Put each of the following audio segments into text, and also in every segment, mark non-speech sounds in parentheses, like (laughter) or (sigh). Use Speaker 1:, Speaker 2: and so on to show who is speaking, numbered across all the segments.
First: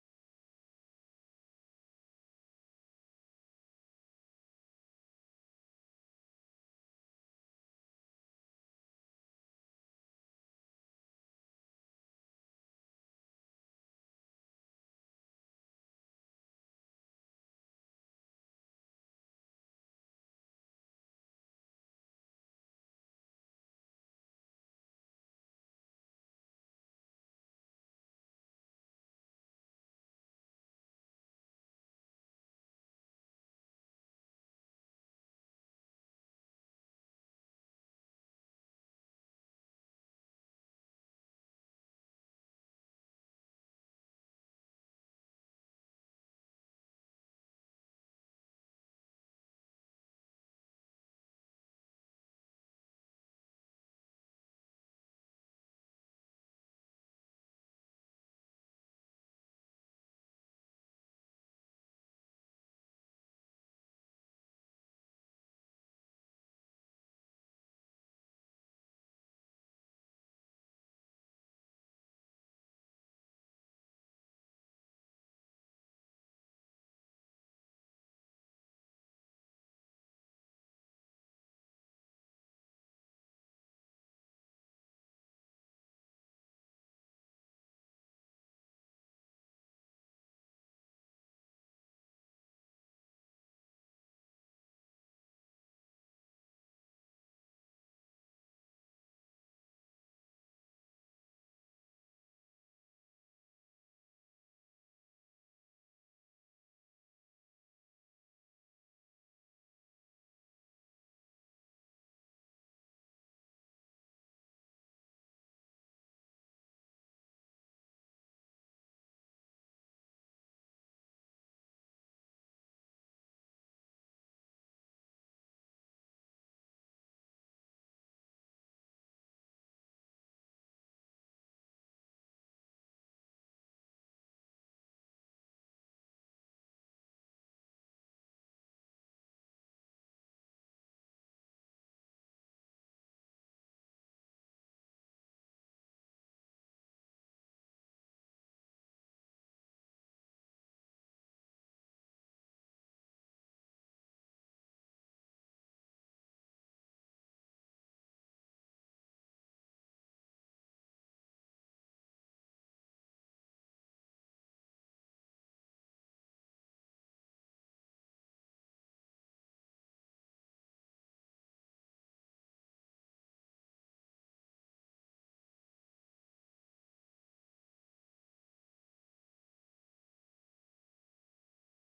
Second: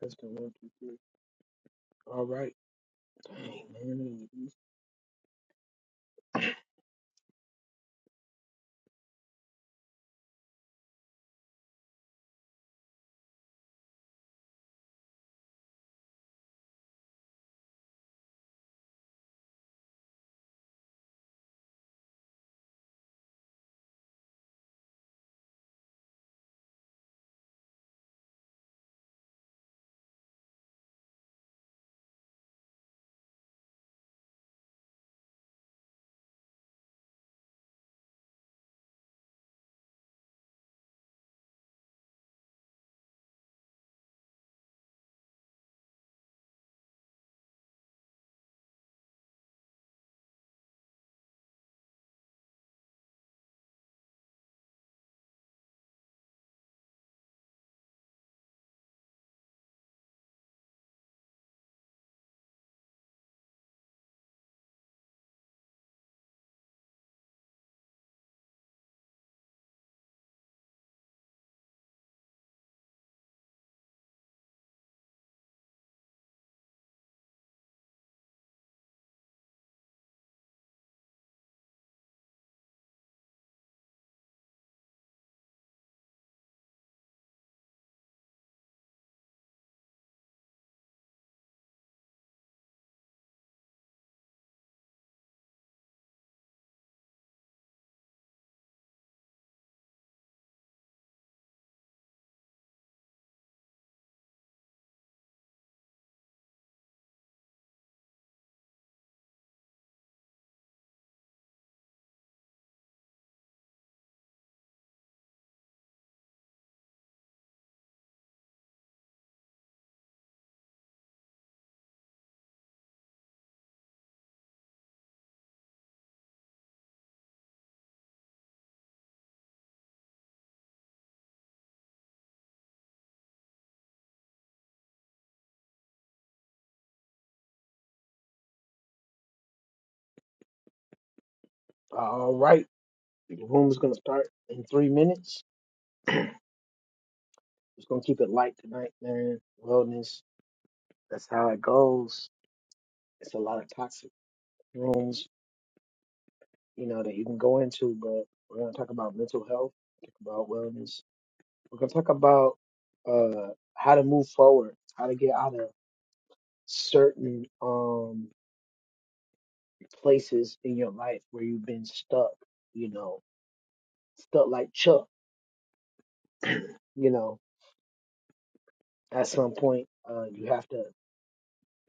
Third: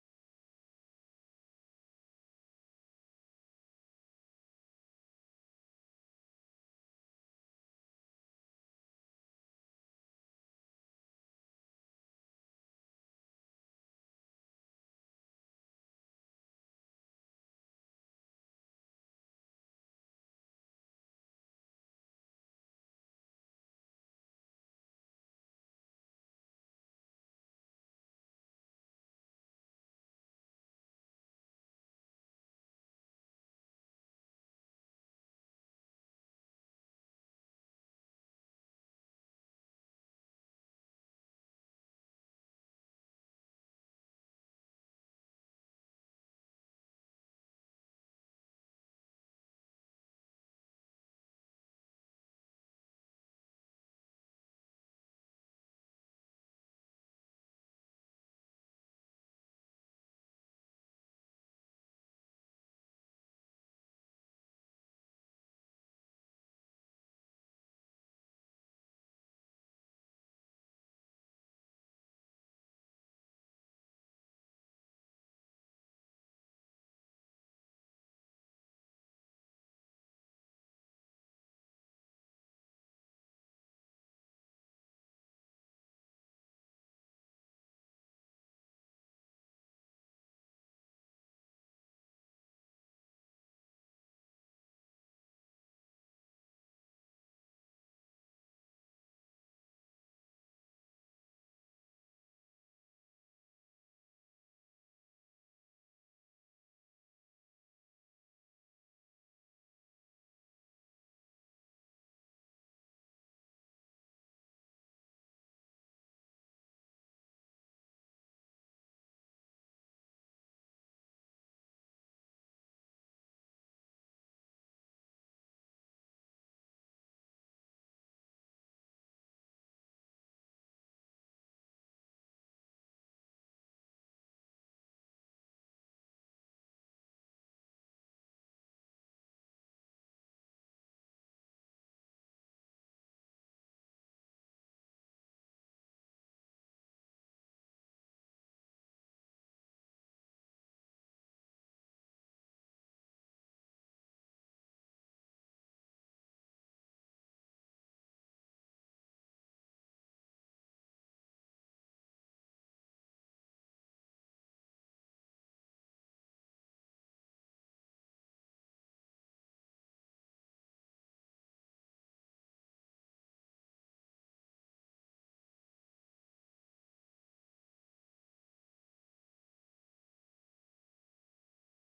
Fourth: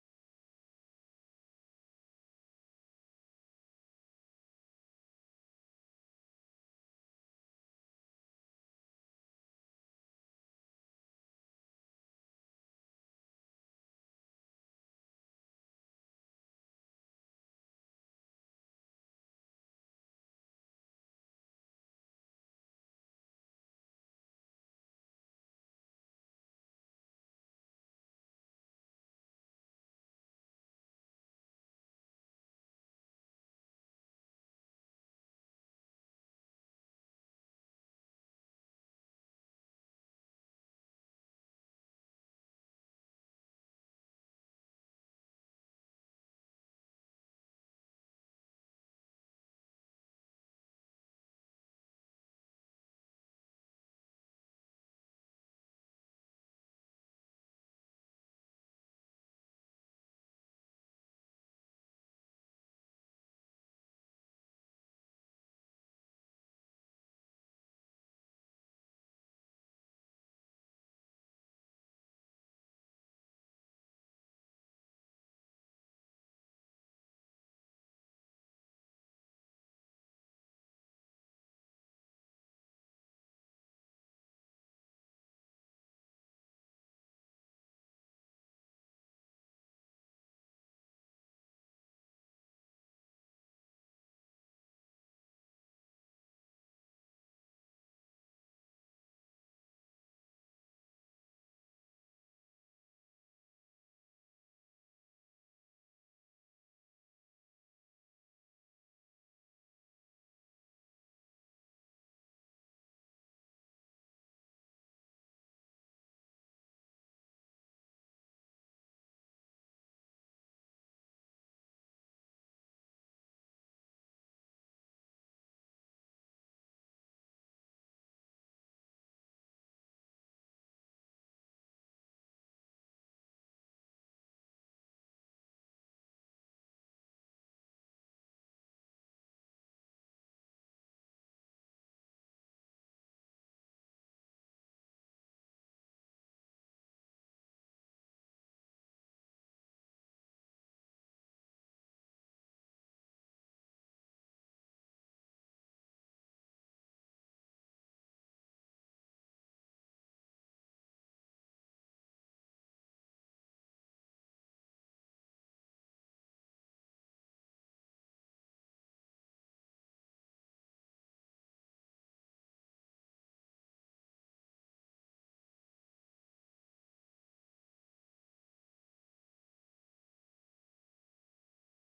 Speaker 1: That's the one, two, three. All right. Dang, man. All right. The room is gonna start in three minutes. Just gonna keep it light tonight, man. Wellness. That's how it goes. It's a lot of toxic rooms, you know, that you can go into, but we're gonna talk about mental health, talk about wellness. We're gonna talk about uh how to move forward, how to get out of certain um places in your life where you've been stuck, you know, stuck like Chuck, you know. at some point uh, you have to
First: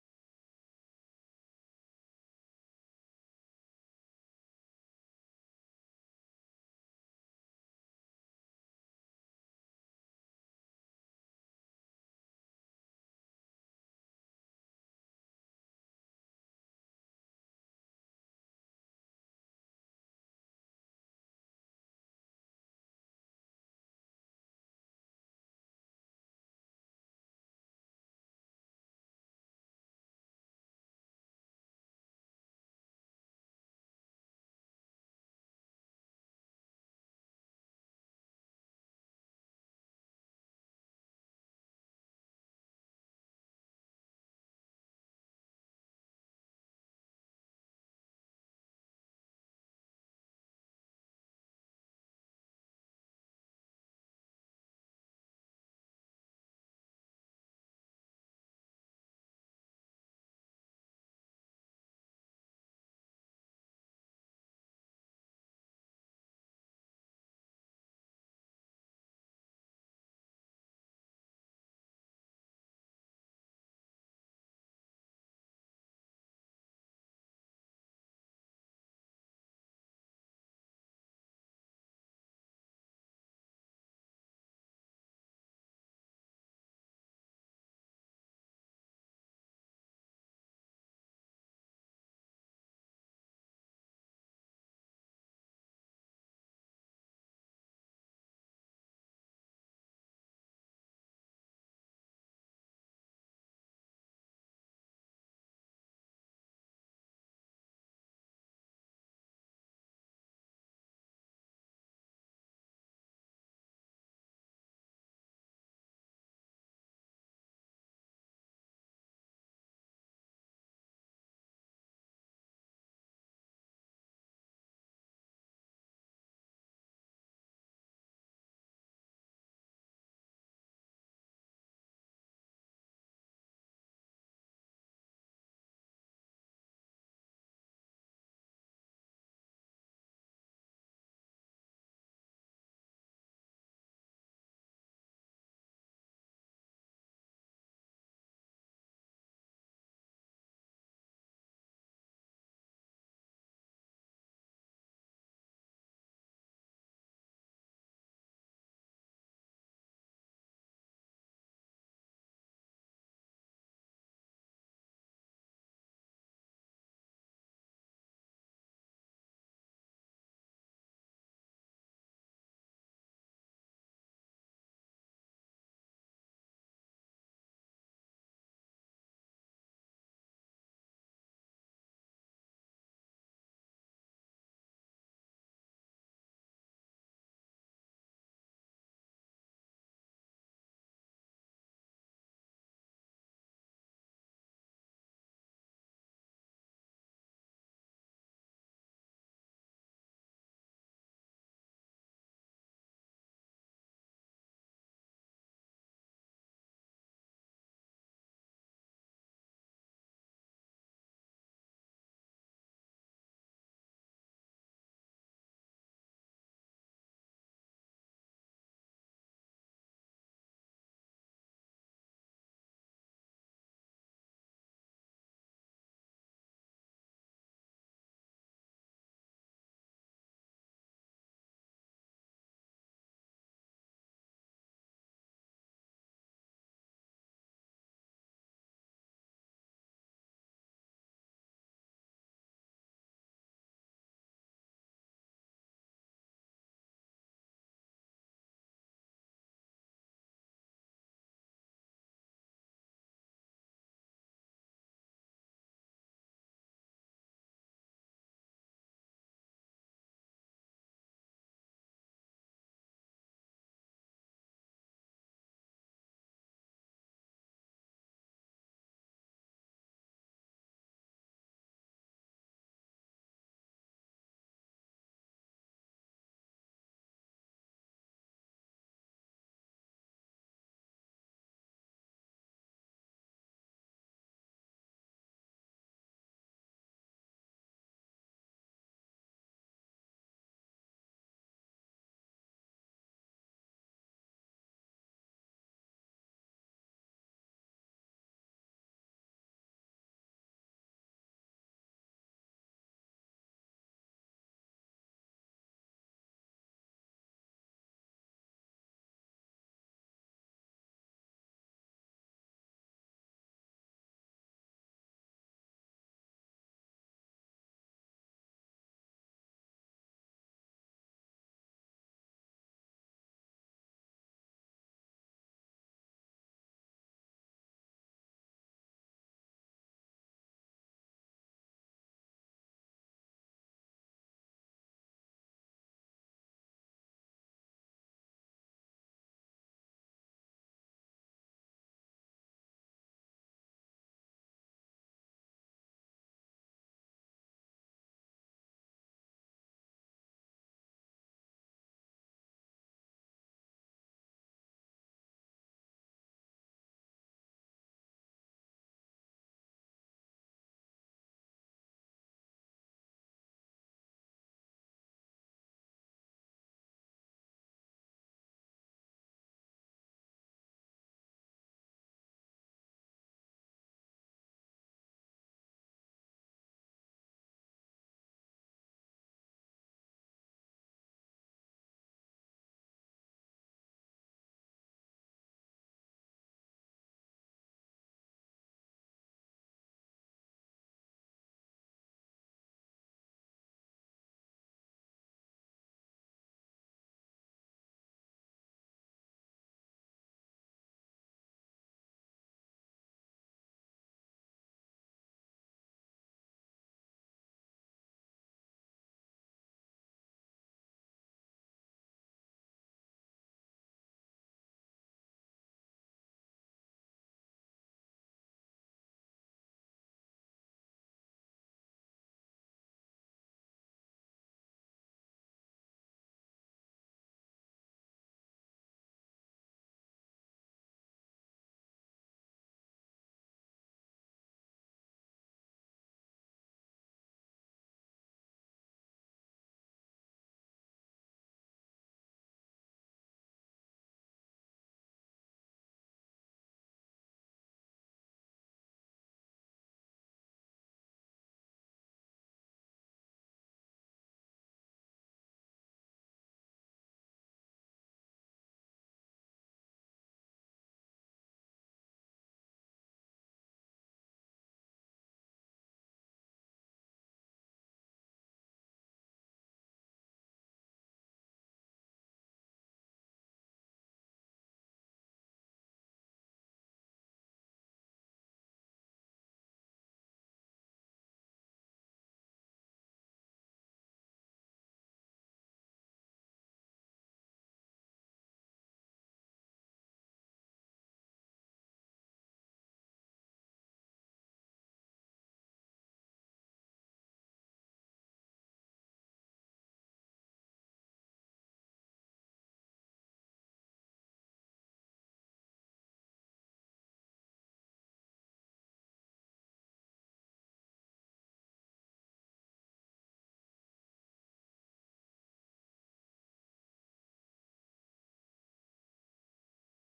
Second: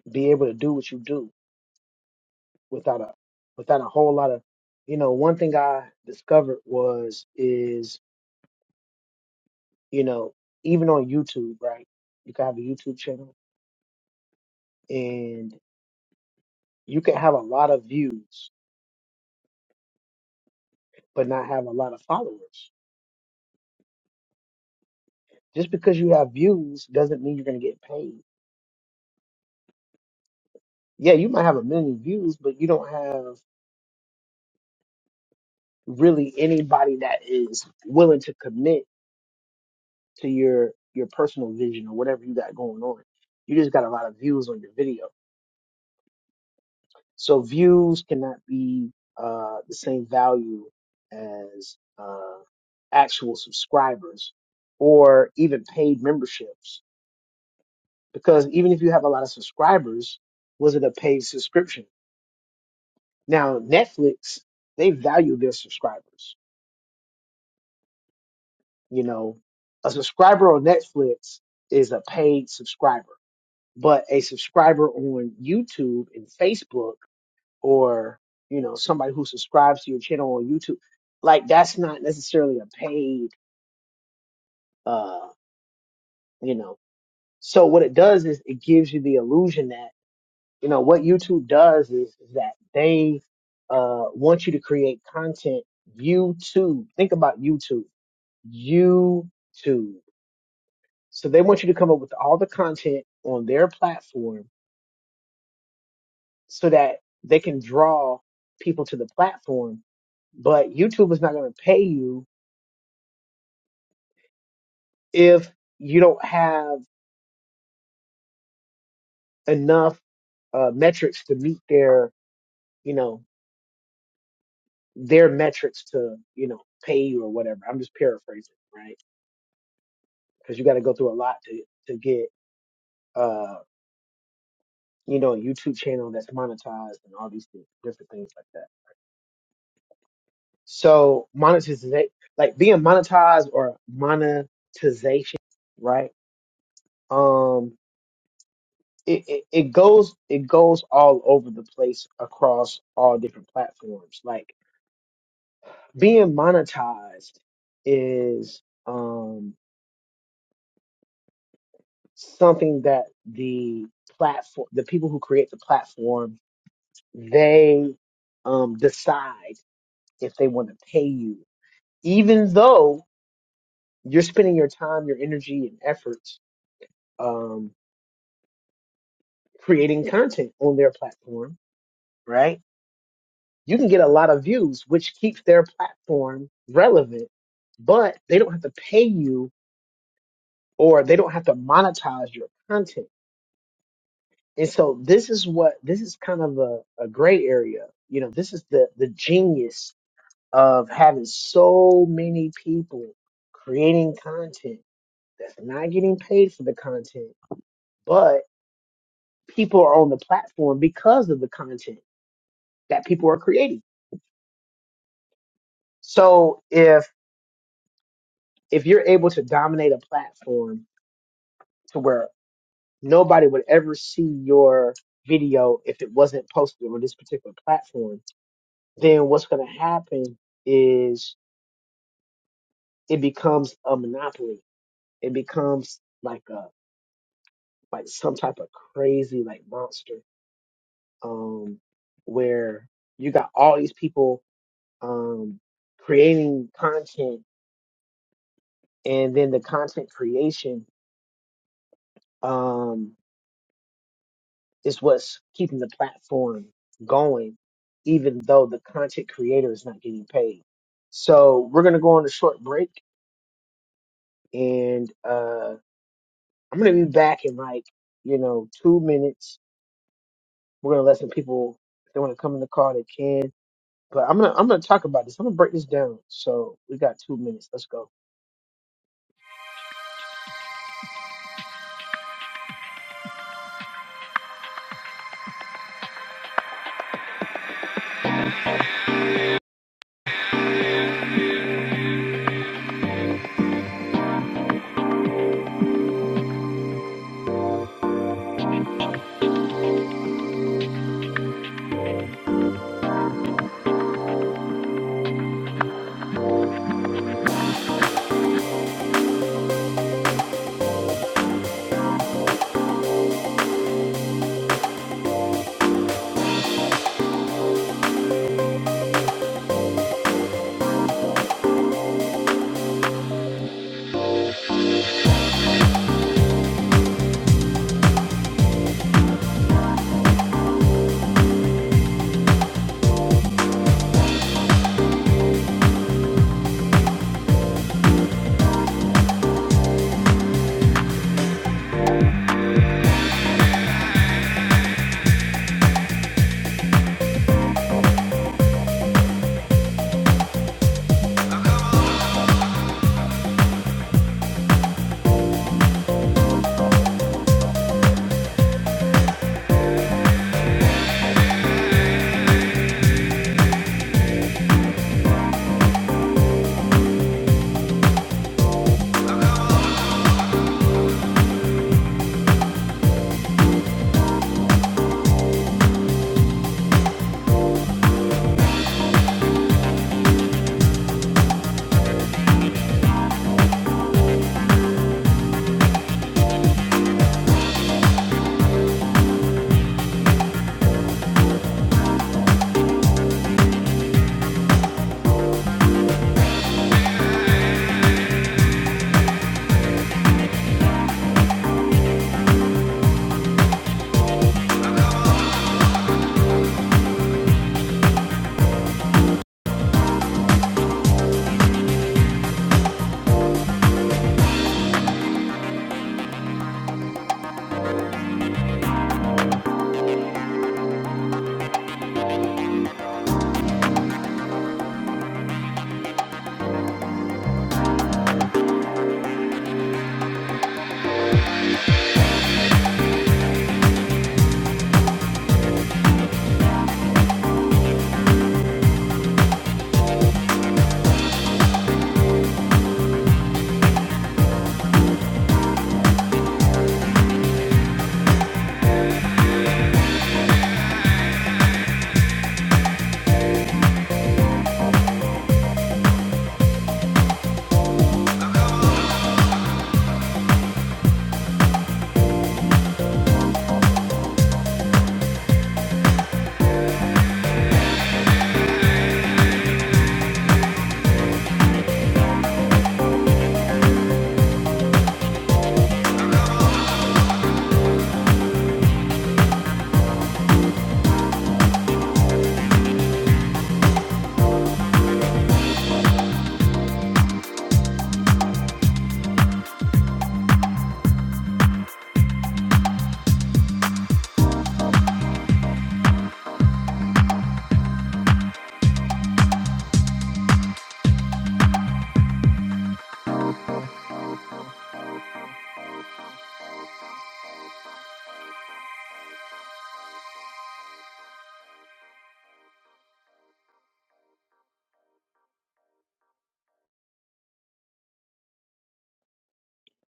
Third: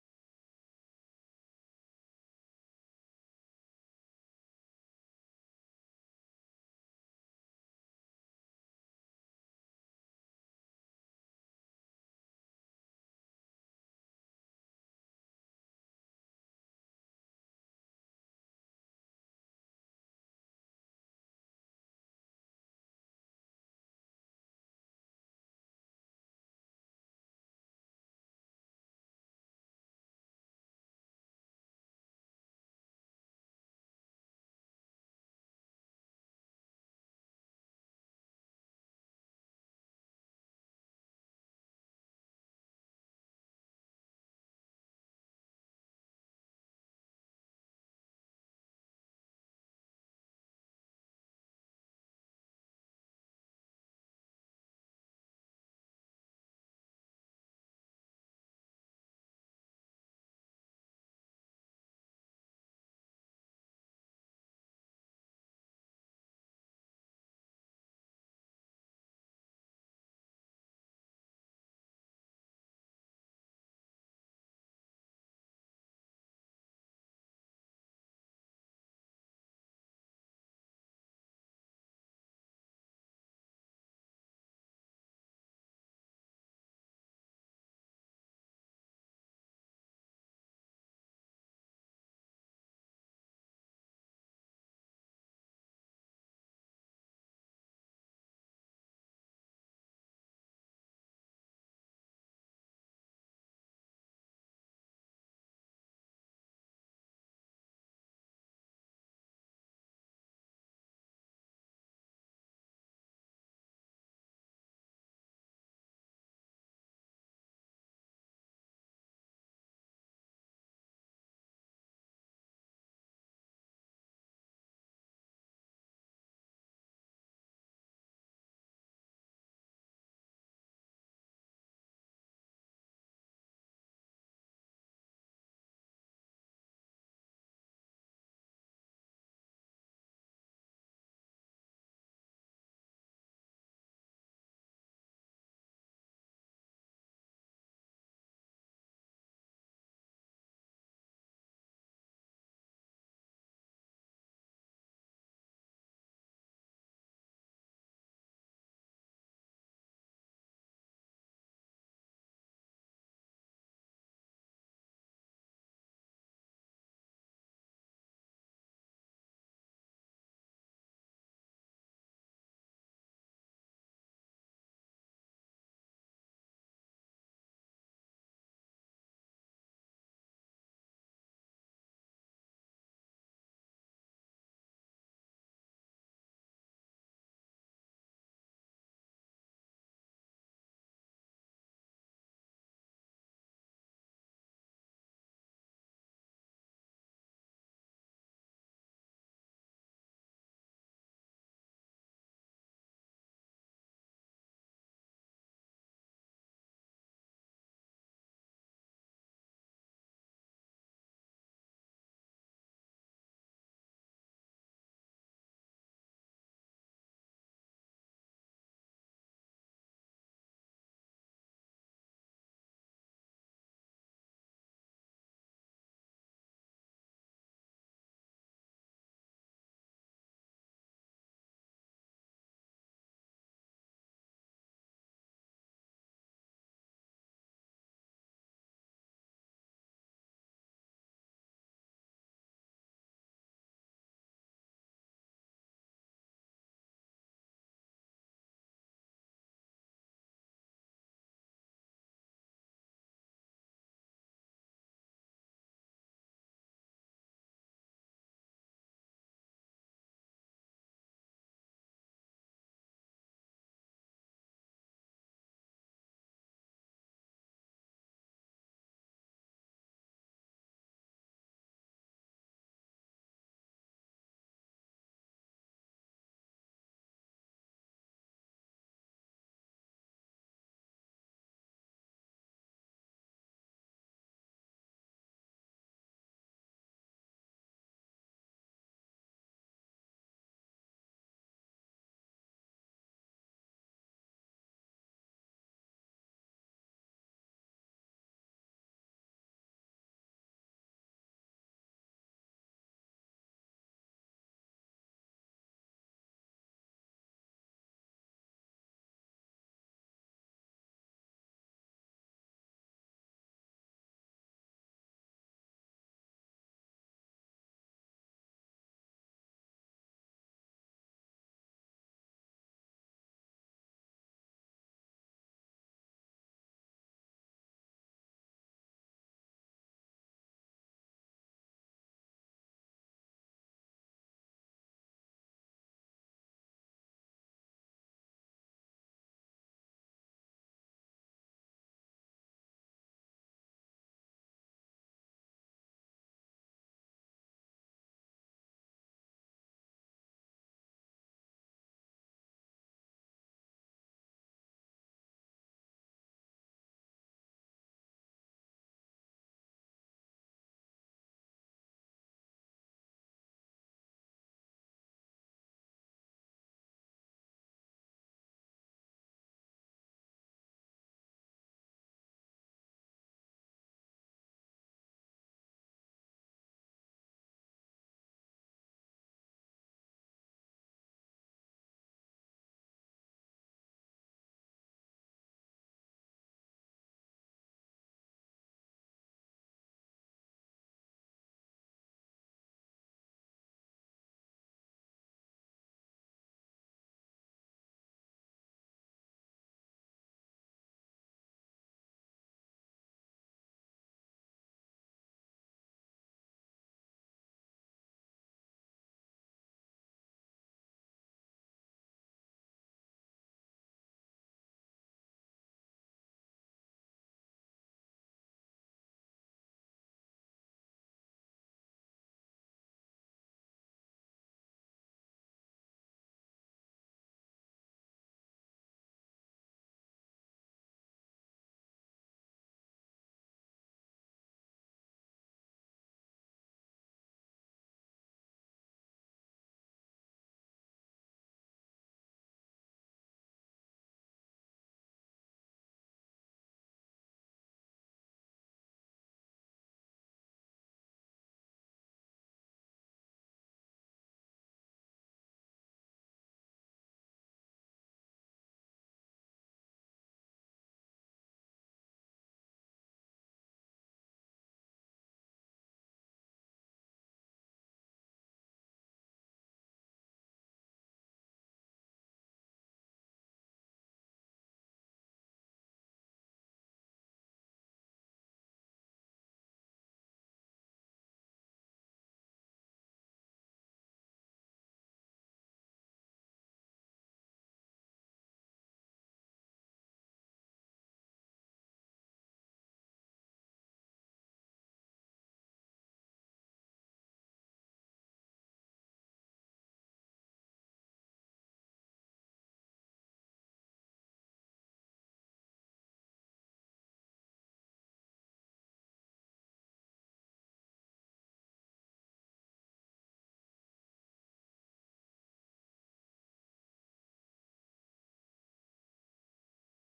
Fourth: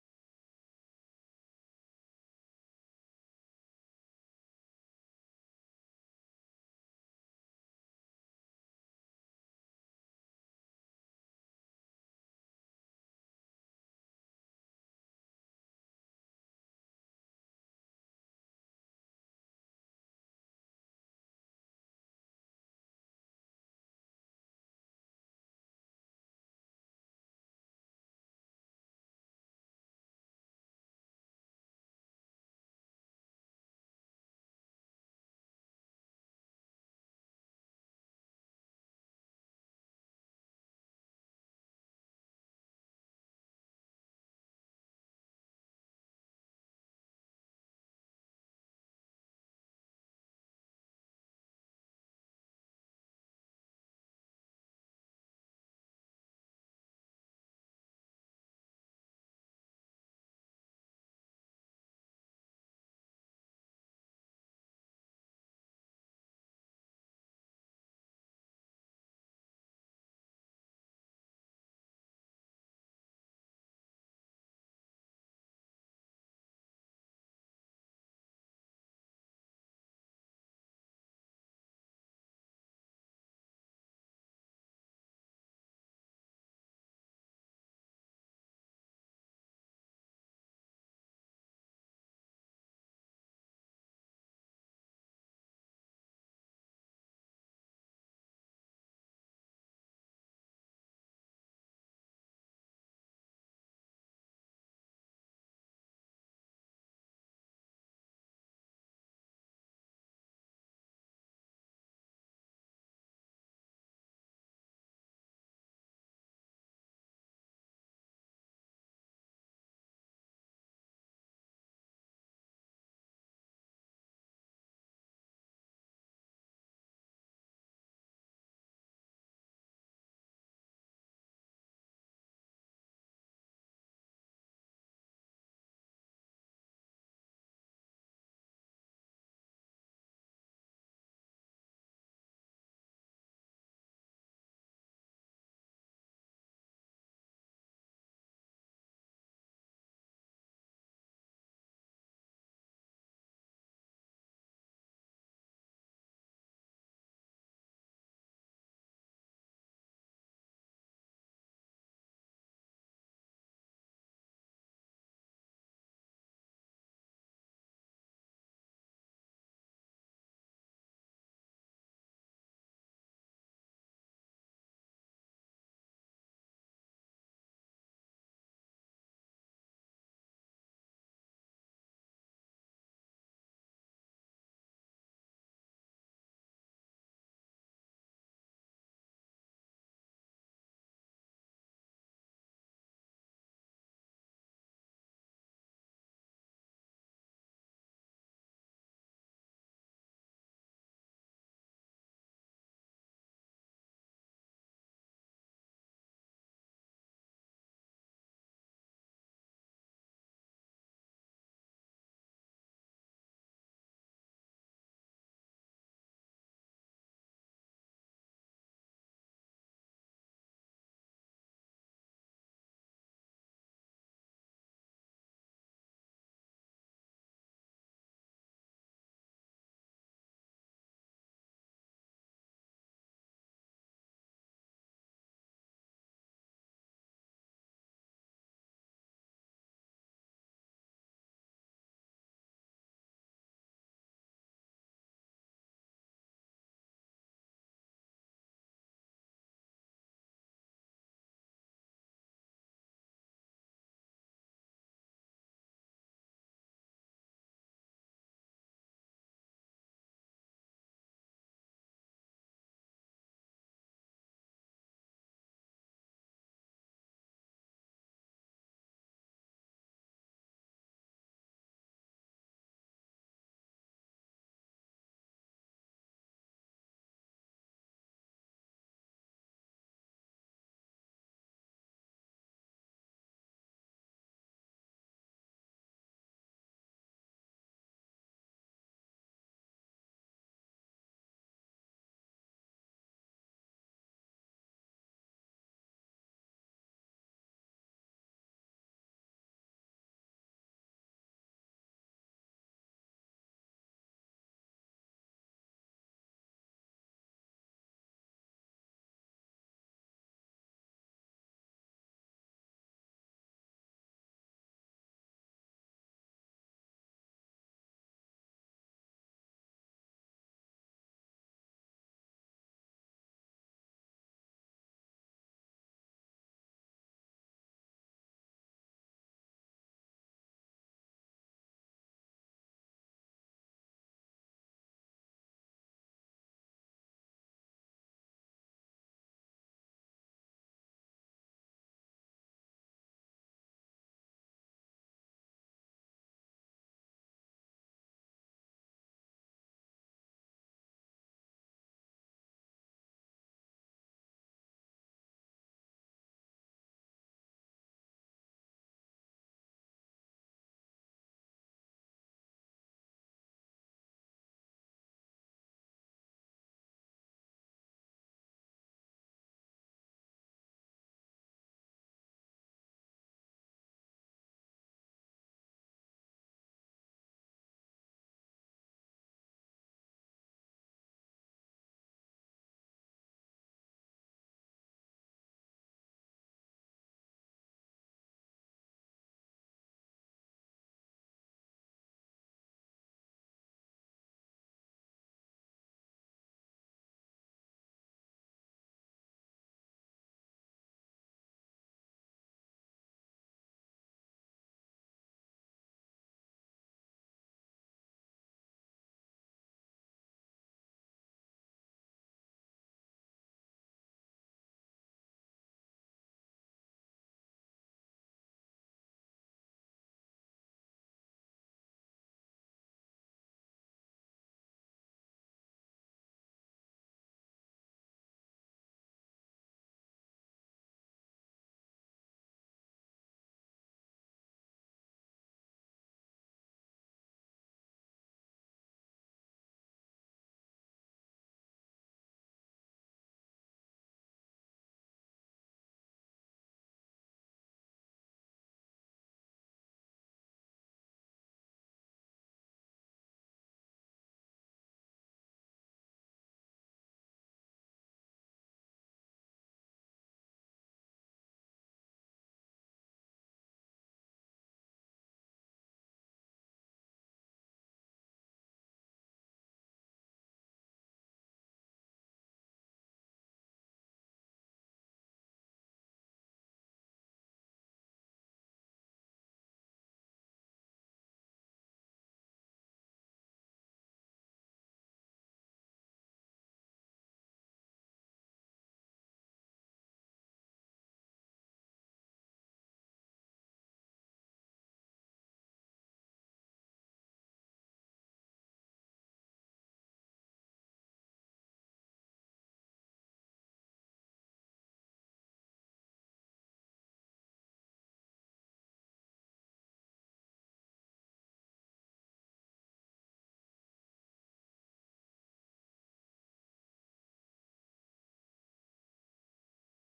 Speaker 1: be able to do what you do without a without a whole lot of you know one thing i discovered was is you know even on youtube right you can have a youtube channel and you can have a lot of views but not have a lot of followers just because you have views doesn't mean you're going to get paid yeah you might have a million views but you don't have really anybody that is willing to commit to your your personal vision or whatever you got going on. You just got a lot of views on your video, so views cannot be uh, the same value as uh, actual subscribers or even paid memberships. Because even if you have a lot of subscribers, was it a paid subscription? Now Netflix, they value their subscribers. You know, a subscriber on Netflix is a paid subscriber but a subscriber on YouTube and Facebook or you know somebody who subscribes to your channel on YouTube like that's not necessarily a paid uh you know so what it does is it gives you the illusion that you know what YouTube does is, is that they uh want you to create content YouTube think about YouTube YouTube so they want you to come up with all the content on their platform so that they can draw people to the platform. But YouTube is not going to pay you if you don't have enough uh, metrics to meet their, you know, their metrics to, you know, pay you or whatever. I'm just paraphrasing, right? Because you got to go through a lot to to get, uh, you know, a YouTube channel that's monetized and all these things, different things like that. So monetization, like being monetized or monetization, right? Um, it, it, it goes it goes all over the place across all different platforms. Like being monetized is um something that the platform the people who create the platform they um decide if they want to pay you even though you're spending your time your energy and efforts um creating content on their platform right you can get a lot of views, which keeps their platform relevant, but they don't have to pay you or they don't have to monetize your content. And so this is what this is kind of a, a gray area. You know, this is the the genius of having so many people creating content that's not getting paid for the content, but people are on the platform because of the content that people are creating. So if if you're able to dominate a platform to where nobody would ever see your video if it wasn't posted on this particular platform, then what's going to happen is it becomes a monopoly. It becomes like a like some type of crazy like monster um where you got all these people um creating content and then the content creation um, is what's keeping the platform going, even though the content creator is not getting paid. So we're gonna go on a short break, and uh, I'm gonna be back in like you know two minutes. We're gonna let some people if they want to come in the car, they can. But I'm gonna I'm gonna talk about this. I'm gonna break this down. So we got two minutes. Let's go.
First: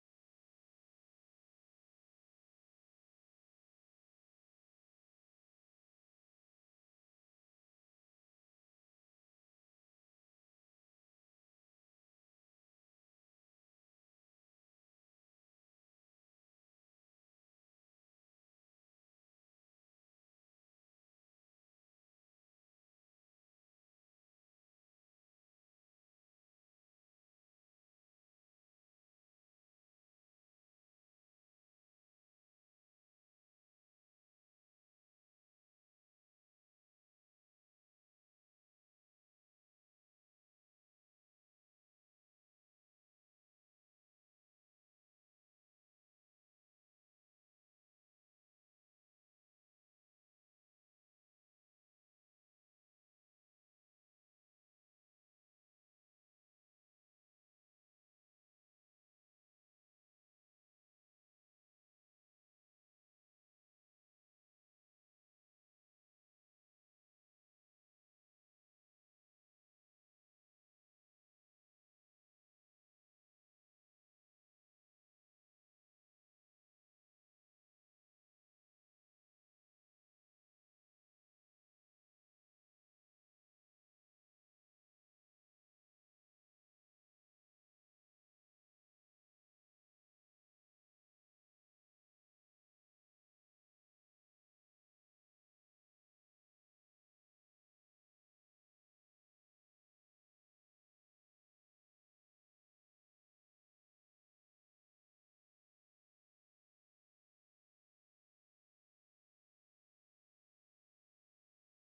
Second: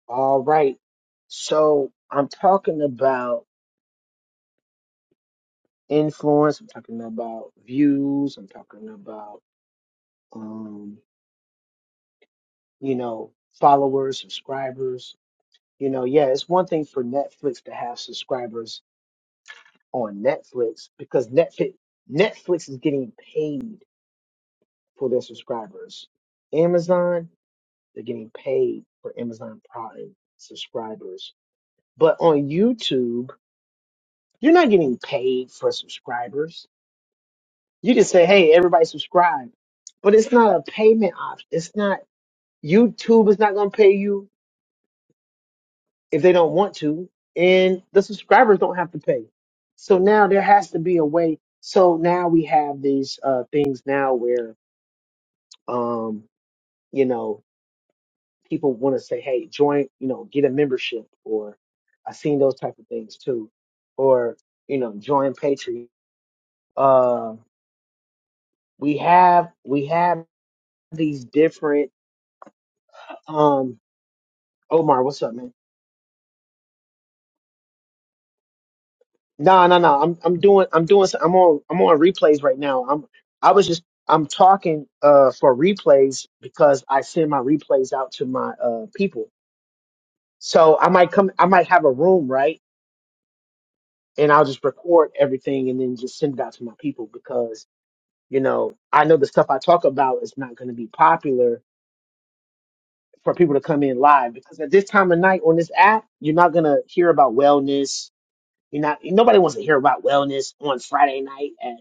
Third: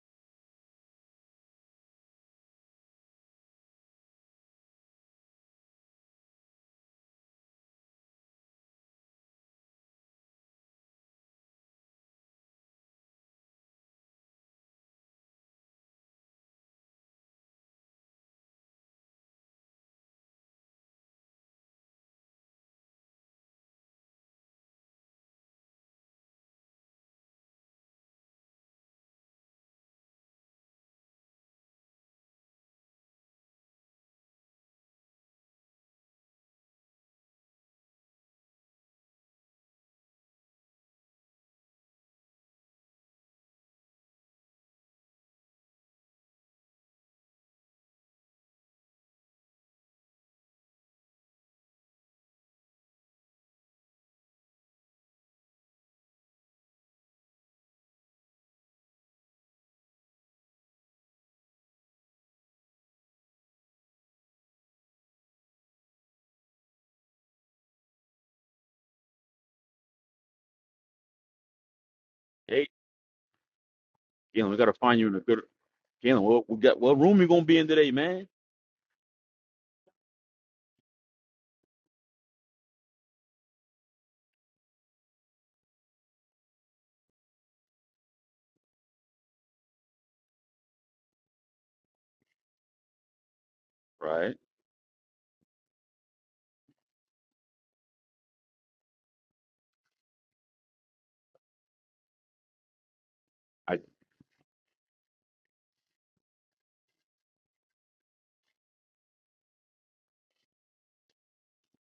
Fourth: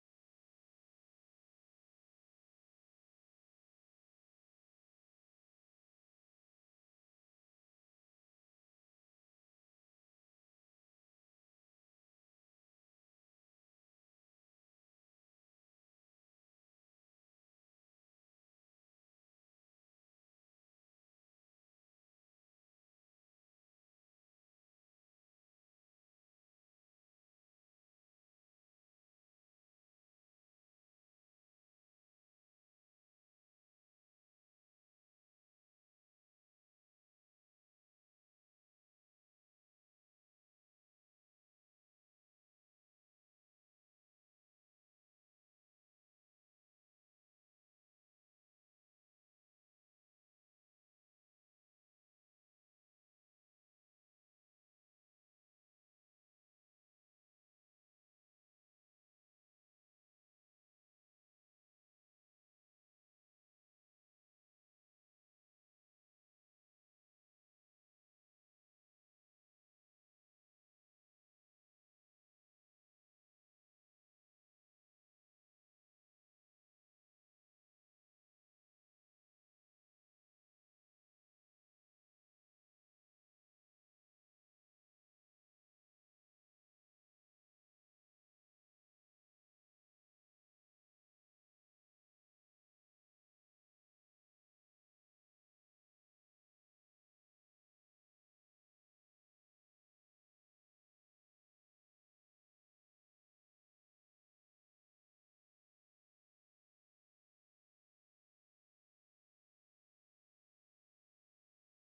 Speaker 1: All right. So I'm talking about influence. I'm talking about views. I'm talking about um, you know, followers, subscribers. You know, yeah, it's one thing for Netflix to have subscribers on Netflix because Netflix Netflix is getting paid for their subscribers. Amazon, they're getting paid for Amazon Prime subscribers. But on YouTube, you're not getting paid for subscribers. You just say, hey, everybody subscribe. But it's not a payment option. It's not YouTube is not gonna pay you. if they don't want to, and the subscribers don't have to pay. So now there has to be a way. So now we have these uh, things now where um, you know people want to say, hey, join, you know, get a membership, or I've seen those type of things too, or you know, join Patreon. Uh, we have we have these different.
Speaker 2: Hey,
Speaker 1: Um,
Speaker 2: Galen, we gotta find
Speaker 1: Omar,
Speaker 2: you in a
Speaker 1: what's up,
Speaker 2: good
Speaker 1: man?
Speaker 2: Galen. What we got? What room you gonna be in today, man?
Speaker 1: No, no, no. I'm I'm doing I'm doing some- I'm on I'm on replays right now. I'm I was just I'm talking uh for replays because I send my replays out to my uh people. So I might come I might have a room, right? And
Speaker 2: Right.
Speaker 1: I'll just record everything and then just send it out to my people because, you know, I know the stuff I talk about is not gonna be popular for people to
Speaker 2: I
Speaker 1: come in live because at this time of night on this app, you're not gonna hear about wellness. You're not nobody wants to hear about wellness on Friday night at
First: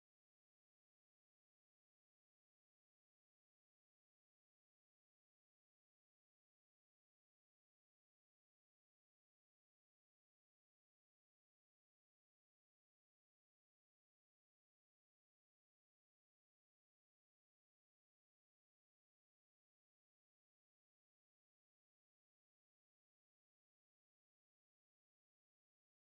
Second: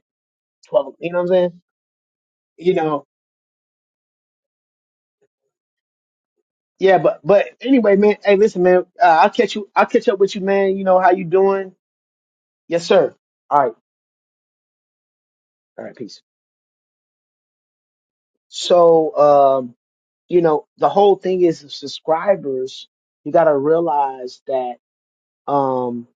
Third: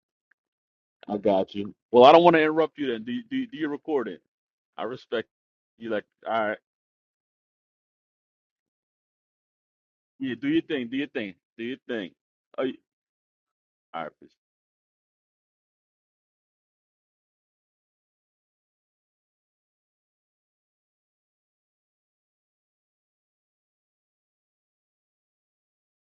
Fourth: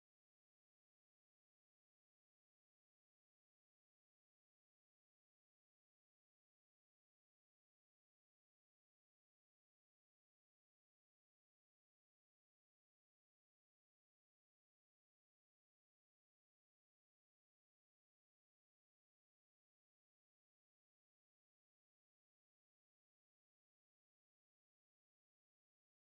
Speaker 1: twelve you
Speaker 2: I
Speaker 1: know what I'm saying?
Speaker 2: got you. Well, I don't want to
Speaker 1: you
Speaker 2: interrupt you. Then
Speaker 1: know,
Speaker 2: do you- do you- do your recording. I respect you. Like, all right,
Speaker 1: yeah, but but anyway, man. Hey, listen, man. Uh, I'll catch you. I'll catch up
Speaker 2: yeah,
Speaker 1: with you,
Speaker 2: do your
Speaker 1: man. You
Speaker 2: thing, do
Speaker 1: know
Speaker 2: your
Speaker 1: how you
Speaker 2: thing, do
Speaker 1: doing?
Speaker 2: your thing. Oh,
Speaker 1: Yes, sir. All right,
Speaker 2: all right,
Speaker 1: all right, peace. So, um, you know, the whole thing is the subscribers. You got to realize that um,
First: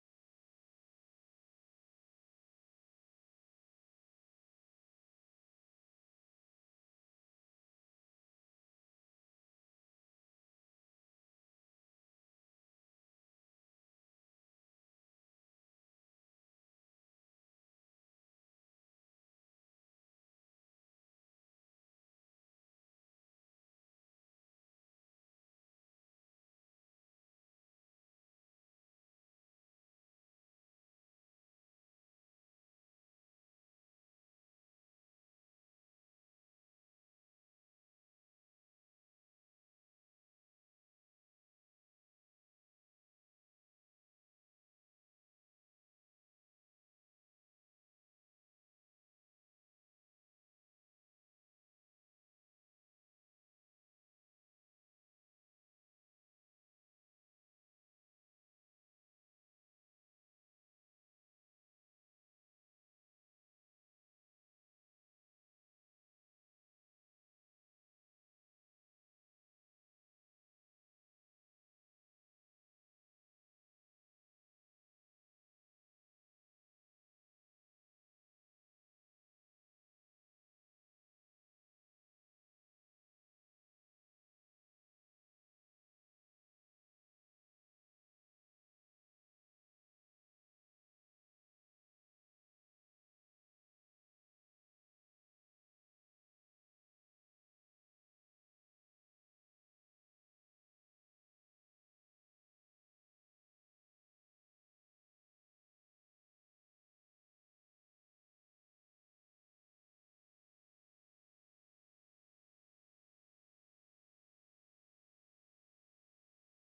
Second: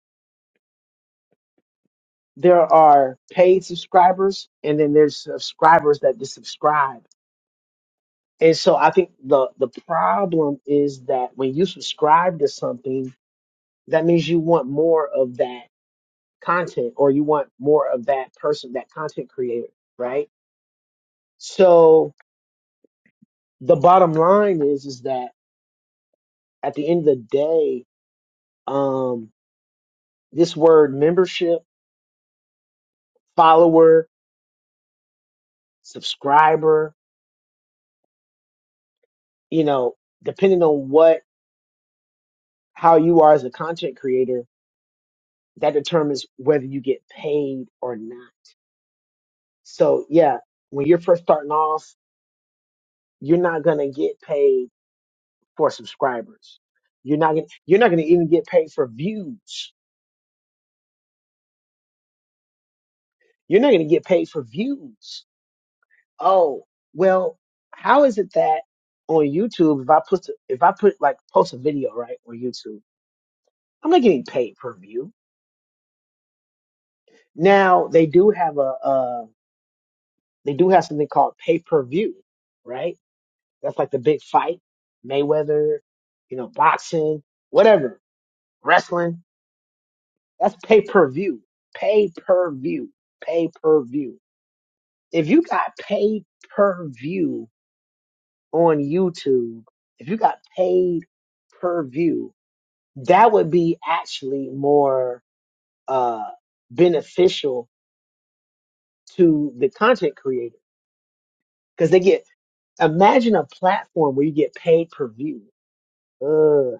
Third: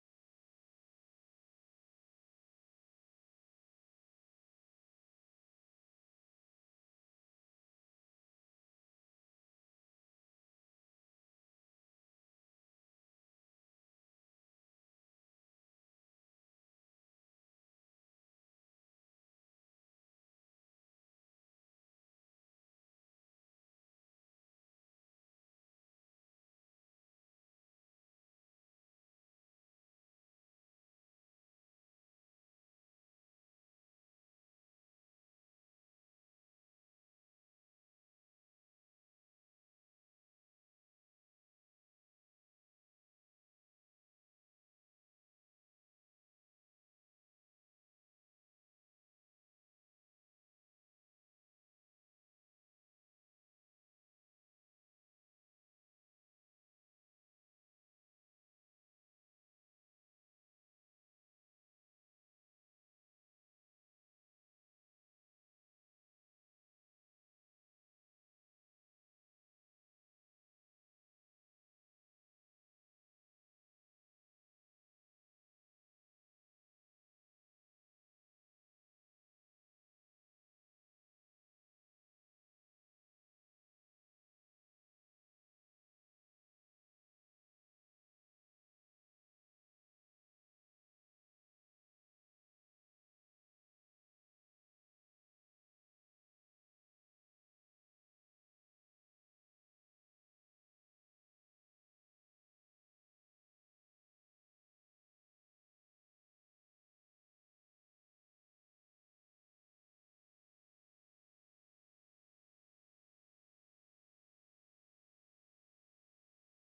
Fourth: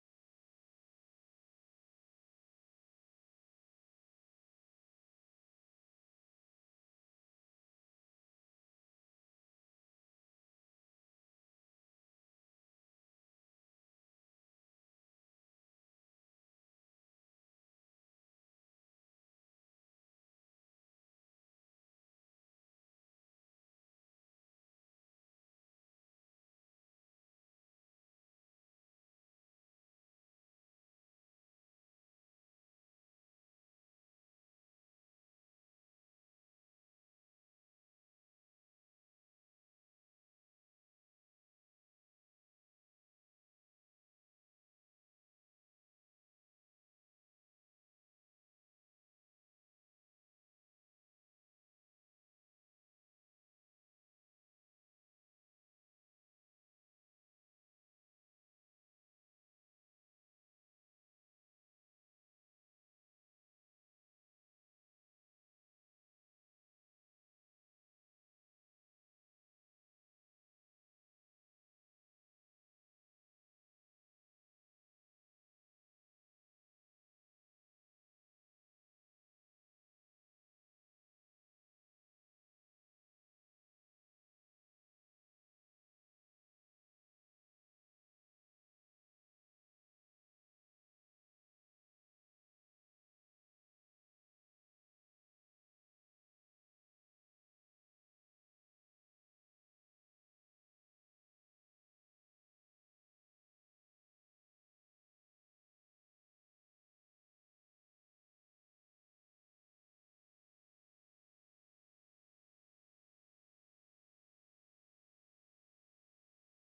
Speaker 1: there are paid subscribers, and then there's subscribers that just subscribe. And so, I think the the problem is that when you subscribe to something, that means you want more of that content or you want more of that person, that content creator, right? So the bottom line is is that at the end of the day, um, this word membership, follower, subscriber, you know, depending on what how you are as a content creator, that determines whether you get paid or not. So yeah, when you're first starting off, you're not gonna get paid for subscribers. You're not gonna you're not gonna even get paid for views You're not going to get paid for views. Oh, well, how is it that on YouTube, if I put, if I put like post a video, right, on YouTube, I'm not getting paid per view. Now they do have a, uh, they do have something called pay per view, right? That's like the big fight, Mayweather, you know, boxing, whatever, wrestling. That's pay per view, pay per view, pay per view. If you got paid per view on YouTube, if you got paid per view, that would be actually more uh, beneficial to the content creator because they get. Imagine a platform where you get paid per view. Ugh,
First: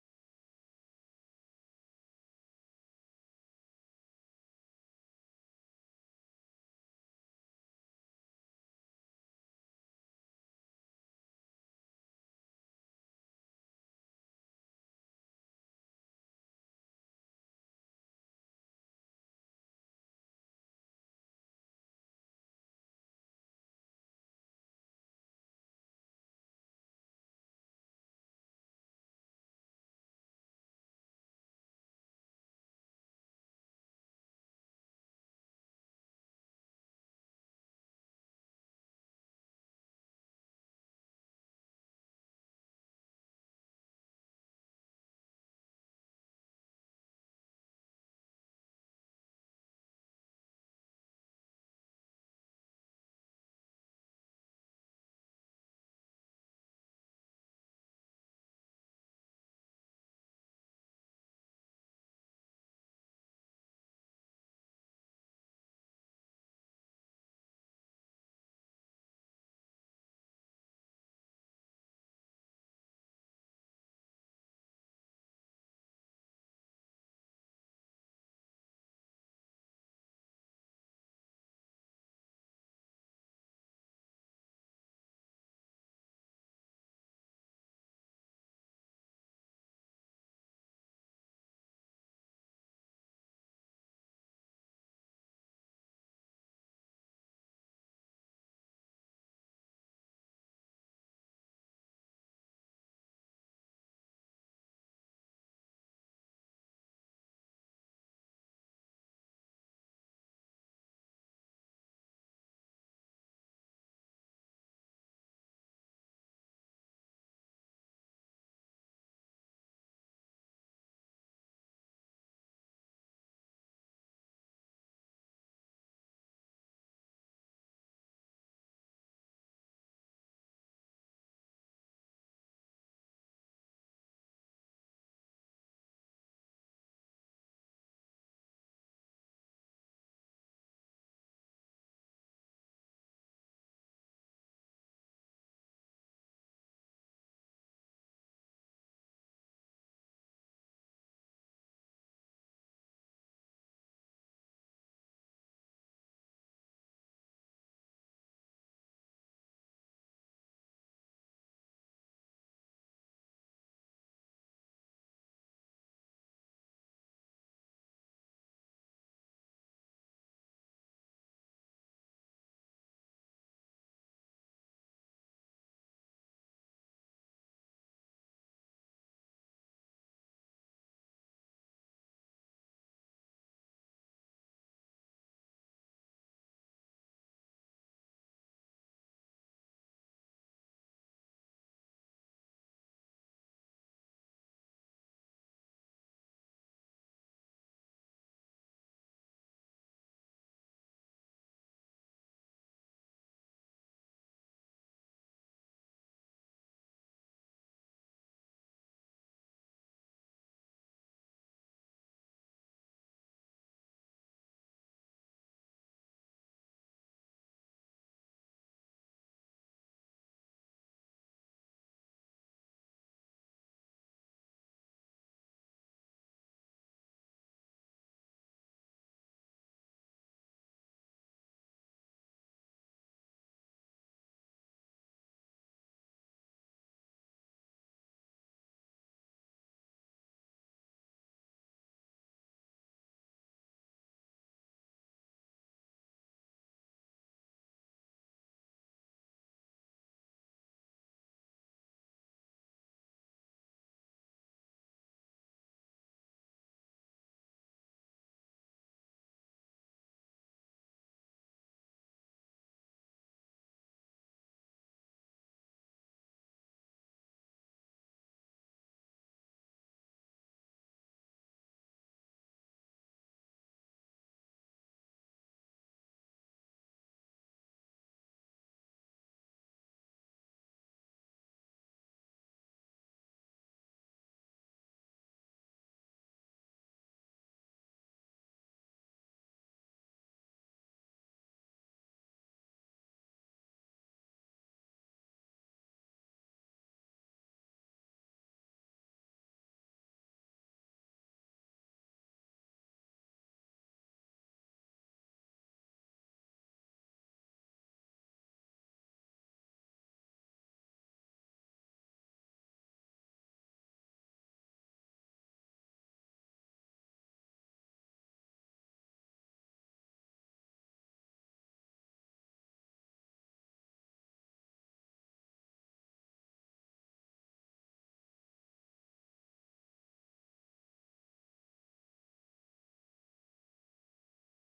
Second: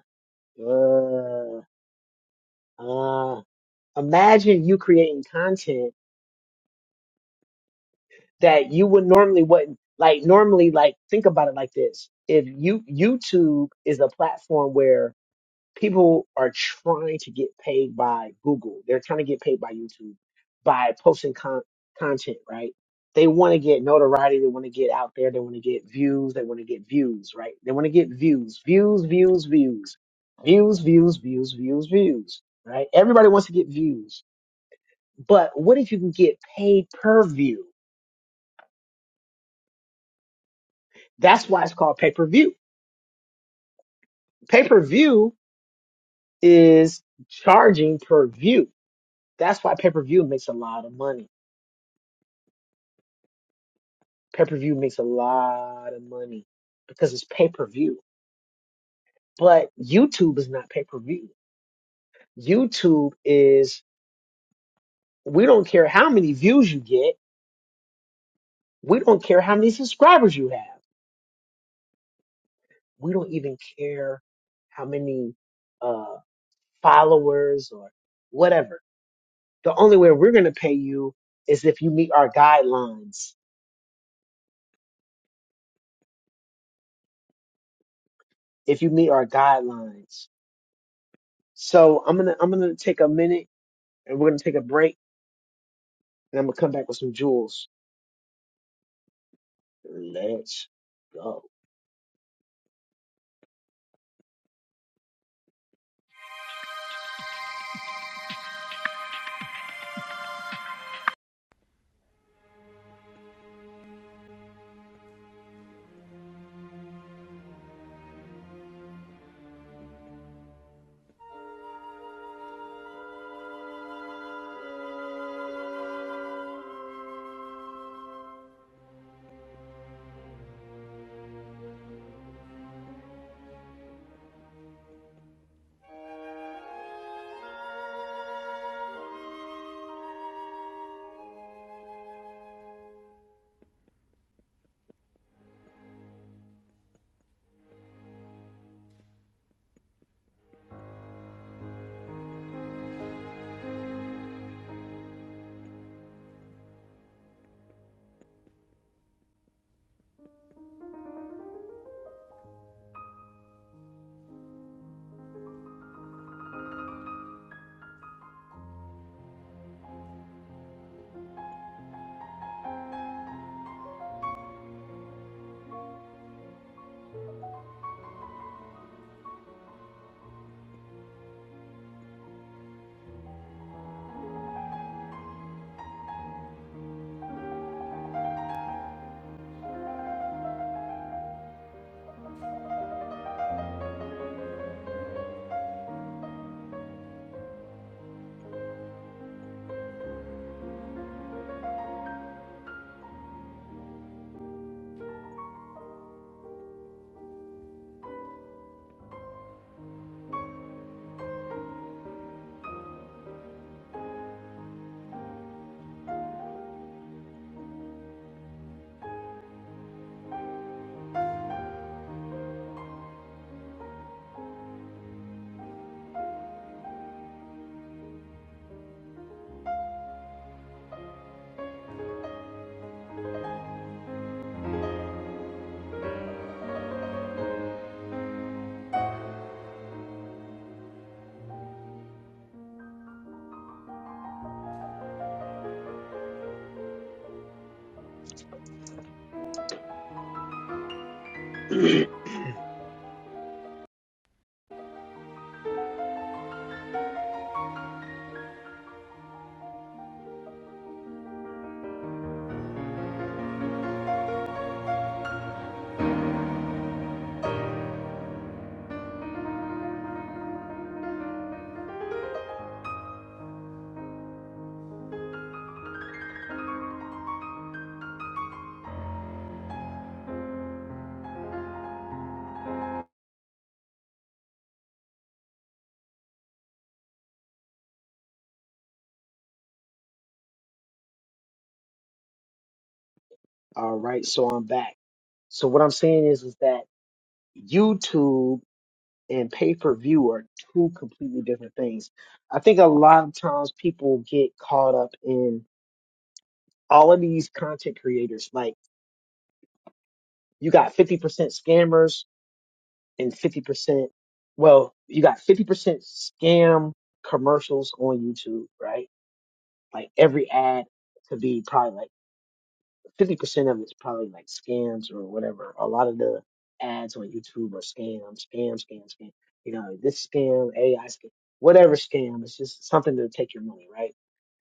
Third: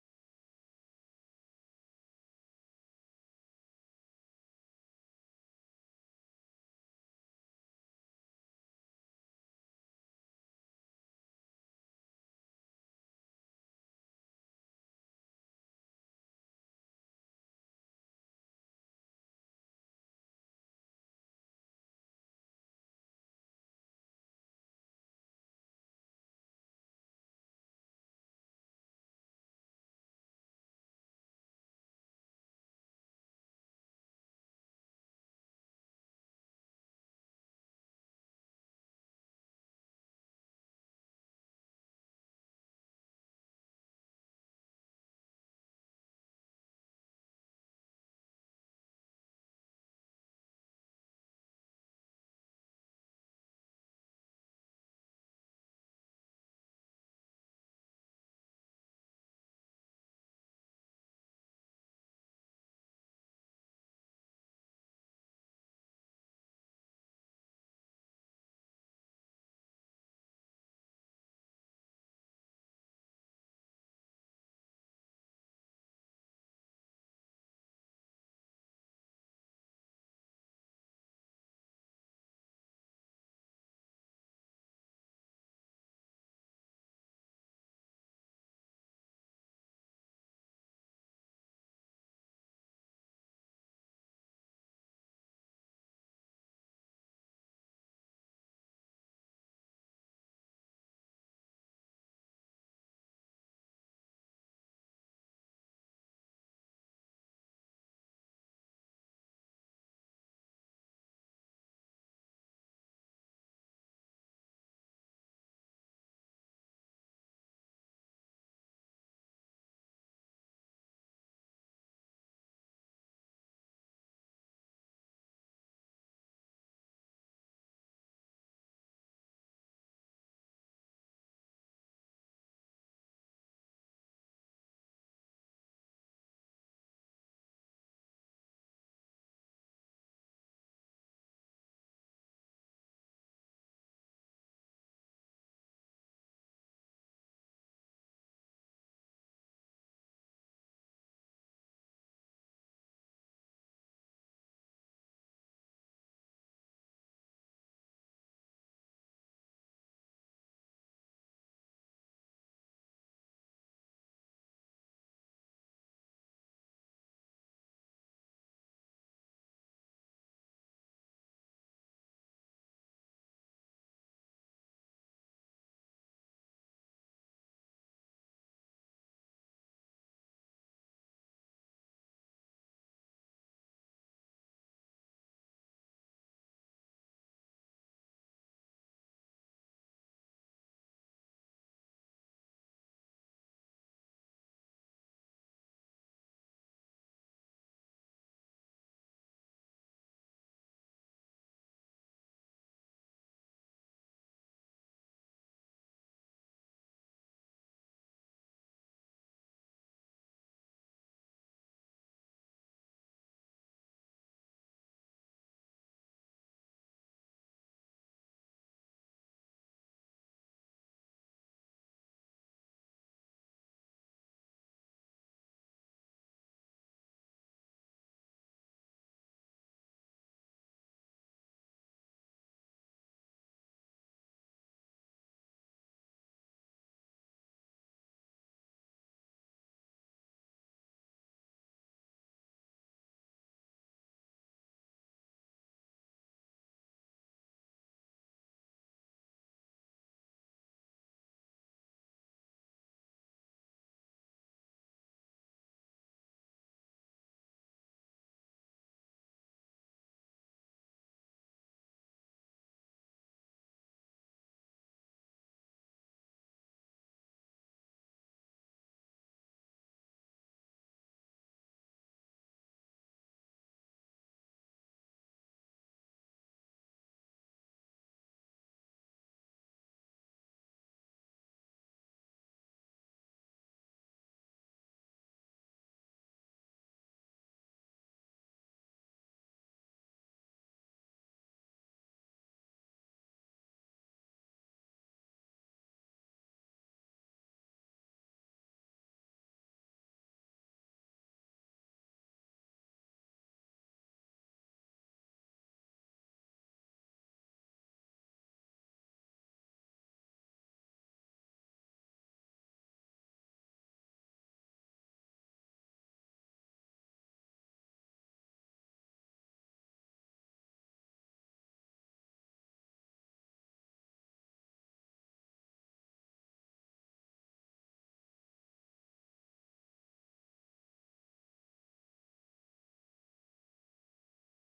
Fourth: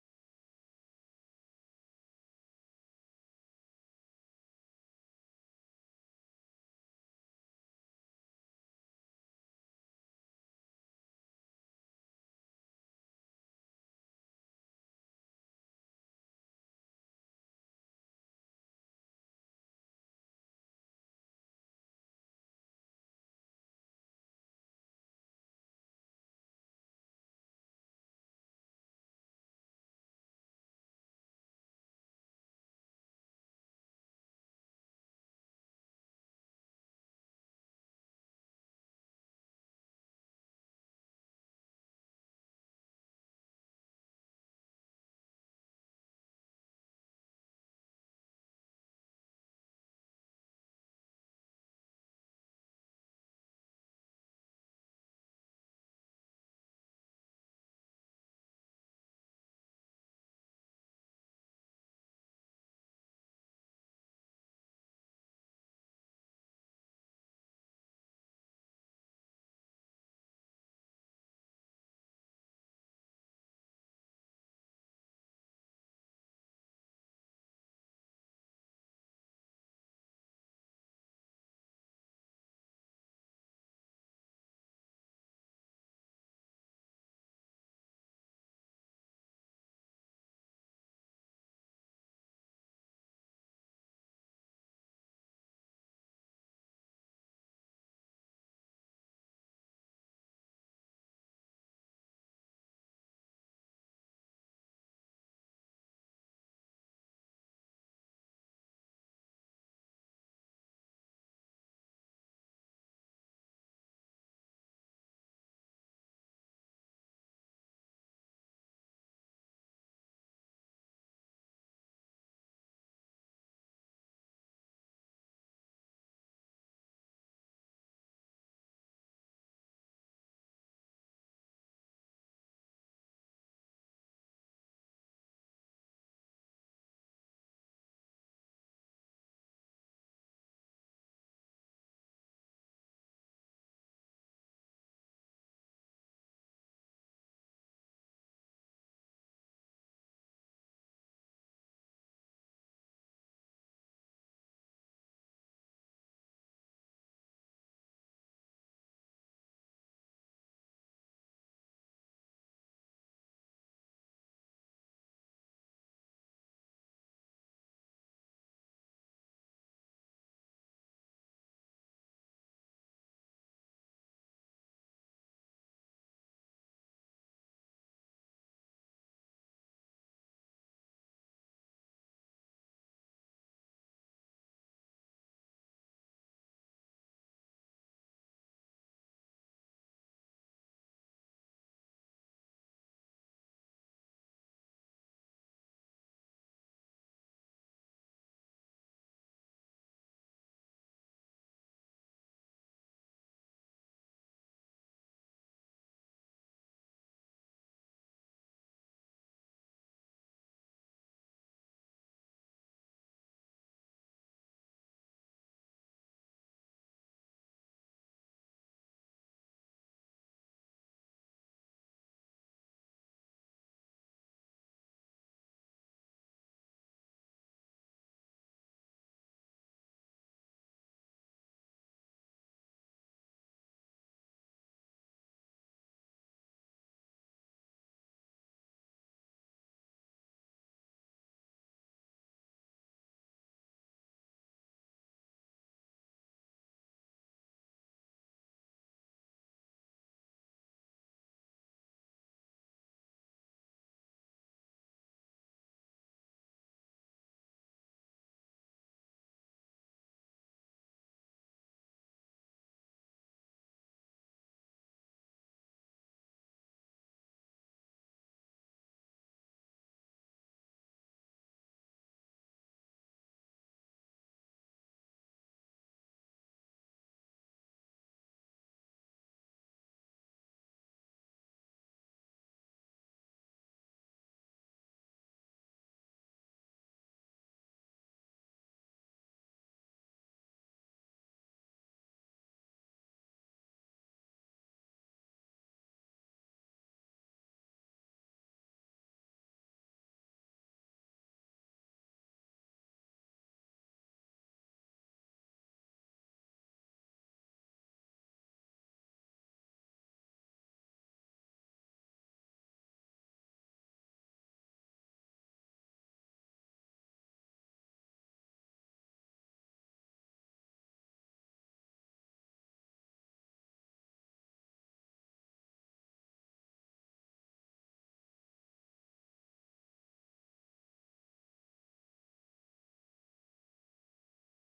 Speaker 1: ugh, uh. Imagine you creating content that you would normally wouldn't like. Normally, like think about it like this: if you YouTube is a platform where people are trying to get paid by Google. They're trying to get paid by YouTube by posting con- content, right? They want to get notoriety. They want to get out there. They want to get views. They want to get views, right? They want to get views, views, views, views, views, views, views, views, views, right? Everybody wants to get views. But what if you can get paid per view? That's why it's called pay per view. Pay per view is charging per view. That's why pay per view makes a lot of money Pay per view makes a lot of money because it's pay per view. But YouTube is not pay per view. YouTube is, we don't care how many views you get. We don't care how many subscribers you have. We don't even care how many uh, followers or whatever. The only way we're going to pay you is if you meet our guidelines. If you meet our guidelines. So I'm gonna I'm gonna take a minute and we're gonna take a break and I'm gonna come back with some jewels. Let's go. All right, so I'm back. So what I'm saying is, is that YouTube and pay-per-view are two completely different things. I think a lot of times people get caught up in all of these content creators. Like you got 50% scammers and 50%, well, you got 50% scam commercials on YouTube, right? Like every ad could be probably like fifty percent of it's probably like scams or whatever. A lot of the ads on YouTube are scams, scam, scam, scam. You know, this scam, AI scam, whatever scam. It's just something to take your money, right?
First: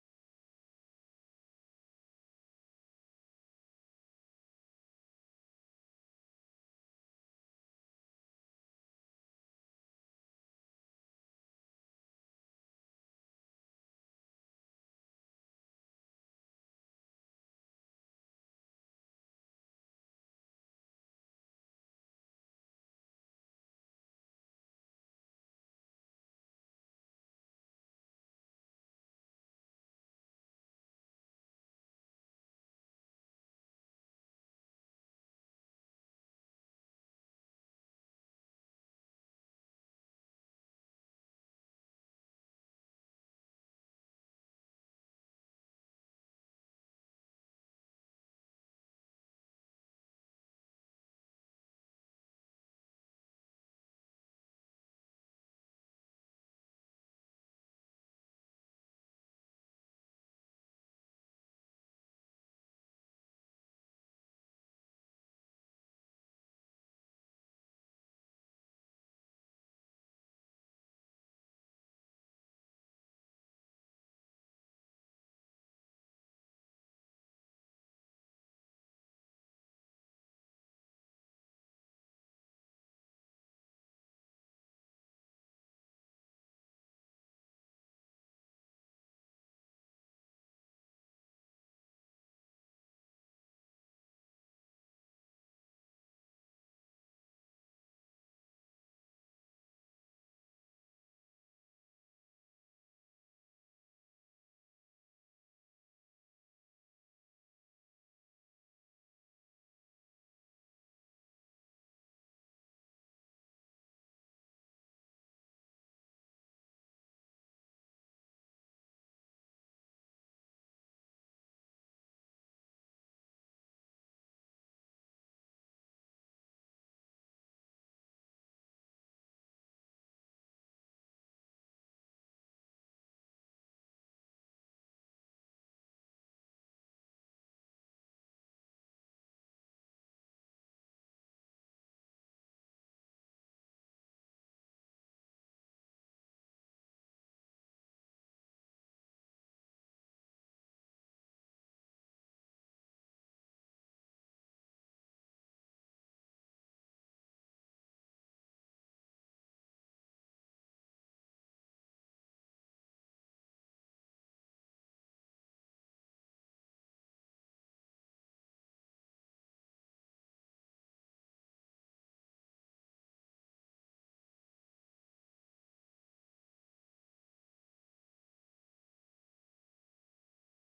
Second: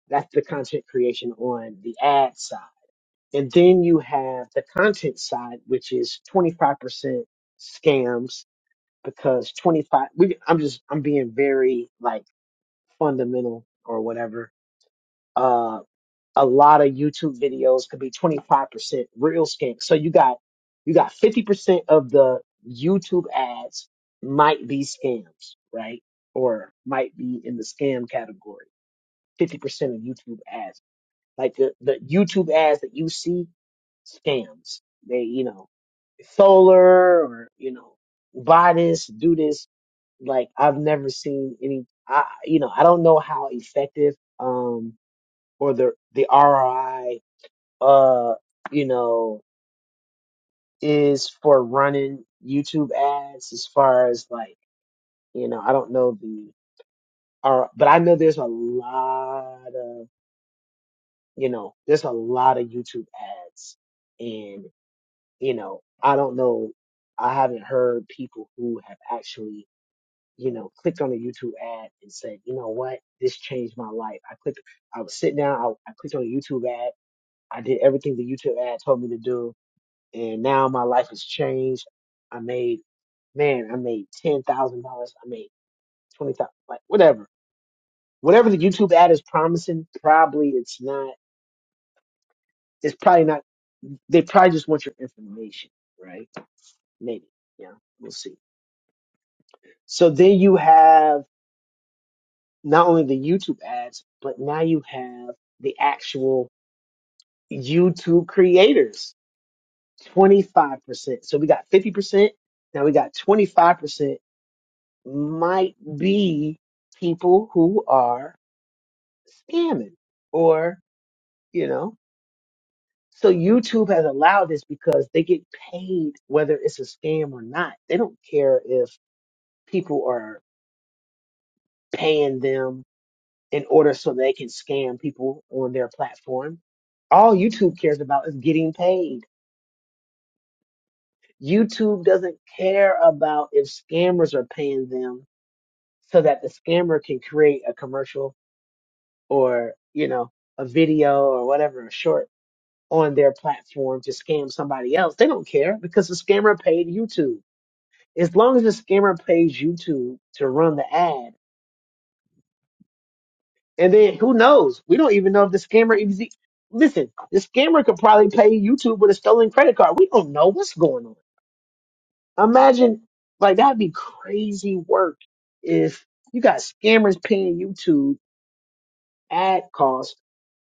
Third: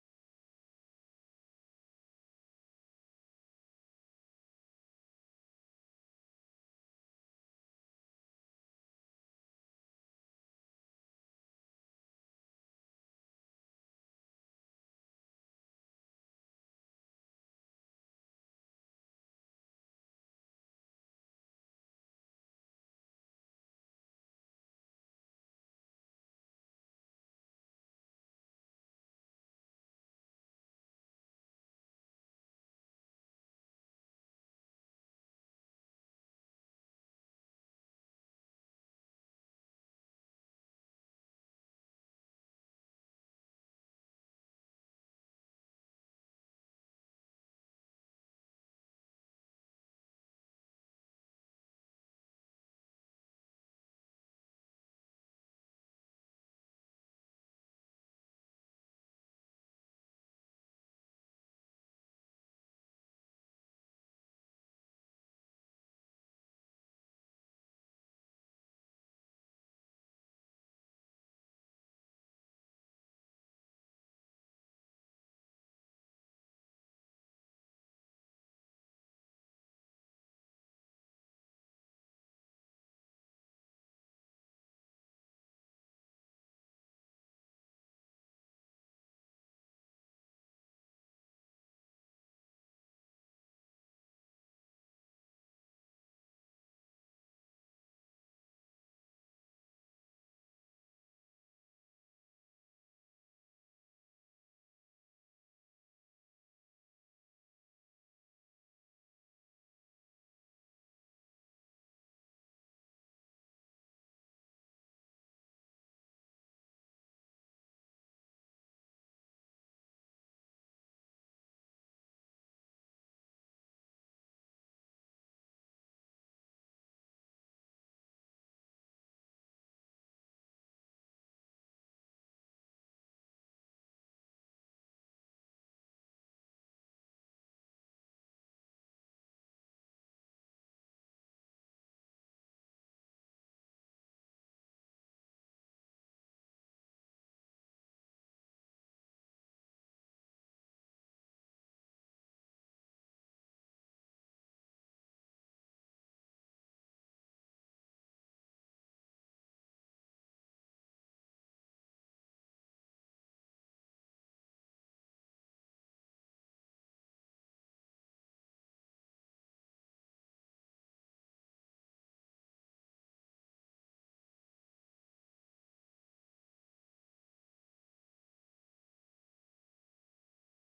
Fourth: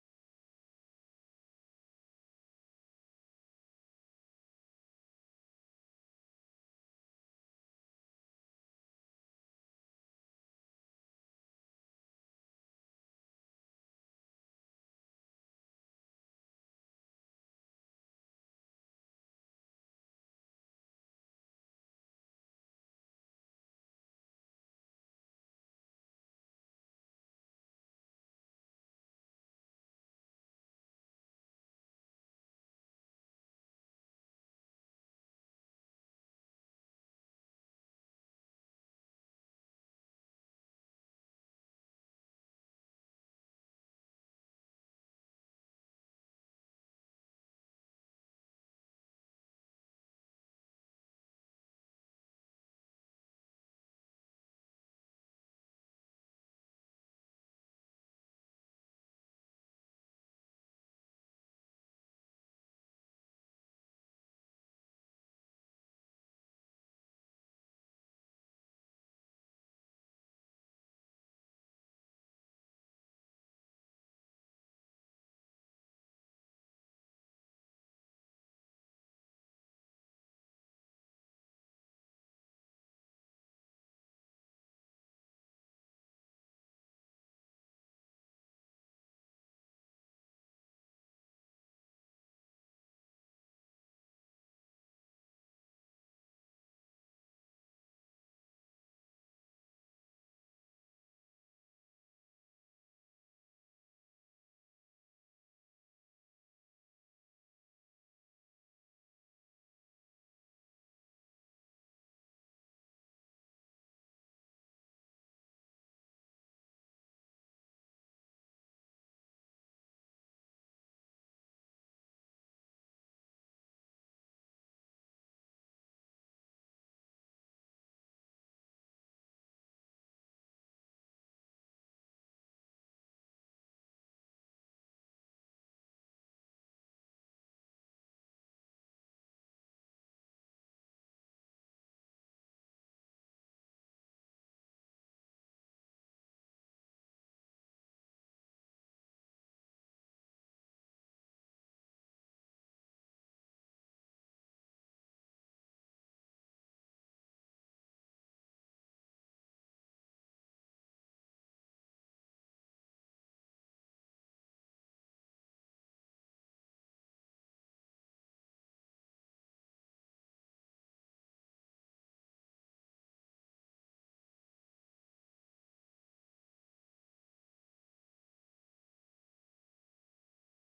Speaker 1: That's the content creation on the ad side, and then you have the content side, which is twenty five percent scams because twenty five. We, I'm just I'm being very like fundamental or whatever Uh, a lot of YouTube videos could be 25% real skin. So you got you got 50% of the YouTube ads might be scams, right? Or might be in the scam category. 50% of YouTube ads. Like the, the YouTube ads that you see, scams. They, you know, solar or, you know, buy this, do this. Like I've never seen any I you know, I don't know how effective um or the the ROI uh, you know, is for running YouTube ads as far as like, you know, I don't know the or but I know there's a lot of, you know, there's a lot of YouTube ads and, you know, I don't know I haven't heard people who have actually, you know, clicked on a YouTube ad and said, you know what, this changed my life. I clicked I was sitting down, I, I clicked on a YouTube ad, I did everything the YouTube ad told me to do and now my life has changed. I made man, I made ten thousand dollars. I made twenty thousand, like whatever, whatever the YouTube ad is promising. Probably it's not. It's probably not. They probably just want your information, right? Maybe, yeah, we'll see. So then you have not only the YouTube ads, but now you have the actual YouTube creators. Twenty five percent. So we got fifty percent. Now we got twenty five percent might be people who are scamming or, you know, so YouTube has allowed this because they get paid whether it's a scam or not. They don't care if people are paying them in order so they can scam people on their platform. All YouTube cares about is getting paid. YouTube doesn't care about if scammers are paying them so that the scammer can create a commercial or you know a video or whatever a short on their platform to scam somebody else they don't care because the scammer paid youtube as long as the scammer pays youtube to run the ad and then who knows we don't even know if the scammer is listen the scammer could probably pay youtube with a stolen credit card we don't know what's going on imagine like that'd be crazy work if you got scammers paying youtube ad costs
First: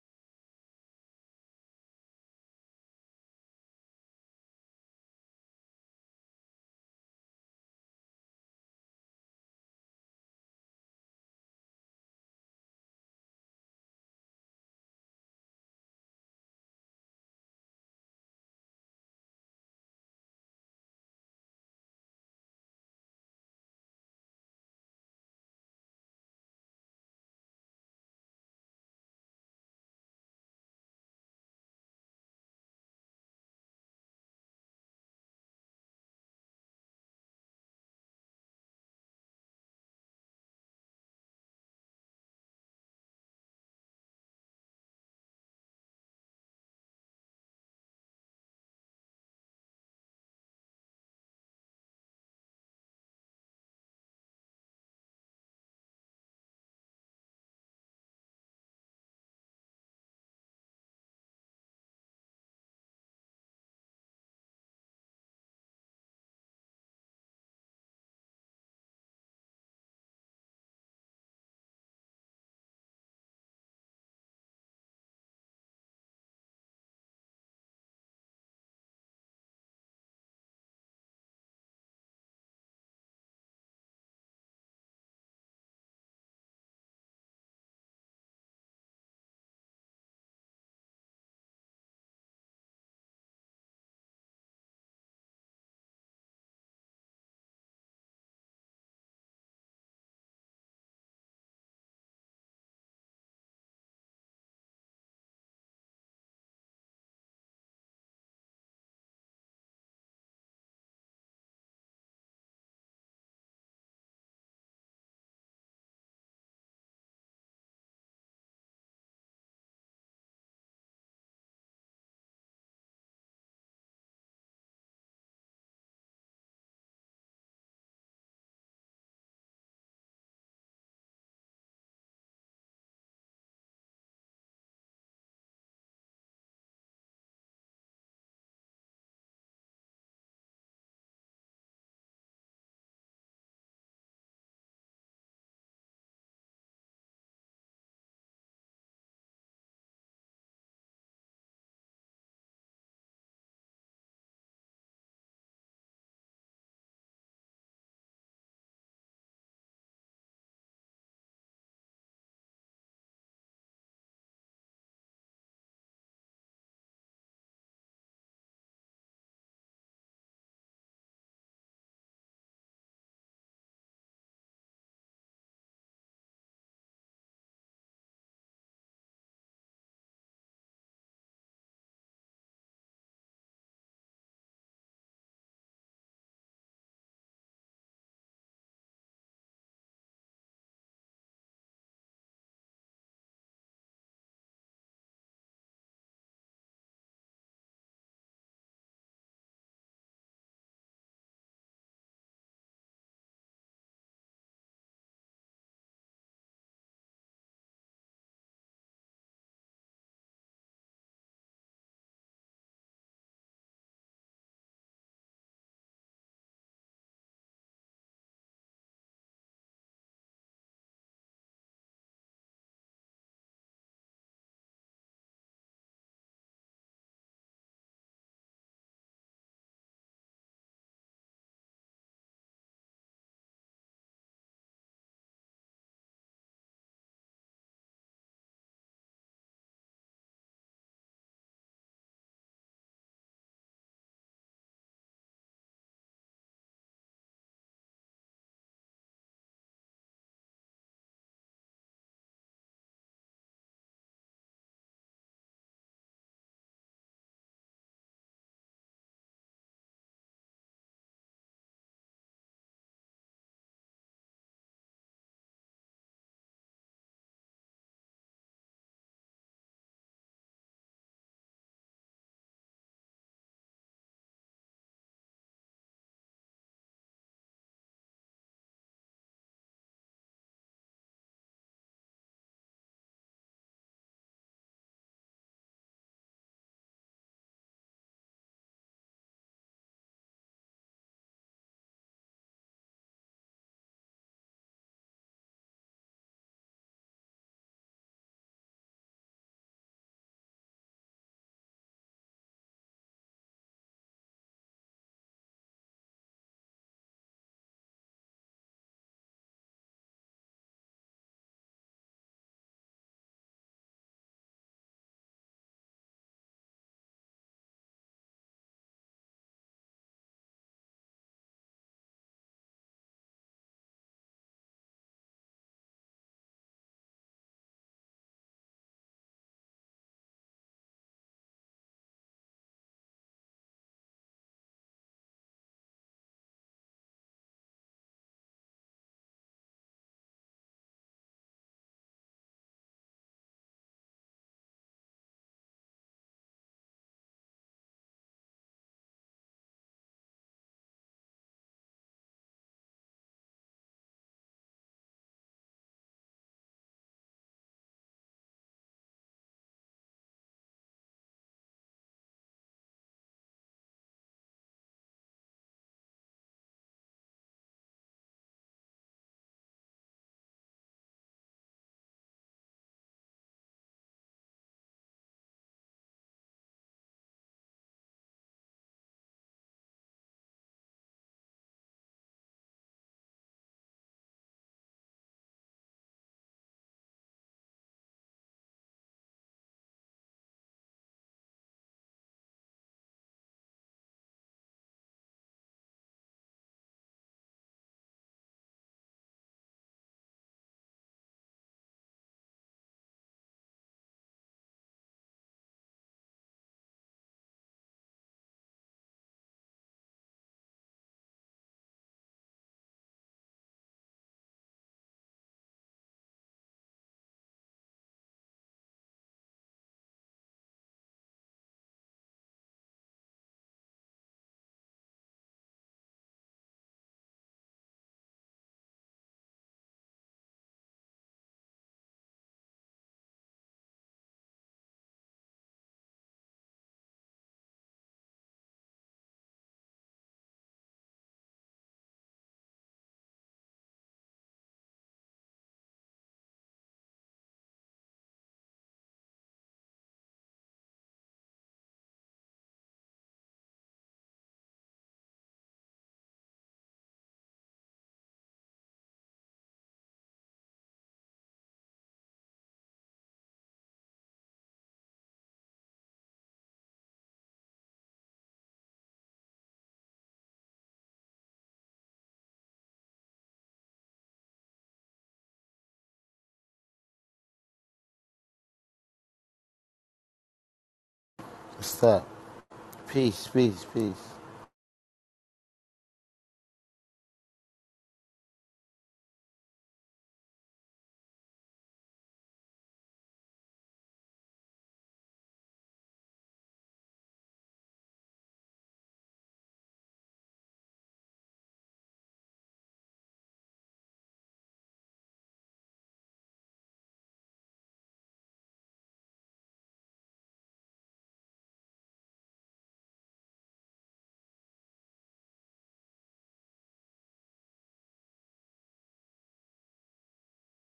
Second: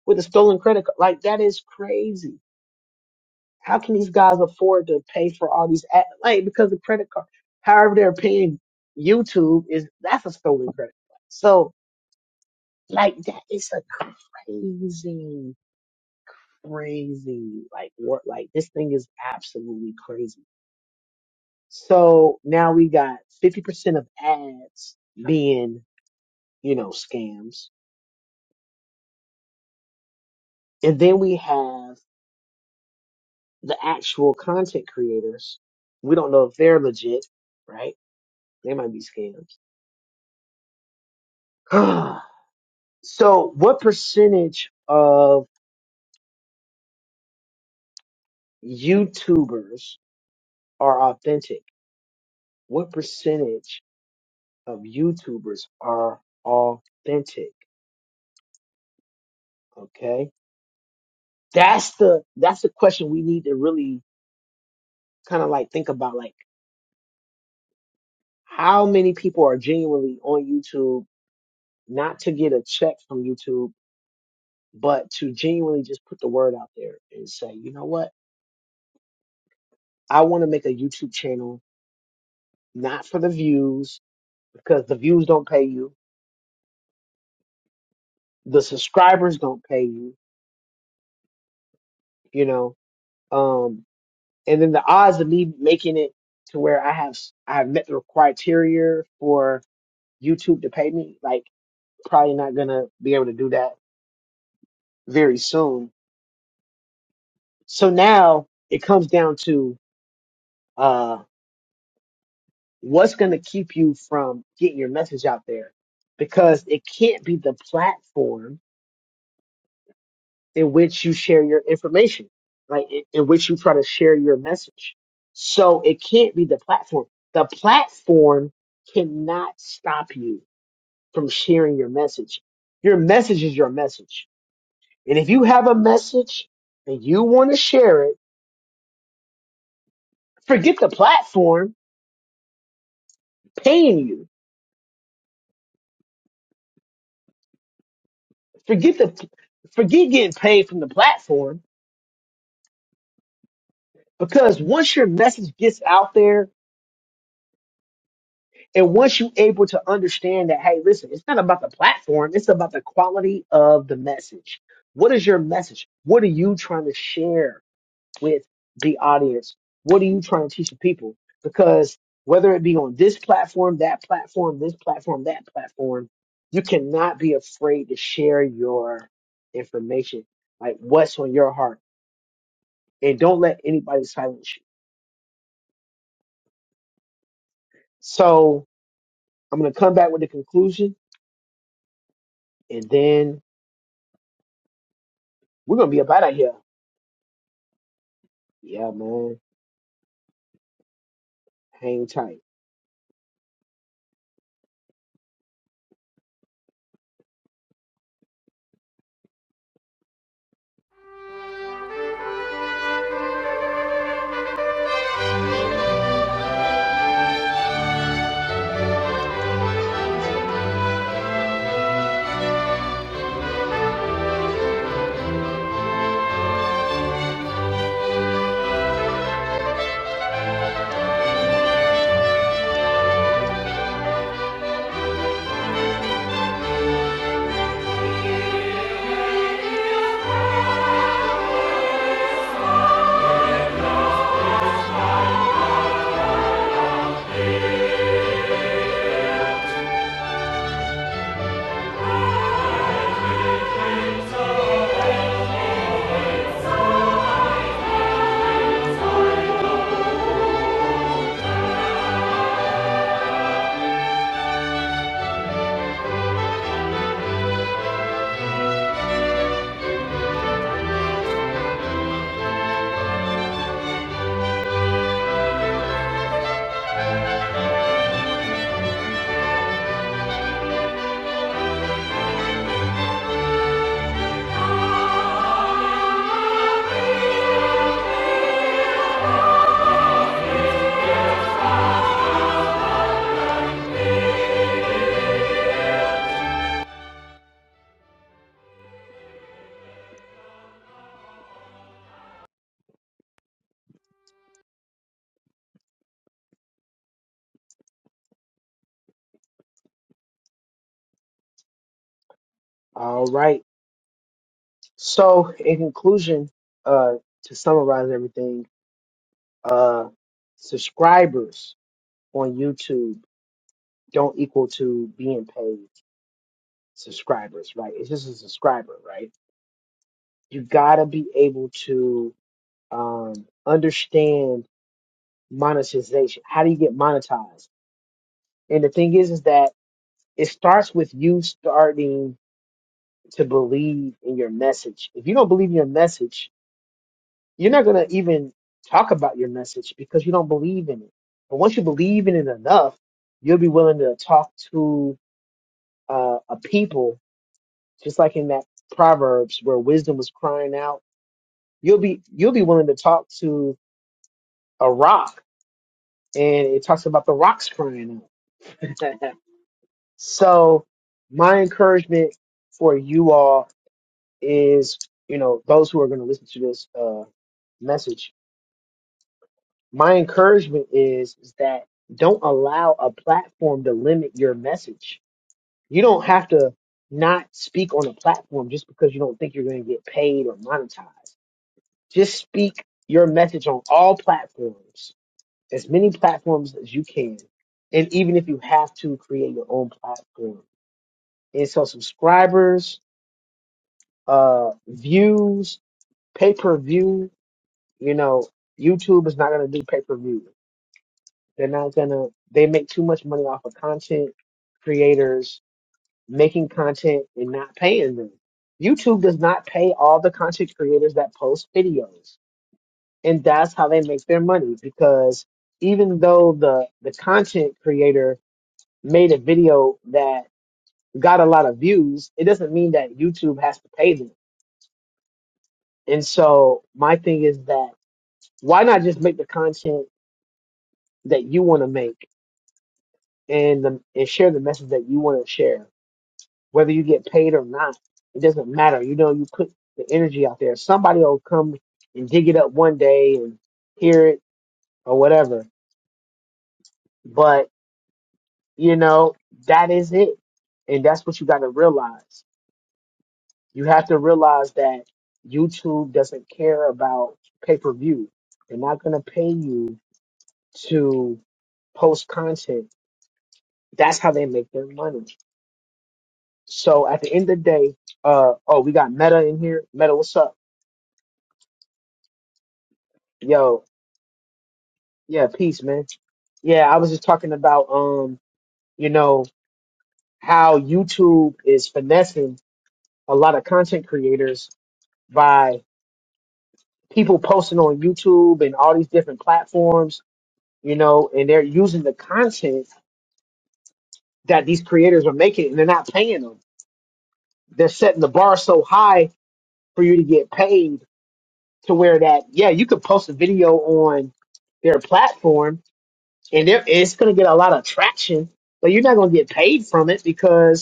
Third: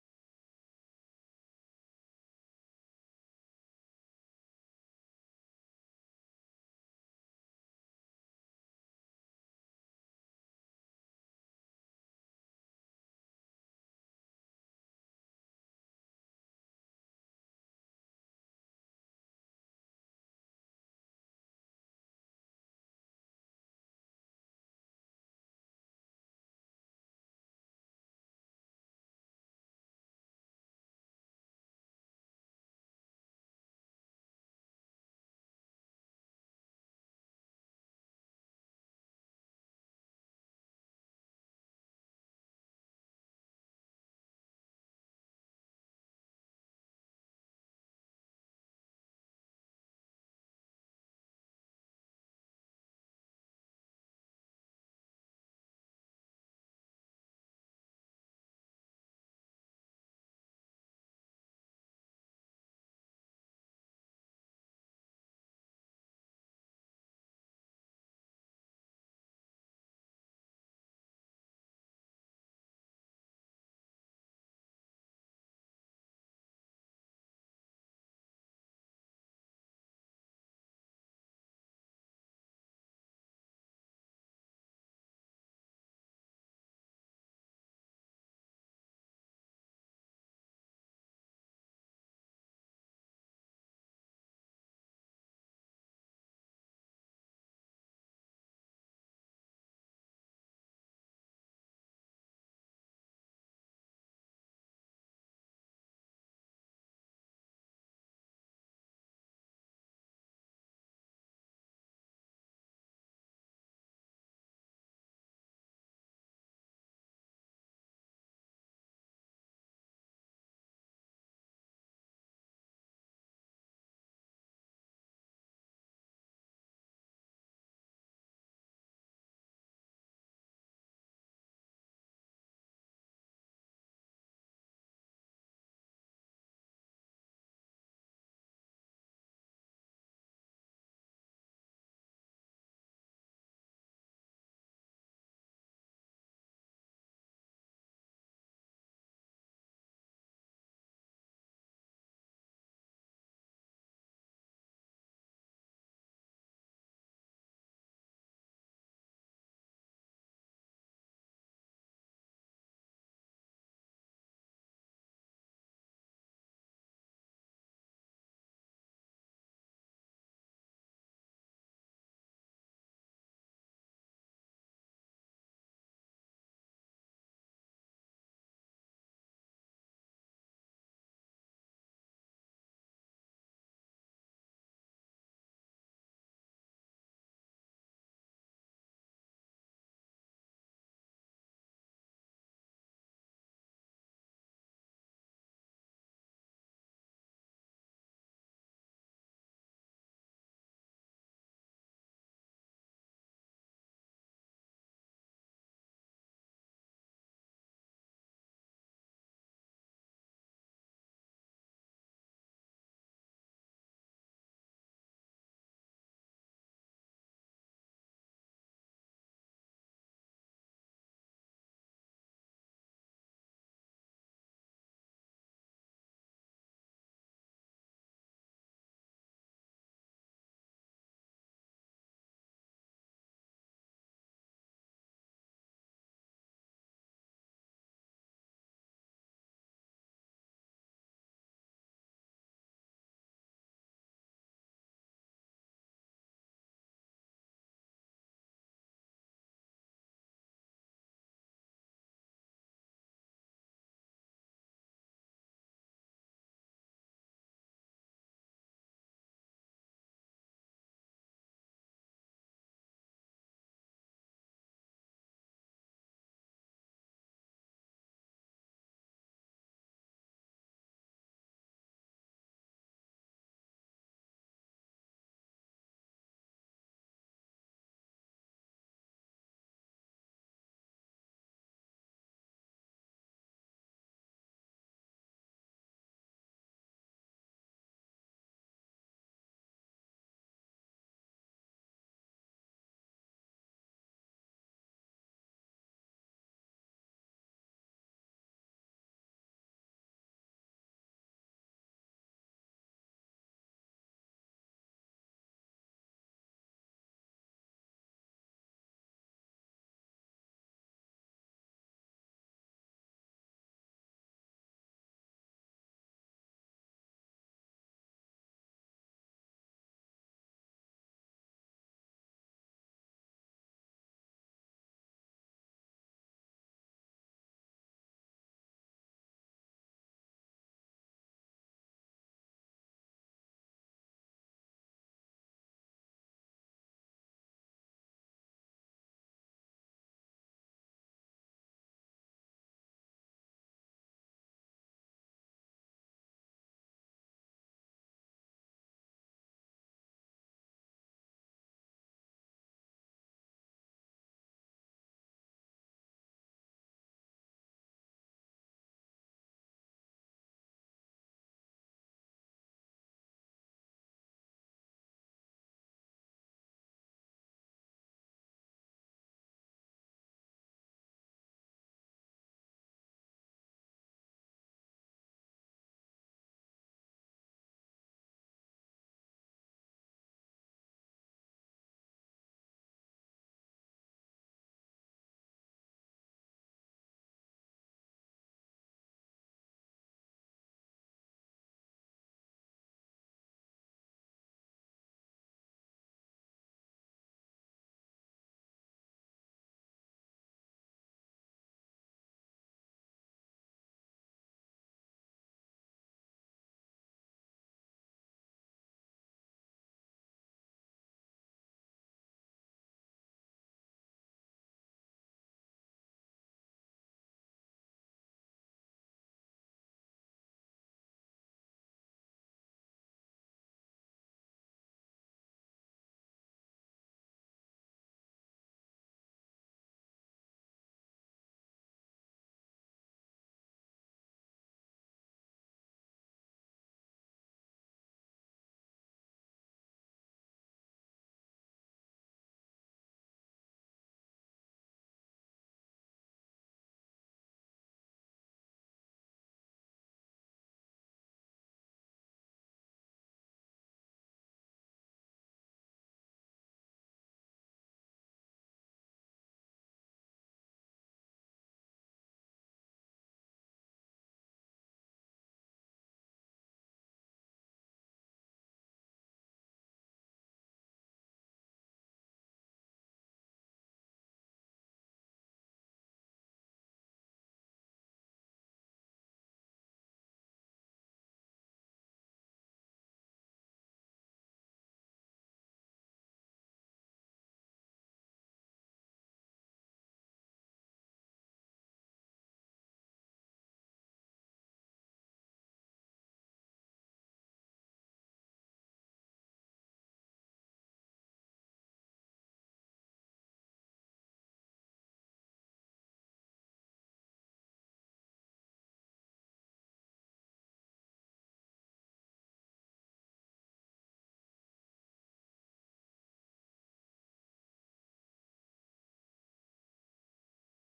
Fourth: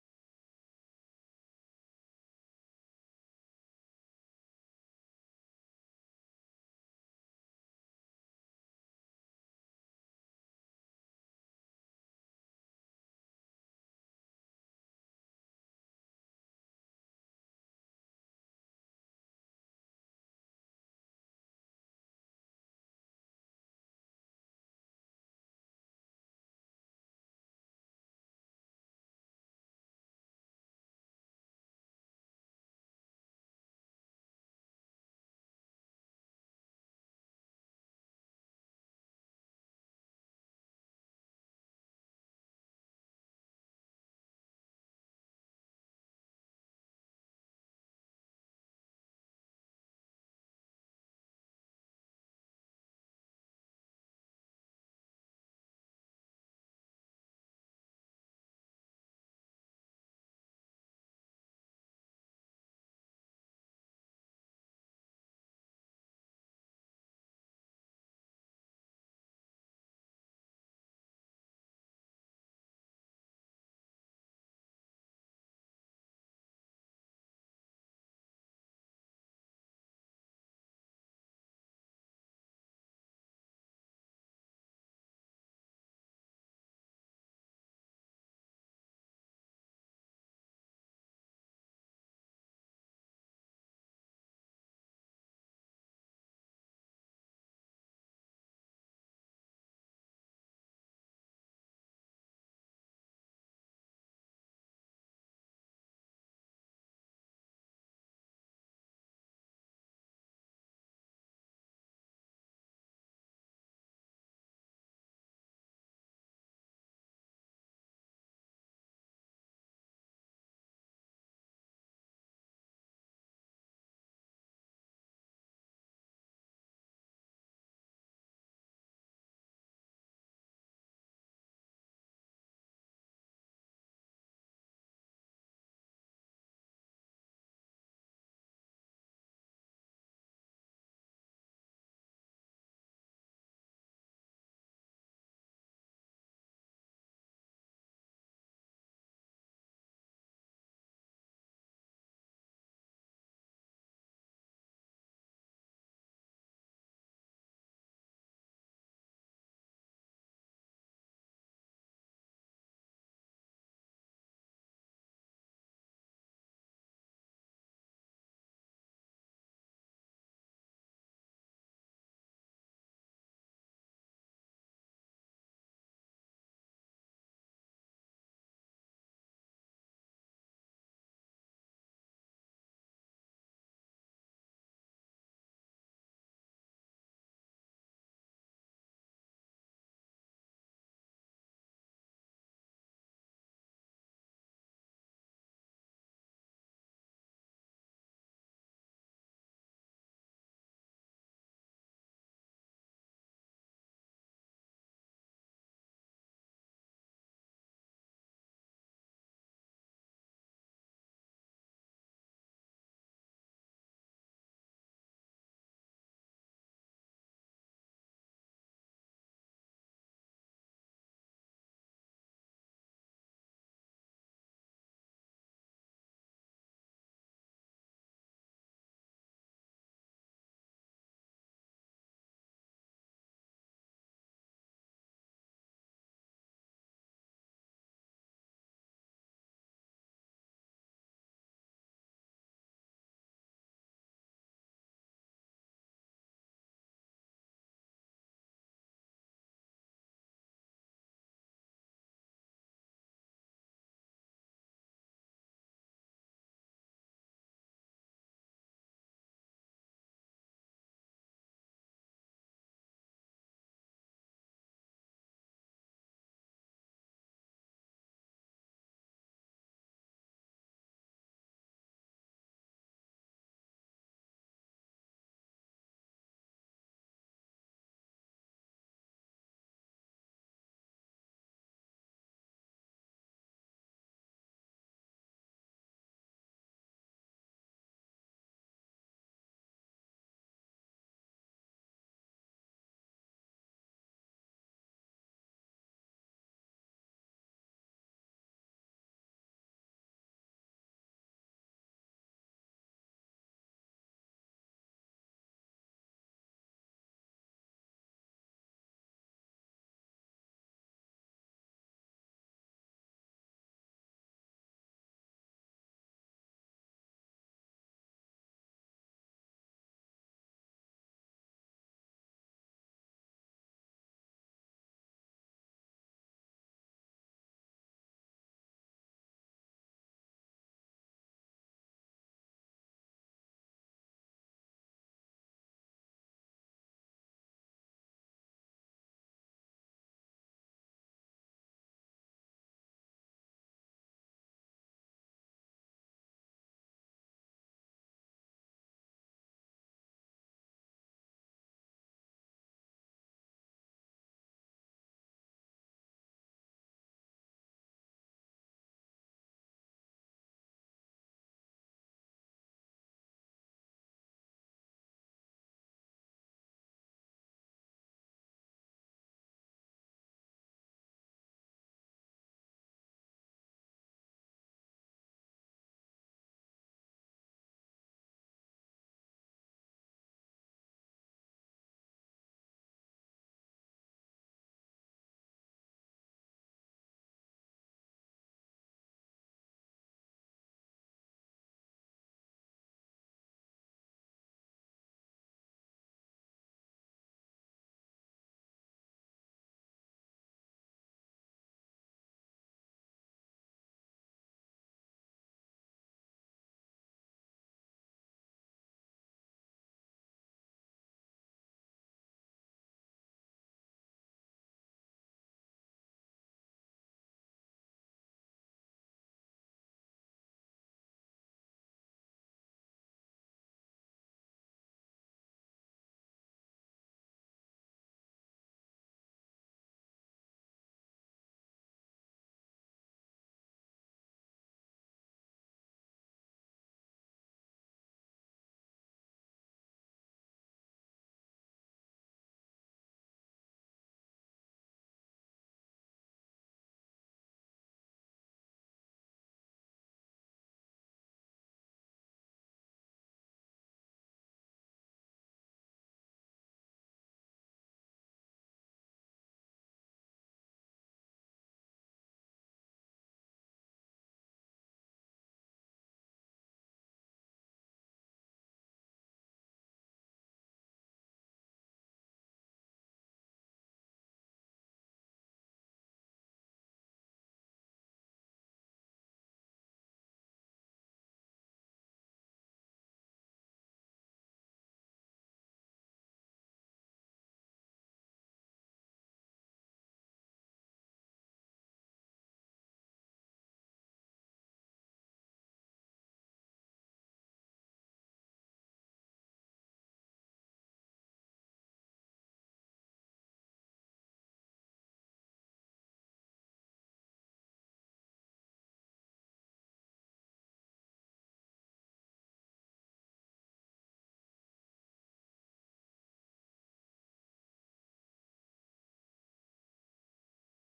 Speaker 1: with a stolen credit card like that is crazy How can these guys afford to pay for all these ad- like because the credit card, however they're paying YouTube is that's a stolen credit card. So like that is a crazy, crazy like what like this thing is absolutely crazy. So now we got fifty percent of ads being you know scams, and then we have the actual content creators. We don't know if they're legit, right? They might be scams. (sighs) So, what percentage of YouTubers are authentic? What percentage of YouTubers are authentic? Okay, that's the that's the question we need to really kind of like think about. Like, how many people are genuinely on YouTube, not to get a check from YouTube, but to genuinely just put the word out there and say, you know what, I want to make a YouTube channel, not for the views because the views don't pay you the subscribers don't pay you, you know. Um, and then the odds of me making it to where I have I have met the criteria for YouTube to pay me, like probably not gonna be able to do that very soon. So now it comes down to uh, what's gonna keep you from getting your message out there, because it can't be the platform in which you share your information, right? In, in which you try to share your message. So it can't be the platform. The platform cannot stop you from sharing your message. Your message is your message. And if you have a message and you want to share it, forget the platform paying you. Forget the, forget getting paid from the platform because once your message gets out there And once you are able to understand that, hey, listen, it's not about the platform, it's about the quality of the message. What is your message? What are you trying to share with the audience? What are you trying to teach the people? Because whether it be on this platform, that platform, this platform, that platform, you cannot be afraid to share your information, like what's on your heart. And don't let anybody silence you. So I'm gonna come back with the conclusion and then we're gonna be about out here. Yeah, man. Hang tight. All right. So, in conclusion, uh, to summarize everything, uh, subscribers on YouTube don't equal to being paid subscribers, right? It's just a subscriber, right? You gotta be able to um, understand monetization. How do you get monetized? And the thing is, is that it starts with you starting to believe in your message. If you don't believe in your message, you're not going to even talk about your message because you don't believe in it. But once you believe in it enough, you'll be willing to talk to uh, a people, just like in that Proverbs where wisdom was crying out. You'll be you'll be willing to talk to a rock, and it talks about the rocks crying out. (laughs) so my encouragement for you all is, you know, those who are going to listen to this uh, message my encouragement is, is that don't allow a platform to limit your message. You don't have to not speak on a platform just because you don't think you're going to get paid or monetized. Just speak your message on all platforms, as many platforms as you can. And even if you have to create your own platform. And so subscribers, uh, views, pay per view, you know, YouTube is not going to do pay per view. They're not gonna, they make too much money off of content creators making content and not paying them. YouTube does not pay all the content creators that post videos. And that's how they make their money because even though the, the content creator made a video that got a lot of views, it doesn't mean that YouTube has to pay them. And so my thing is that why not just make the content that you want to make and the, and share the message that you want to share whether you get paid or not. It doesn't matter. You know, you put the energy out there. Somebody will come and dig it up one day and hear it or whatever. But, you know, that is it. And that's what you got to realize. You have to realize that YouTube doesn't care about pay per view. They're not going to pay you to post content. That's how they make their money. So at the end of the day, uh, oh, we got Meta in here. Meta, what's up?
Speaker 3: What's up? Peace,
Speaker 1: Yo,
Speaker 3: peace, peace.
Speaker 1: Yeah, peace, man. Yeah, I was just talking about um, you know, how YouTube is finessing a lot of content creators by people posting on YouTube and all these different platforms, you know, and they're using the content that these creators are making and they're not paying them. They're setting the bar so high for you to get paid to where that yeah, you could post a video on their platform and they're- it's going to get a lot of traction, but you're not going to get paid from it because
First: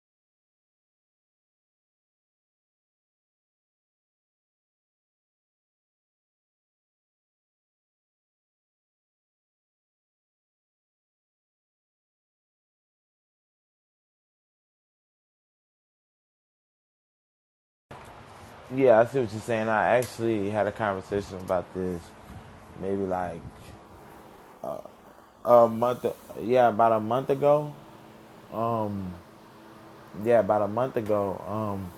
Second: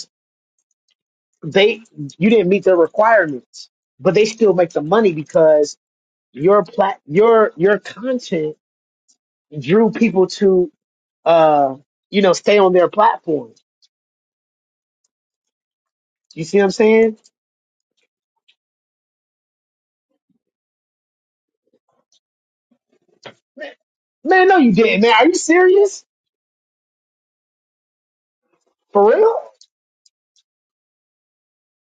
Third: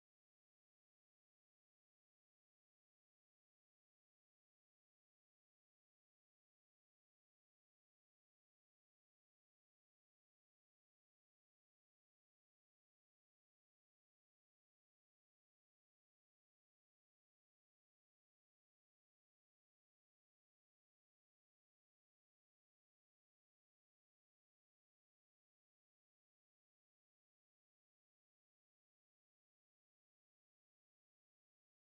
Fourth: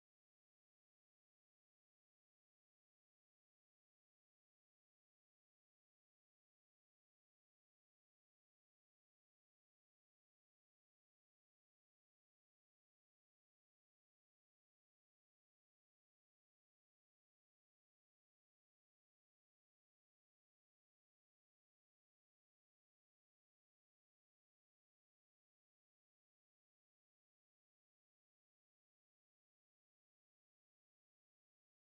Speaker 1: they you didn't meet their requirements, but they still make the money because your plat your your content drew people to uh you know stay on their platform. You see what I'm saying?
Speaker 3: Yeah, I see what you're saying. I actually had a conversation about this maybe like
Speaker 1: Man, no, you didn't. Man, are you
Speaker 3: a
Speaker 1: serious?
Speaker 3: month. Yeah, about a month ago.
Speaker 1: For real?
Speaker 3: Yeah, about a month ago. Um,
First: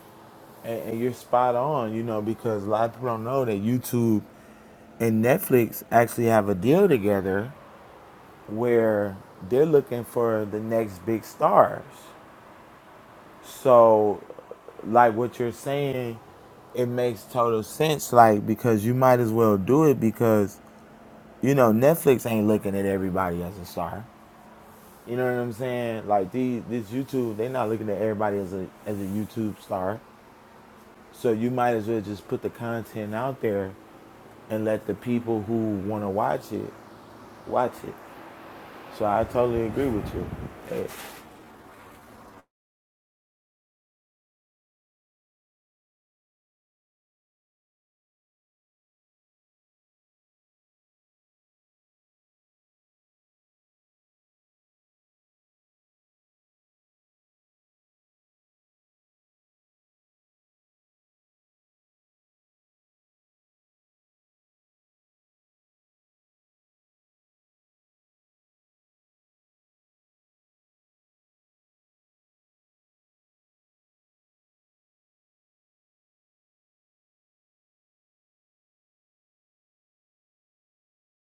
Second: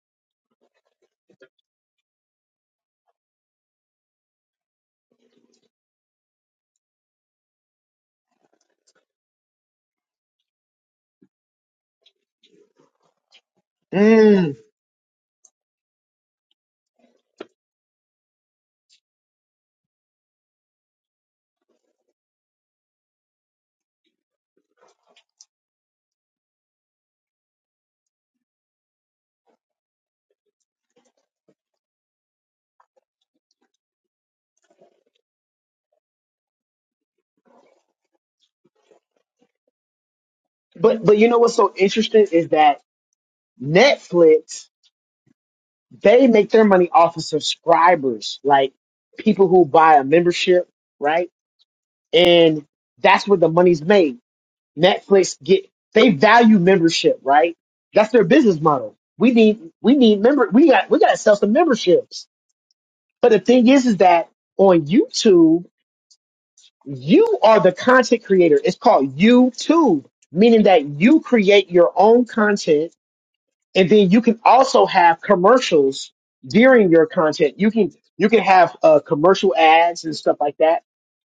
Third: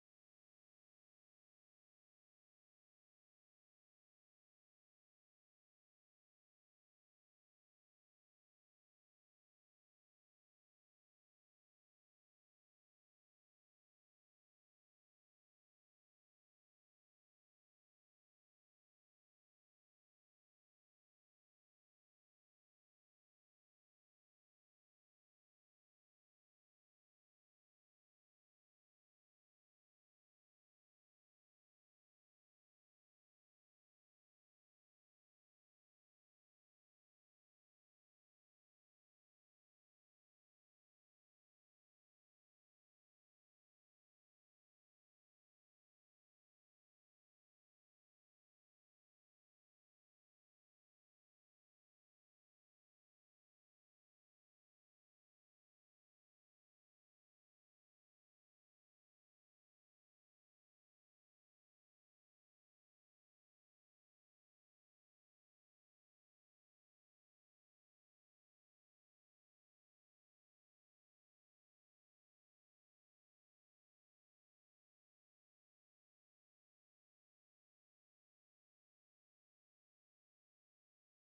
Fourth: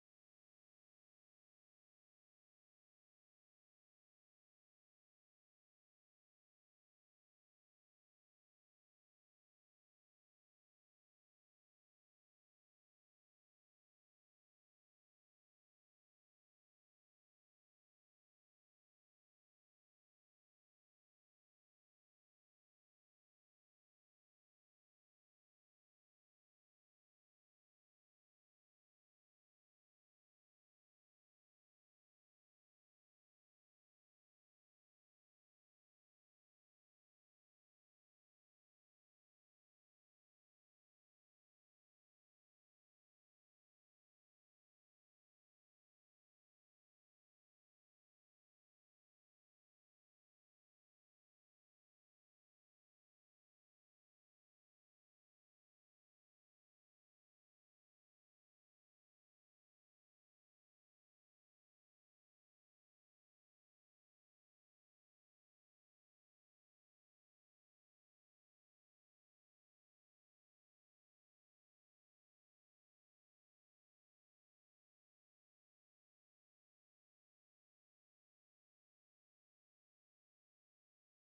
Speaker 3: and, and you're spot on. You know, because a lot of people don't know that YouTube and Netflix actually have a deal together where they're looking for the next big stars. So,
Speaker 1: Mm.
Speaker 3: like what you're saying, it makes total sense. Like because you might as well do it because you know Netflix ain't looking at everybody as a star. You know what I'm saying? Like these, this YouTube, they are not looking at everybody as a as a YouTube star. So you might as well just put the content out there and let the people who want to watch it watch it. So I totally agree with you. Eh,
Speaker 1: But but you know what's so interesting is that Netflix they make their money off of subscribers, like people who buy a membership, right? And that's where the money's made Netflix get they value membership, right? That's their business model. We need we need member we got we gotta sell some memberships. But the thing is is that on YouTube, you are the content creator. It's called YouTube, meaning that you create your own content and then you can also have commercials during your content. You can you can have uh, commercial ads and stuff like that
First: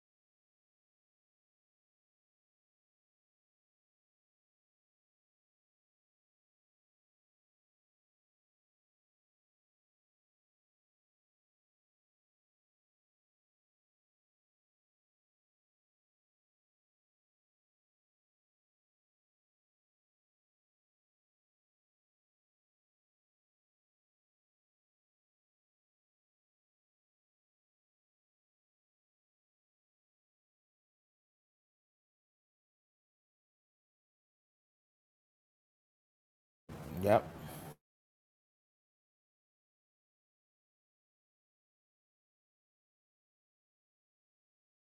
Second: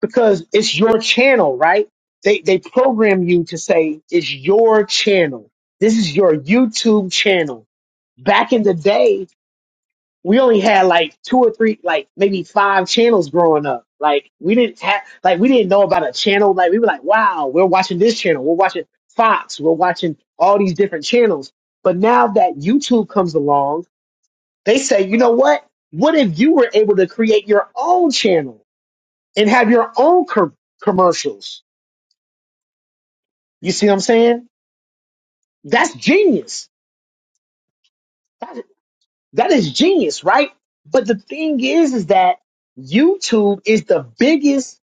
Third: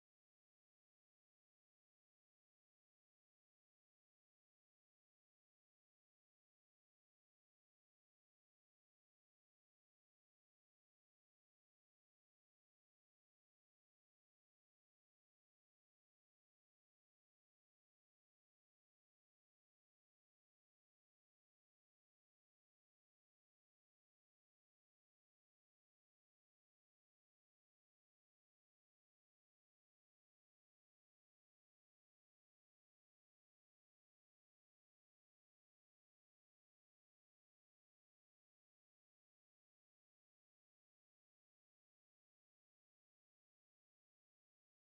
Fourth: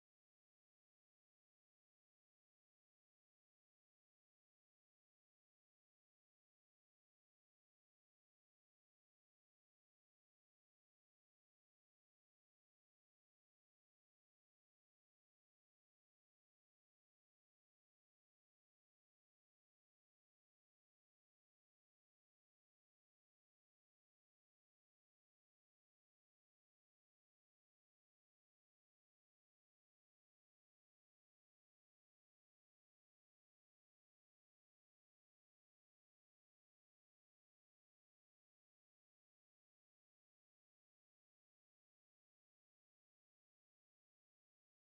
Speaker 1: because it's your channel, right? They they program you to say it's your channel. This is your YouTube channel. Back in the day, we only had like two or three, like maybe five channels growing up. Like we didn't have, like we didn't know about a channel. Like we were like, wow, we're watching this channel. We're watching Fox. We're watching all these different channels. But now that YouTube comes along, they say, you know what? What if you were able to create your own channel and have your own com- commercials? You see what I'm saying? That's genius.
Speaker 3: Yep.
Speaker 1: That, that is genius, right? But the thing is, is that YouTube is the biggest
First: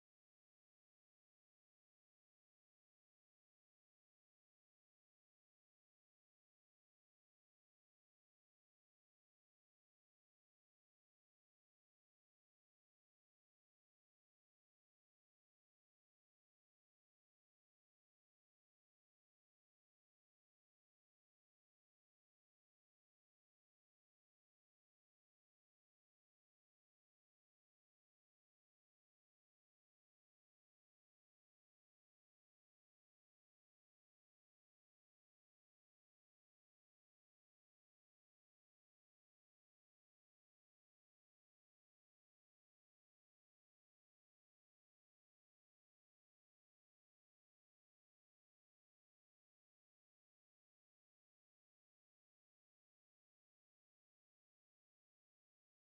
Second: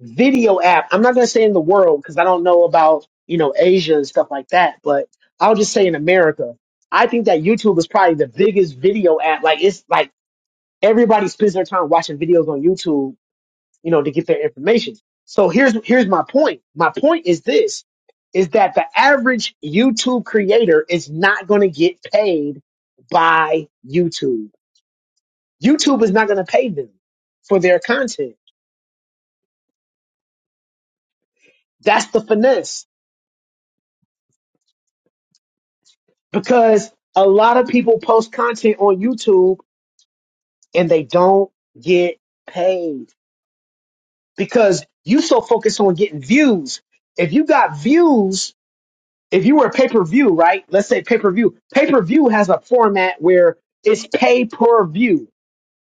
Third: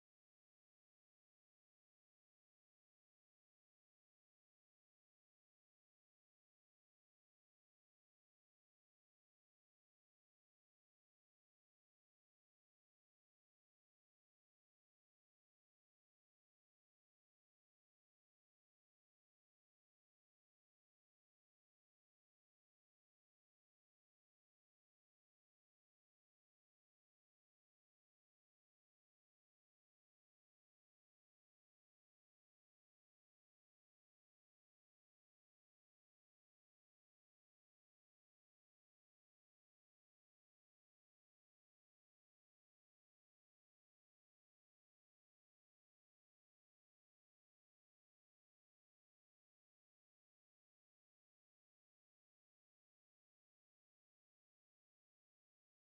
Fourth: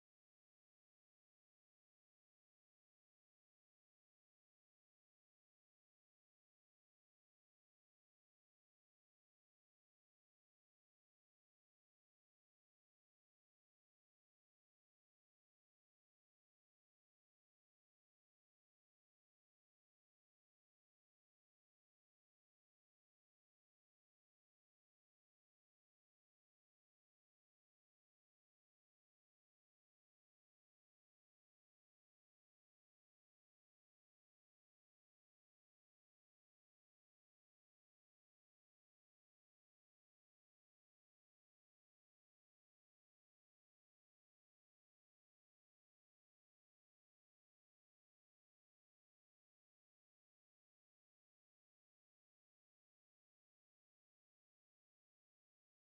Speaker 1: video app. I'm not going to say in the world because I don't know about, you know, Asia and stuff like that, but I'll just say in America, I think that YouTube is probably the biggest video app. Like it's like everybody spends their time watching videos on YouTube you know, to get their information. So here's here's my point. My point is this is that the average YouTube creator is not going to get paid by YouTube. YouTube is not going to pay them for their content. That's the finesse because a lot of people post content on YouTube and they don't get paid because you so focused on getting views. If you got views, if you were a pay per view, right? Let's say pay per view. Pay per view has a format where it's pay per view.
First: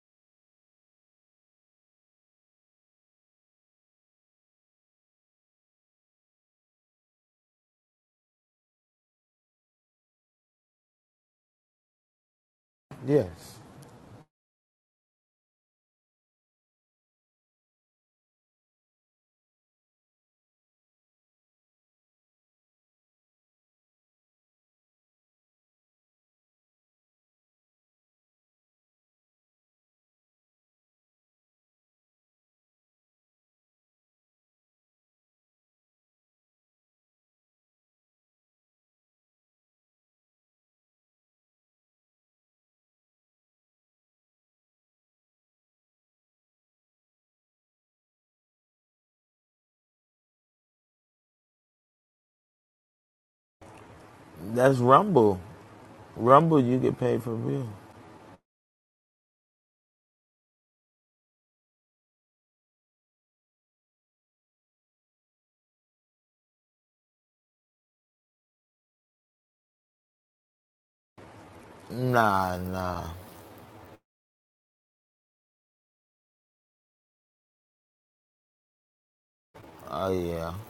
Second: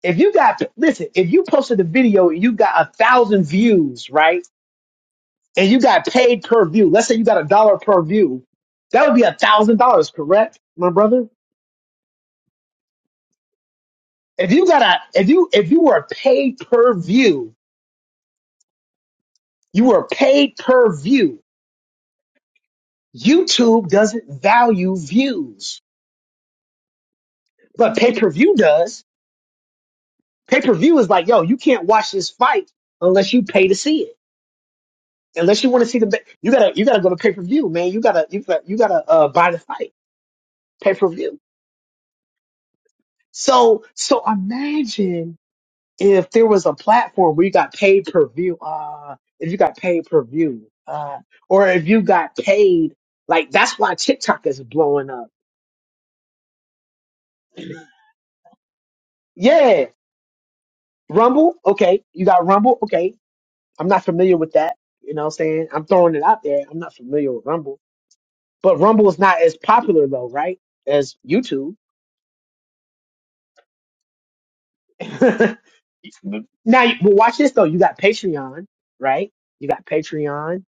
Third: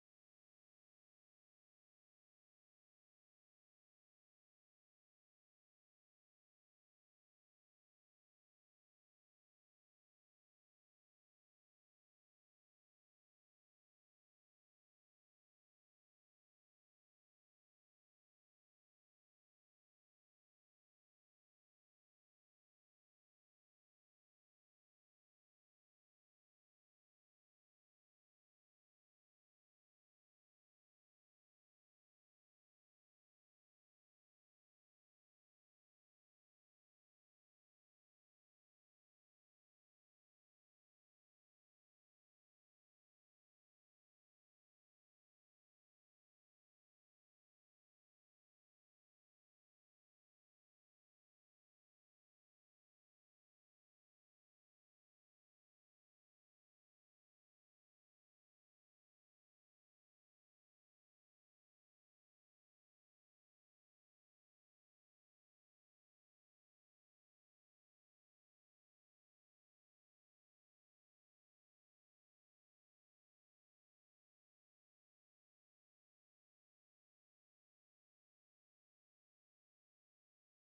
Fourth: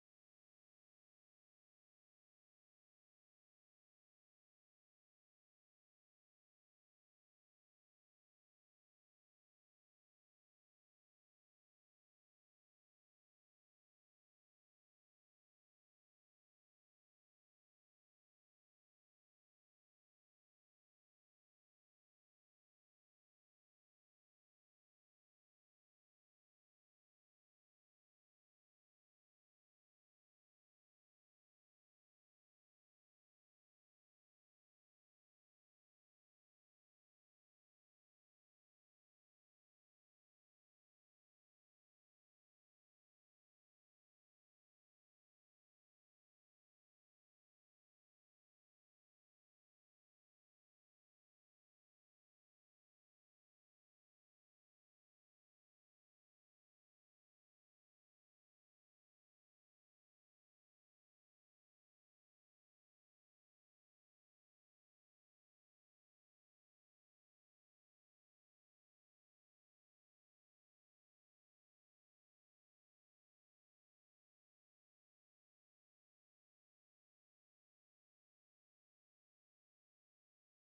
Speaker 1: If you got listen, if you posted a video and you got a thousand views, right? And you got paid per view. Let's say you got a dollar per view. That would be a thousand dollars, correct, my brother?
Speaker 3: Yes.
Speaker 1: If you got a if you if you were paid per view, you were paid per view. YouTube doesn't value views, but pay per view does Pay per view is like, yo, you can't watch this fight unless you pay to see it. Unless you want to see the, ba- you gotta, you gotta go to pay per view, man. You gotta, you gotta, you gotta uh, buy the fight, pay per view. So, so imagine if there was a platform where you got pay per view, uh, if you got pay per view, uh, or if you got paid, like that's why TikTok is
Speaker 3: That's
Speaker 1: blowing up.
Speaker 3: Rumble. Rumble, you get paid for real.
Speaker 1: Yeah, Rumble, okay, you got Rumble, okay. I'm not familiar with that. You know what I'm saying? I'm throwing it out there. I'm not familiar with Rumble But Rumble is not as popular though, right? As YouTube.
Speaker 3: Nah, nah.
Speaker 1: (laughs) now, you- but watch this though. You got Patreon, right? You got
Speaker 3: Oh yeah.
Speaker 1: Patreon.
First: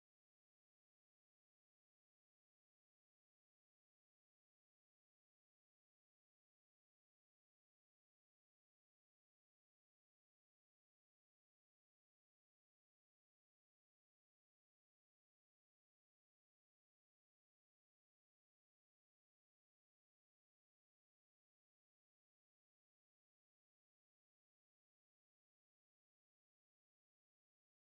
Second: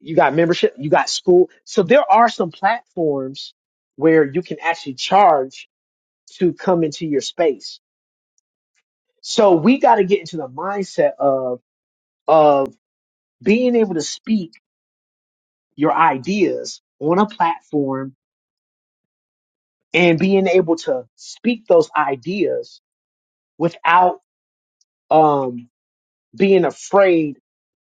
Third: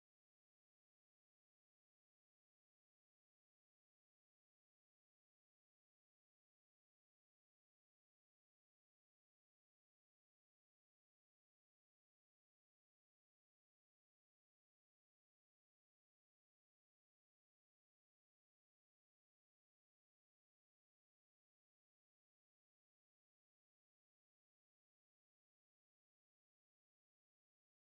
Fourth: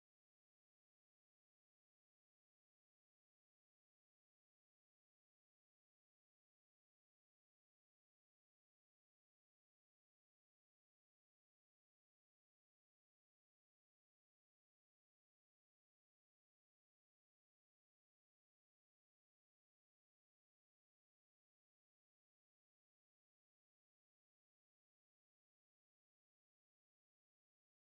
Speaker 1: You got membership. You got school. So there are some platforms where you can actually charge to come into your space. So we got to get into the mindset of of being able to speak your ideas on a platform and being able to speak those ideas without um. being afraid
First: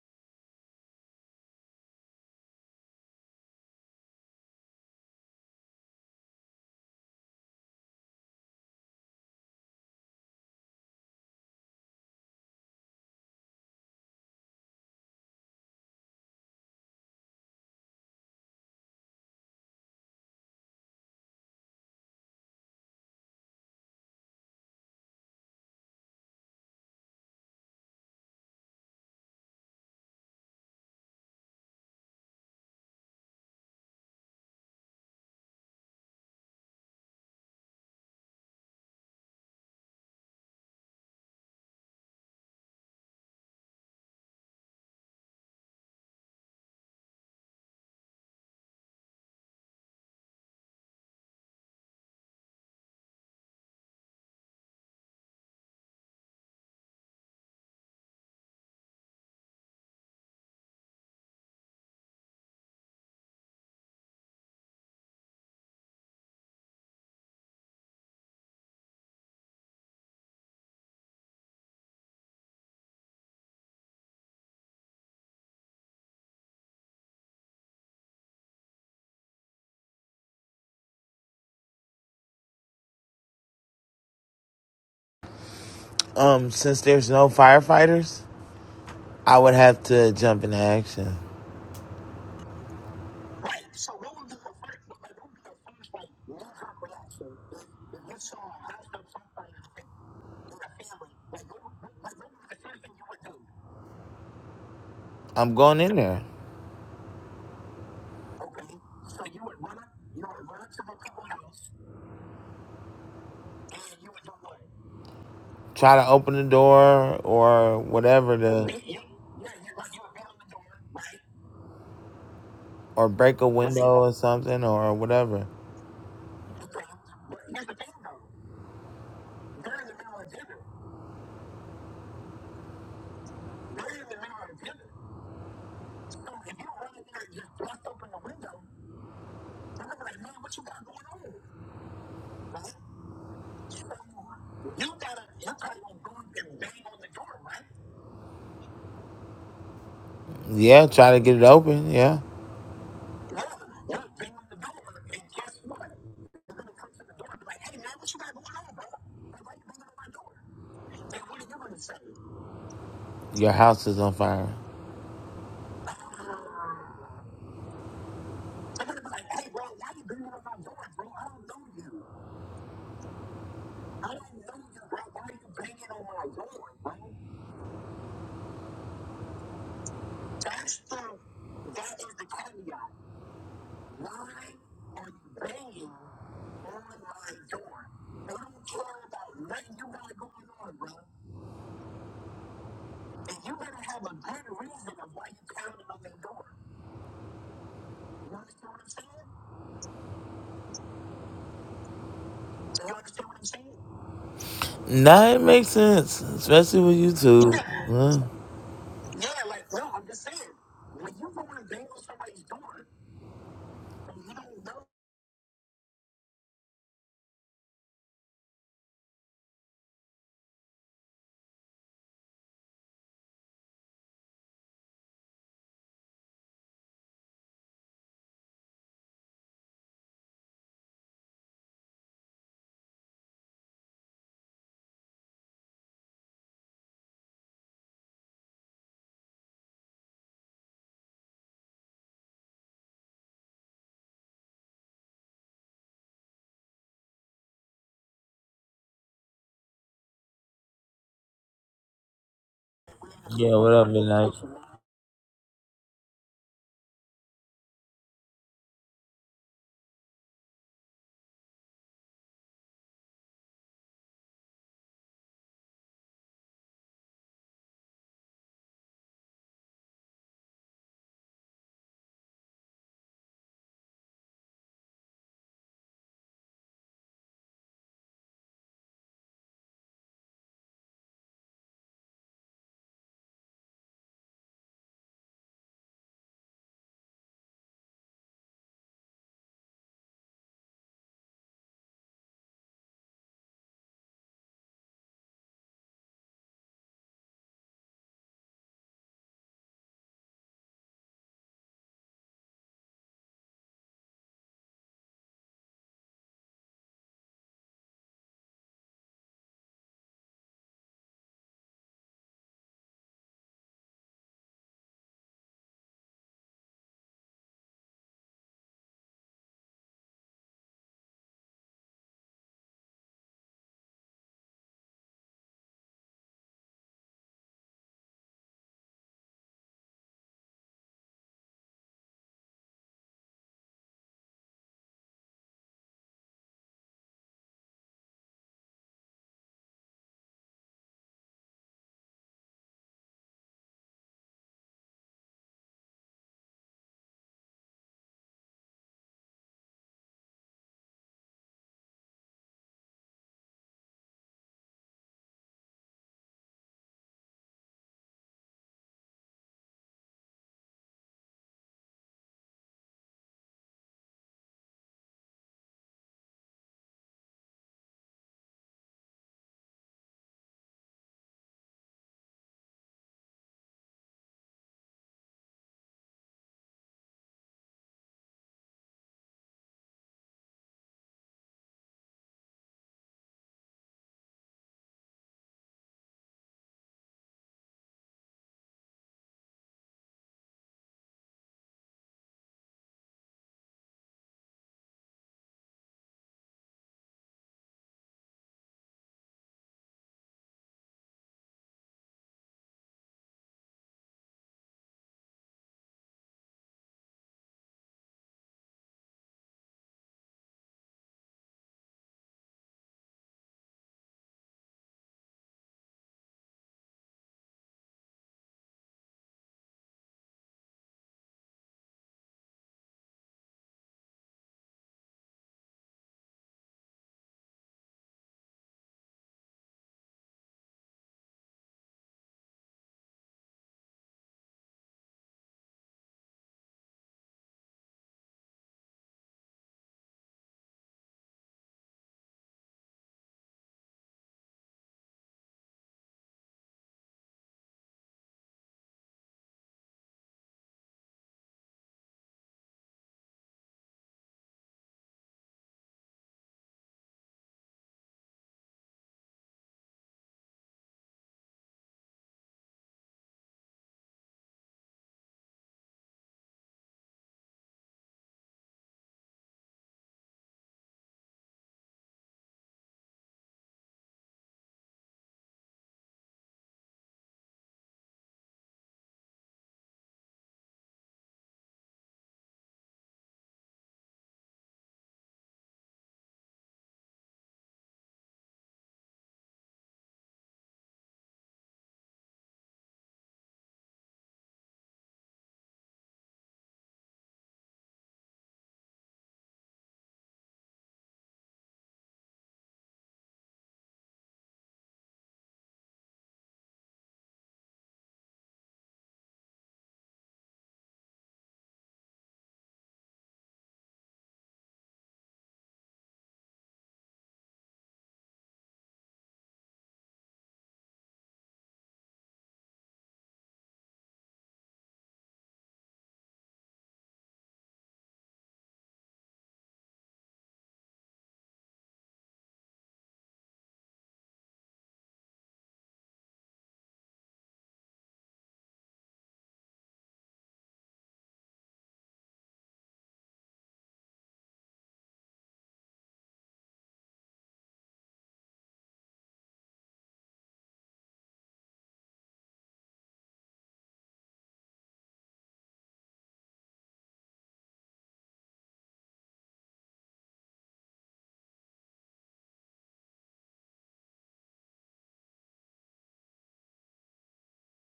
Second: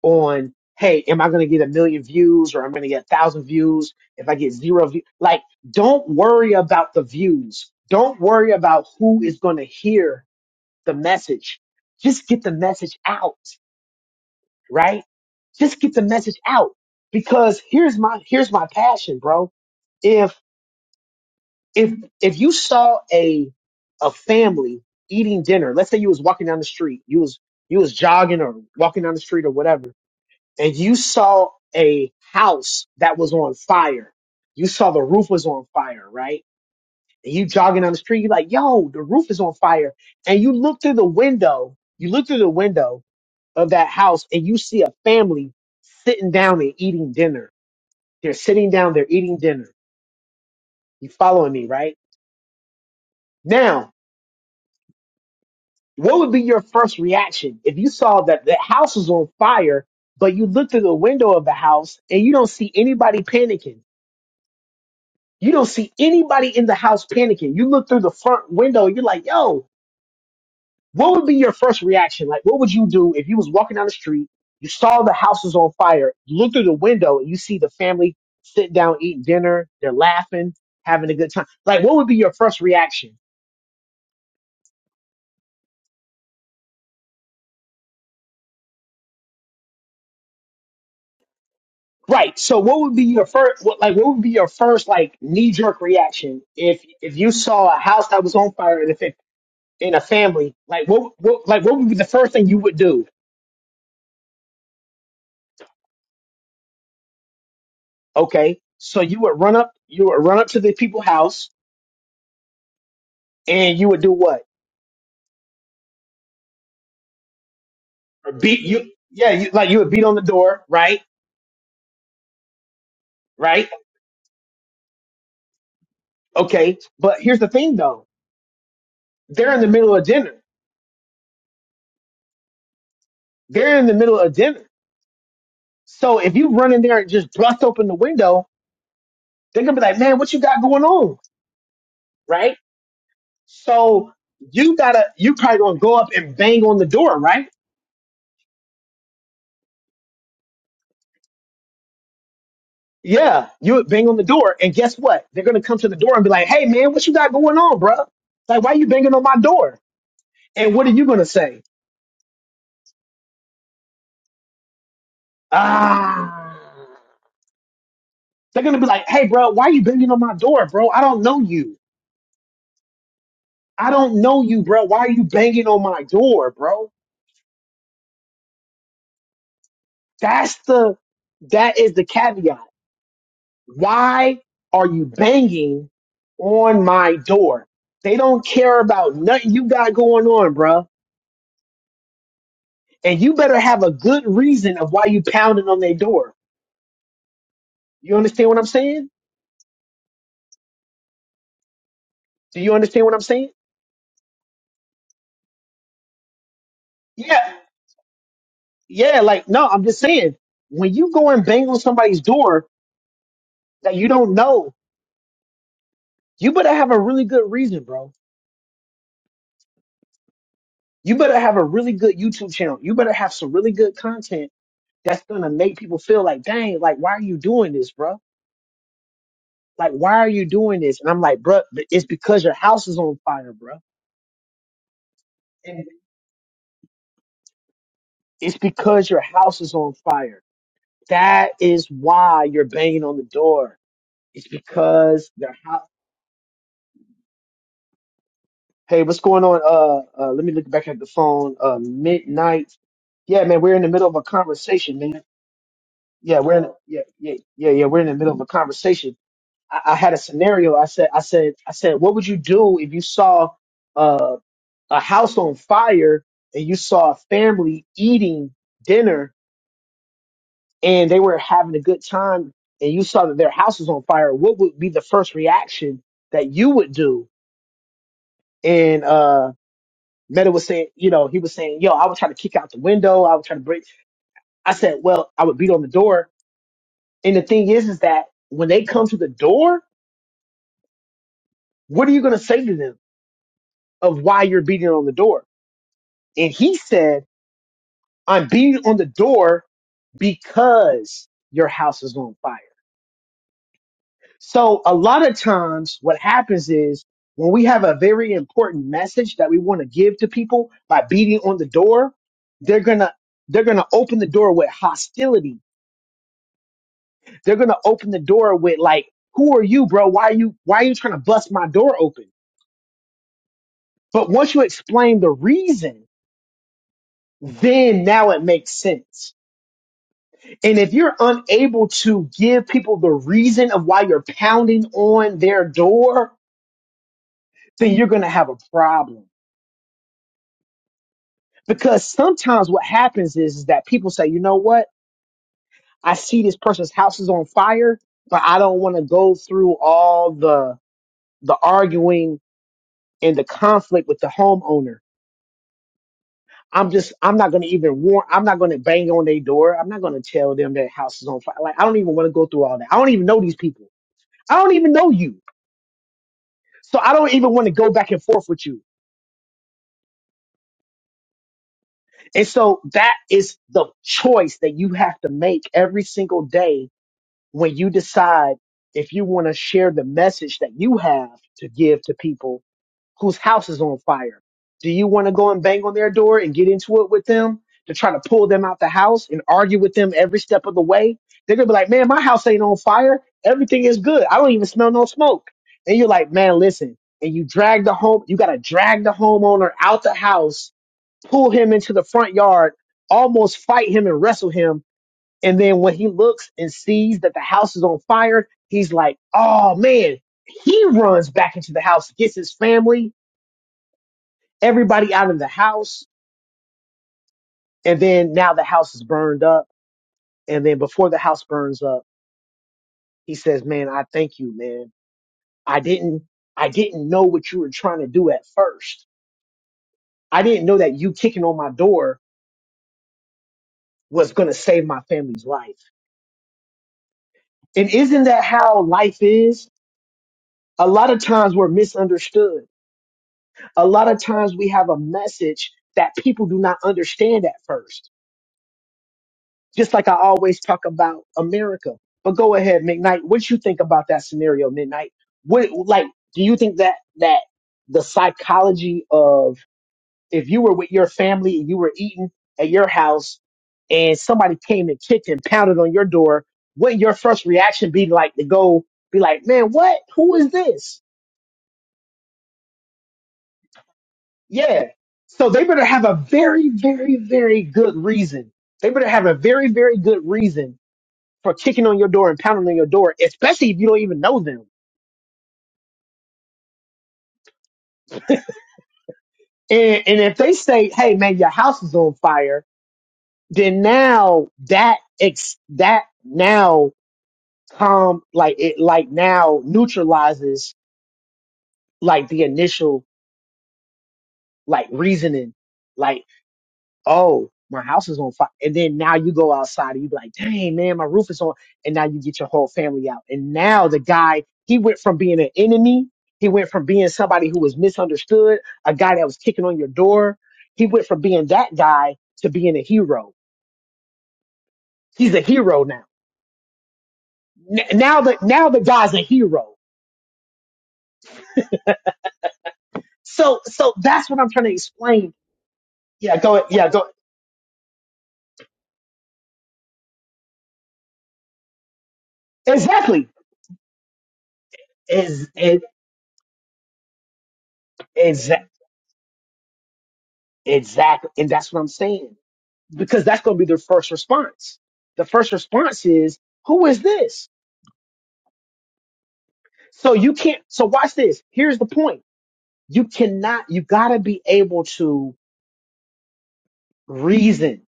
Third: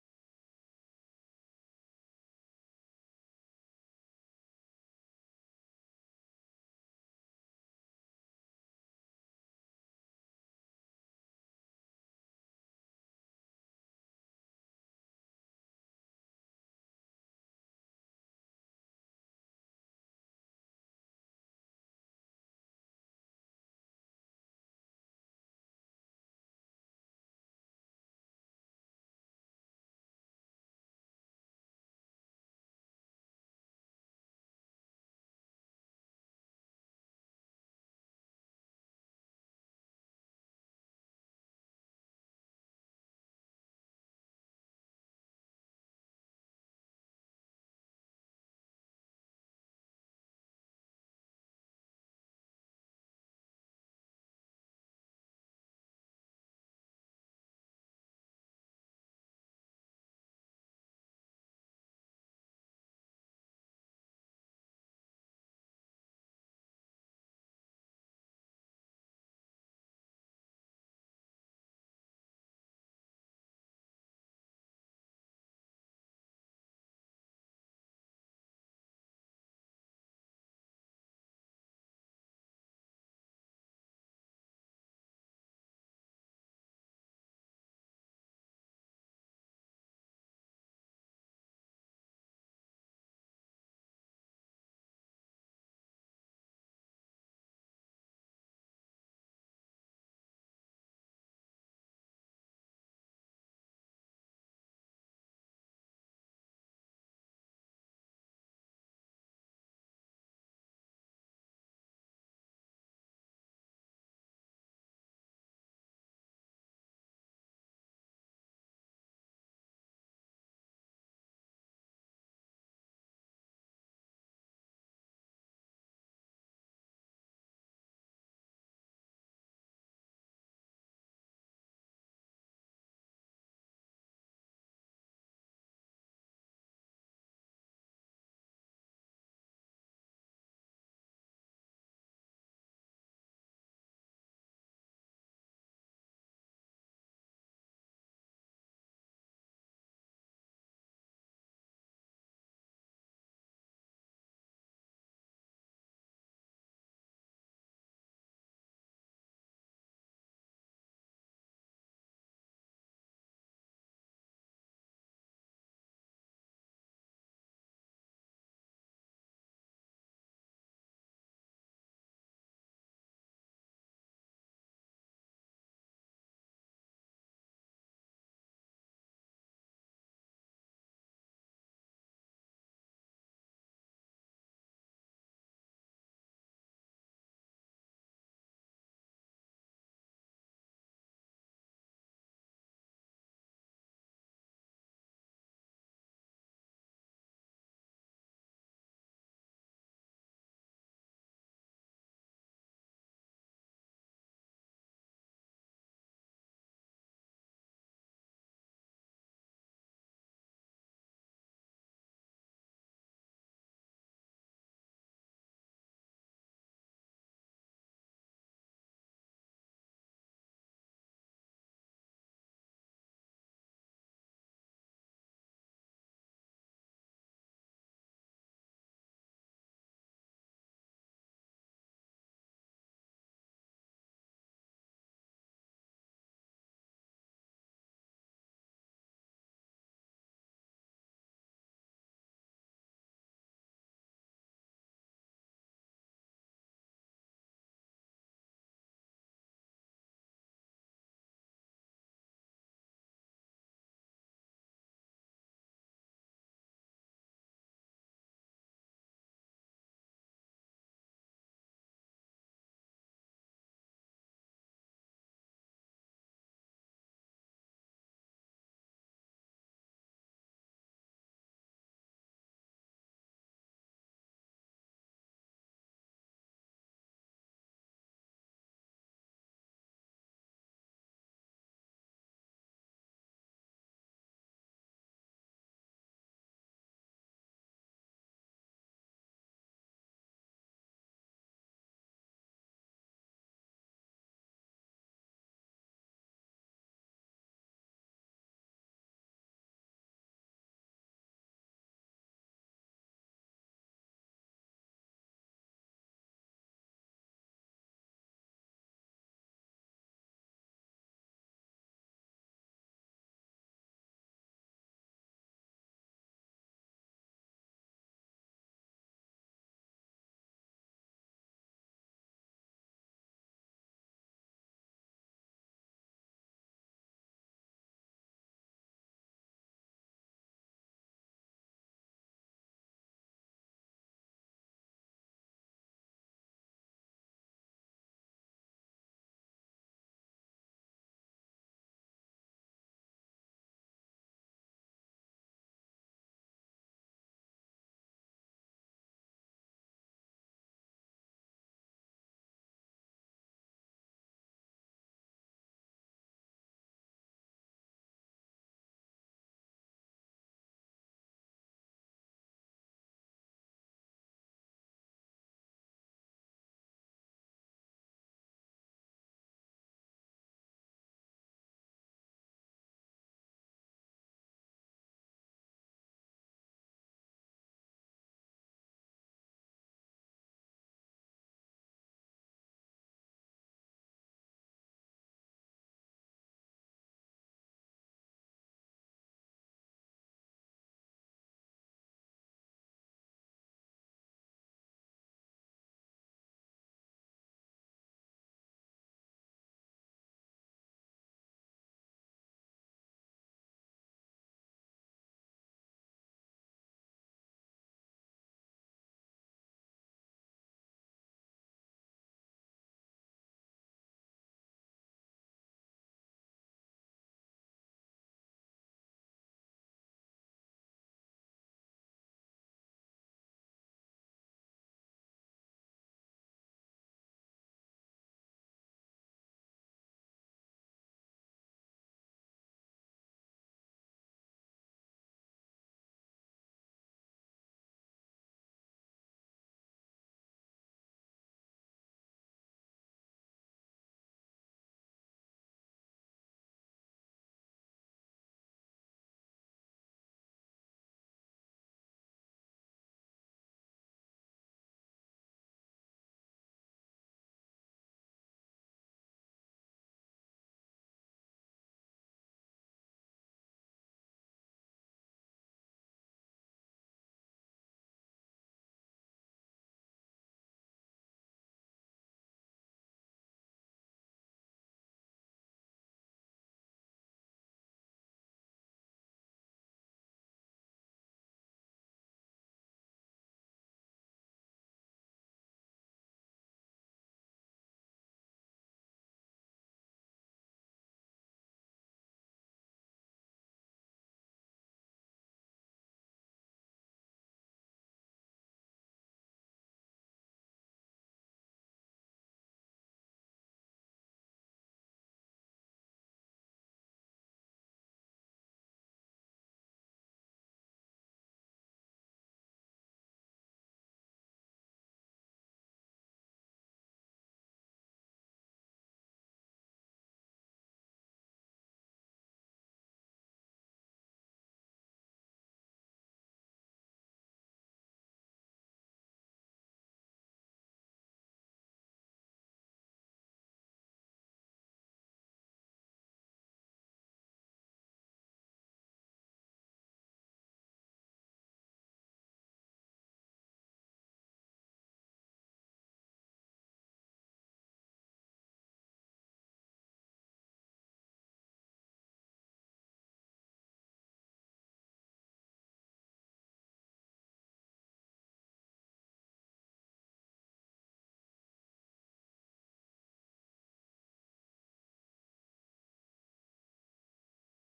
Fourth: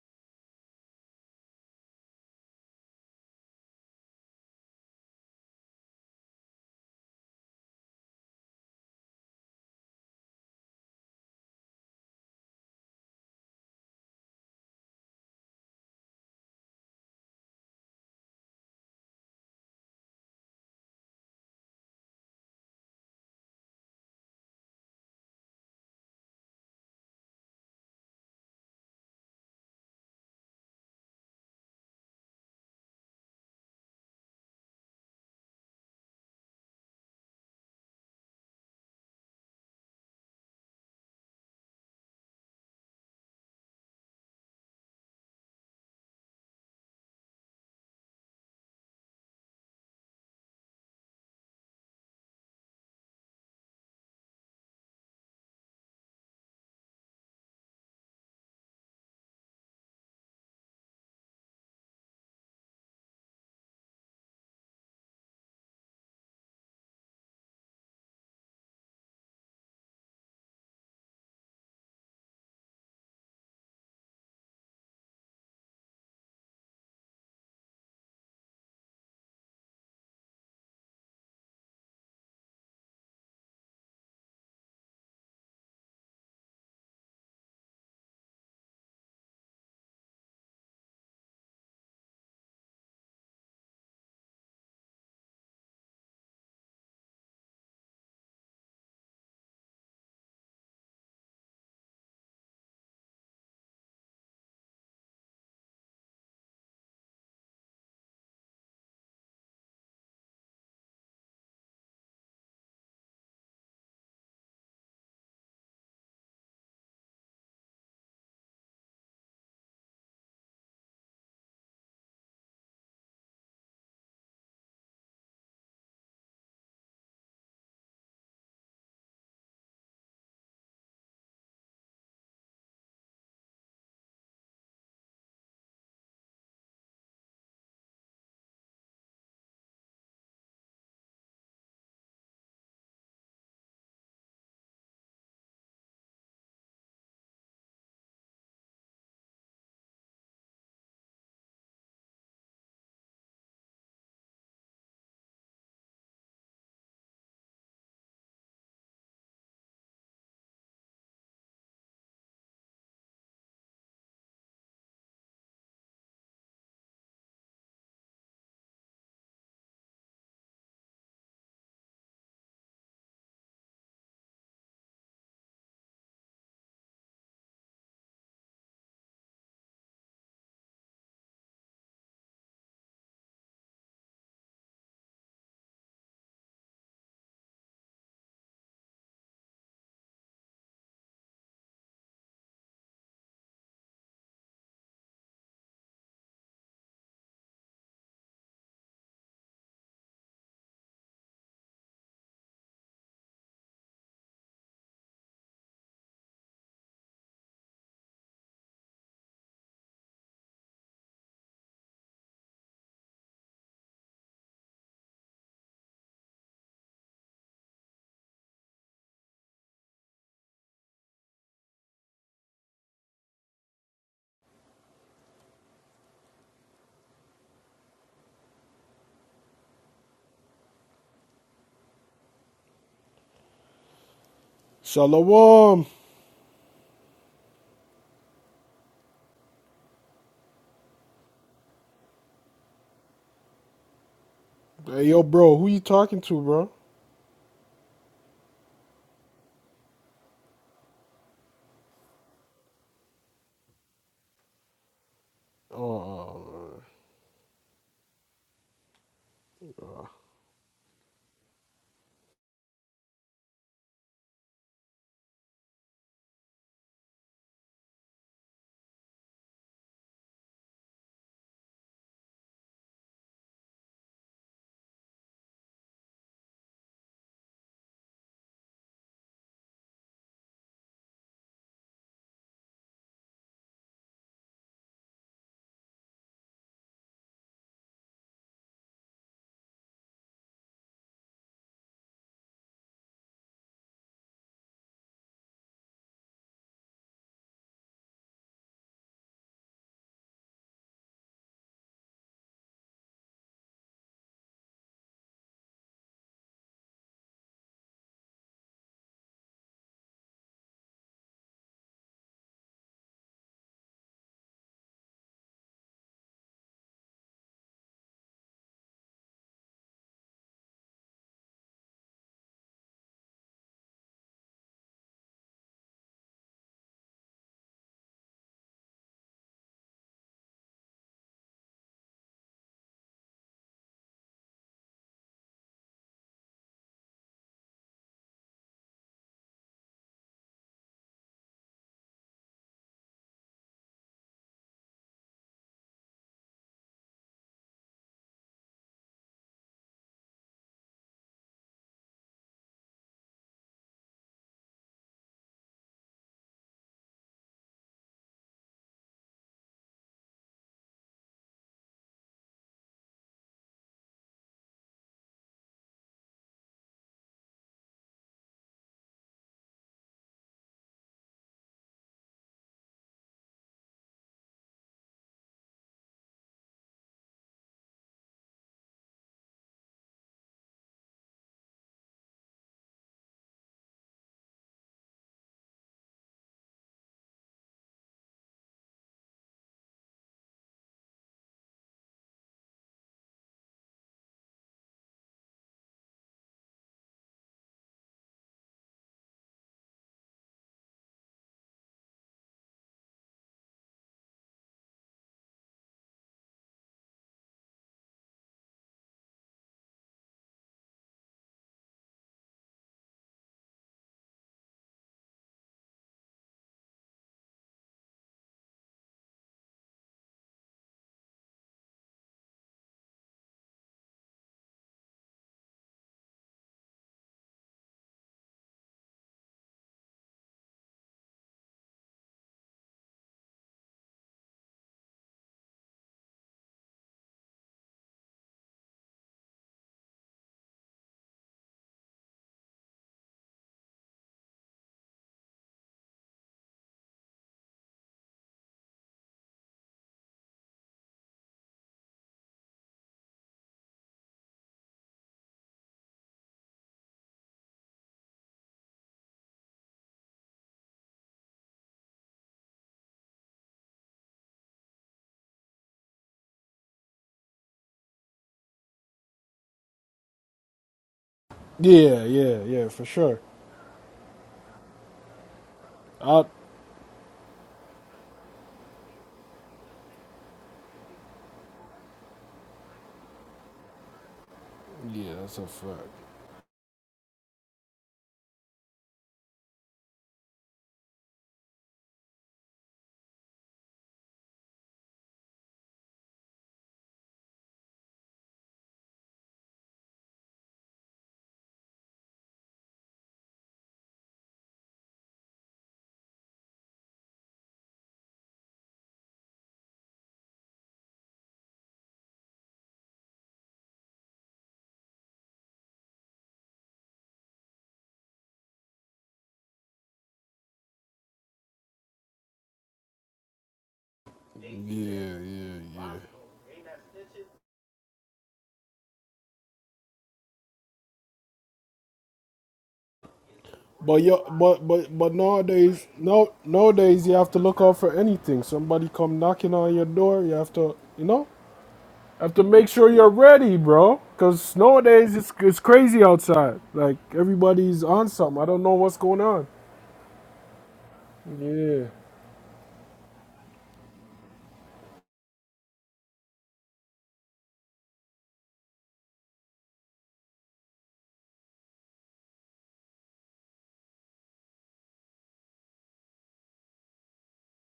Speaker 1: on, hey, am I going to get a million views or I'm going to get a thousand views if I get zero views? Like, don't worry about the views. Don't worry about who is going to hear the message. Just get the message out, right? Just get the message out because here's my, here's my passion, bro. If, if, if you saw a, a family eating dinner, let's say you was walking down the street, you was, you was jogging or walking down the street or whatever and you saw a house that was on fire. You saw the roof was on fire, right? And you jogging down the street, you're like, yo, the roof is on fire. And you look through the window, you look through the window of that house and you see a family sitting down and eating dinner. They're sitting down, they're eating dinner. You following me, right? Now, what would be your first reaction if you saw that the house was on fire, but you looked through the window of the house and you don't see anybody panicking? You don't see anybody in the house panicking. You look through the front window and you're like, yo, what would be your first reaction? Like, what would you do if you was walking down the street, you saw the house was on fire, you look through the window and you see the family sit down, eating dinner, they're laughing, having a good time. Like, what would be your first reaction?
Speaker 3: Um, since there's no firefighters, I would have to jump into action.
Speaker 1: Right. So what would be your first, what, like, what would be your first, like, knee jerk reaction if, if you saw a house that was on fire and if it, in a family, like what, what, like what would be the first thing you would do?
Speaker 3: I'm going in there.
Speaker 1: Okay. So you would run up, you would run up to the people's house and you would do what?
Speaker 3: Try to open the door or
Speaker 1: Or
Speaker 3: whatever
Speaker 1: beat
Speaker 3: to,
Speaker 1: you. Yeah. You, like you would beat on the door. Right.
Speaker 3: or break a
Speaker 1: Right.
Speaker 3: window or something or whatever.
Speaker 1: Okay. But here's the thing though. They're in the middle of dinner. They're in the middle of dinner. So if you run in there and just bust open the window, they're going to be like, man, what you got going on? Right. So you gotta, you probably going to go up and bang on the door. Right.
Speaker 3: Yeah, try to get it open, yeah.
Speaker 1: Yeah. You would bang on the door. And guess what? They're going to come to the door and be like, hey man, what you got going on, bruh? Like, why you banging on my door? And what are you gonna say?
Speaker 3: Your house is on fire.
Speaker 1: Ah, they're gonna be like, "Hey, bro, why are you banging on my door, bro? I don't know you. I don't know you, bro. Why are you banging on my door, bro?" That's the that is the caveat. Why are you banging on my door? They don't care about nothing you got going on, bro. And you better have a good reason of why you pounding on their door. You understand what I'm saying? Do you understand what I'm saying?
Speaker 3: Nah, it makes sense. Especially with
Speaker 1: Yeah.
Speaker 3: YouTube. Yeah,
Speaker 1: Yeah, like no, I'm just saying when you go and bang on somebody's door that you don't know, you better have a really good reason, bro. You better have a really good YouTube channel. You better have some really good content that's gonna make people feel like, dang, like why are you doing this, bro? Like why are you doing this? And I'm like, bro, it's because your house is on fire, bro. And
Speaker 4: Shalom.
Speaker 1: it's because your house is on fire. That is why you're banging on the door. It's
Speaker 4: Hey, yo,
Speaker 1: because
Speaker 4: bro,
Speaker 1: their
Speaker 4: who
Speaker 1: house.
Speaker 4: you talking to, bro?
Speaker 1: Hey, what's going on? Uh, uh, let me look back at the phone. Uh, midnight. Yeah,
Speaker 3: Yeah,
Speaker 1: man, we're in the
Speaker 3: whatever,
Speaker 1: middle of a
Speaker 3: like.
Speaker 1: conversation, man. Yeah,
Speaker 4: Oh,
Speaker 1: we're in. Yeah, yeah, yeah, yeah. We're in the middle of a conversation. I, I had a scenario. I said, I said, I said, what would you do if you saw uh, a house on fire and you saw a family eating dinner and they were having a good time and you saw that their house was on fire? What would be the first reaction that you would do? And uh. Meta was saying, you know, he was saying, yo, I would try to kick out the window. I would try to break. I said, well, I would beat on the door. And the thing is, is that when they come to the door, what are you going to say to them of why you're beating on the door? And he said, I'm beating on the door because your house is on fire. So a lot of times what happens is when we have a very important message that we want to give to people by beating on the door, they're going to, they're going to open the door with hostility They're gonna open the door with like, "Who are you, bro? Why are you why are you trying to bust my door open?" But once you explain the reason, then now it makes sense. And if you're unable to give people the reason of why you're pounding on their door, then you're gonna have a problem. Because sometimes what happens is, is that people say, you know what? I see this person's house is on fire, but I don't want to go through all the the arguing and the conflict with the homeowner. I'm just I'm not gonna even warn I'm not gonna bang on their door. I'm not gonna tell them their house is on fire. Like I don't even want to go through all that. I don't even know these people. I don't even know you. So I don't even want to go back and forth with you. And so that is the choice that you have to make every single day when you decide if you want to share the message that you have to give to people whose house is on fire. Do you want to go and bang on their door and get into it with them to try to pull them out the house and argue with them every step of the way? They're going to be like, man, my house ain't on fire. Everything is good. I don't even smell no smoke. And you're like, man, listen. And you drag the home, you got to drag the homeowner out the house, pull him into the front yard, almost fight him and wrestle him. And then when he looks and sees that the house is on fire, he's like, oh man, he runs back into the house, gets his family, everybody out of the house. And then now the house is burned up. And then before the house burns up, he says, man, I thank you, man. I didn't, I didn't know what you were trying to do at first. I didn't know that you kicking on my door was going to save my family's life. And isn't that how life is? A lot of times we're misunderstood. A lot of times we have a message that people do not understand at first Just like I always talk about America. But go ahead, McKnight. What you think about that scenario, Midnight? What like do you think that that the psychology of if you were with your family and you were eating at your house and somebody came and kicked and pounded on your door, wouldn't your first reaction be like to go be like, man, what? Who is this?
Speaker 4: yeah, yeah, yeah, for sure.
Speaker 1: Yeah. So they better have a
Speaker 4: I,
Speaker 1: very, very, very good reason. They better have a very, very good reason for kicking on your door and pounding on your door, especially if you don't even know them.
Speaker 4: yeah, that's a fact.
Speaker 1: And, and if they say, "Hey, man, your house is on fire," then now that ex that now calm like it like now neutralizes like the initial like reasoning. like. oh, my house is on fire. And then now you go outside and you be like, dang, man, my roof is on. And now you get your whole family out. And now the guy, he went from being an enemy, he went from being somebody who was misunderstood, a guy that was kicking on your door. He went from being that guy to being a hero.
Speaker 4: Yeah,
Speaker 1: He's a
Speaker 4: yeah,
Speaker 1: hero now.
Speaker 4: yeah.
Speaker 1: N- now the now the guy's a hero. So so
Speaker 4: But
Speaker 1: that's what
Speaker 4: yo,
Speaker 1: I'm trying to
Speaker 4: but but
Speaker 1: explain.
Speaker 4: but nowadays,
Speaker 1: Yeah,
Speaker 4: no,
Speaker 1: go yeah, go
Speaker 4: nowadays you have to look out for anything. Somebody come knocking on your door, you have to, you know, have to make sure
Speaker 1: exactly.
Speaker 4: you're ready, bro. Cause nowadays
Speaker 1: Is
Speaker 4: it's it's
Speaker 1: it
Speaker 4: crazy outside. Like everybody's on something. I
Speaker 1: exactly
Speaker 4: don't know what's going on.
Speaker 1: exactly and that's what I'm
Speaker 4: Yeah.
Speaker 1: saying. because that's going to be their first response. The first response is, who is this? So you can't, so watch this. Here's the point. You cannot, you gotta be able to reason.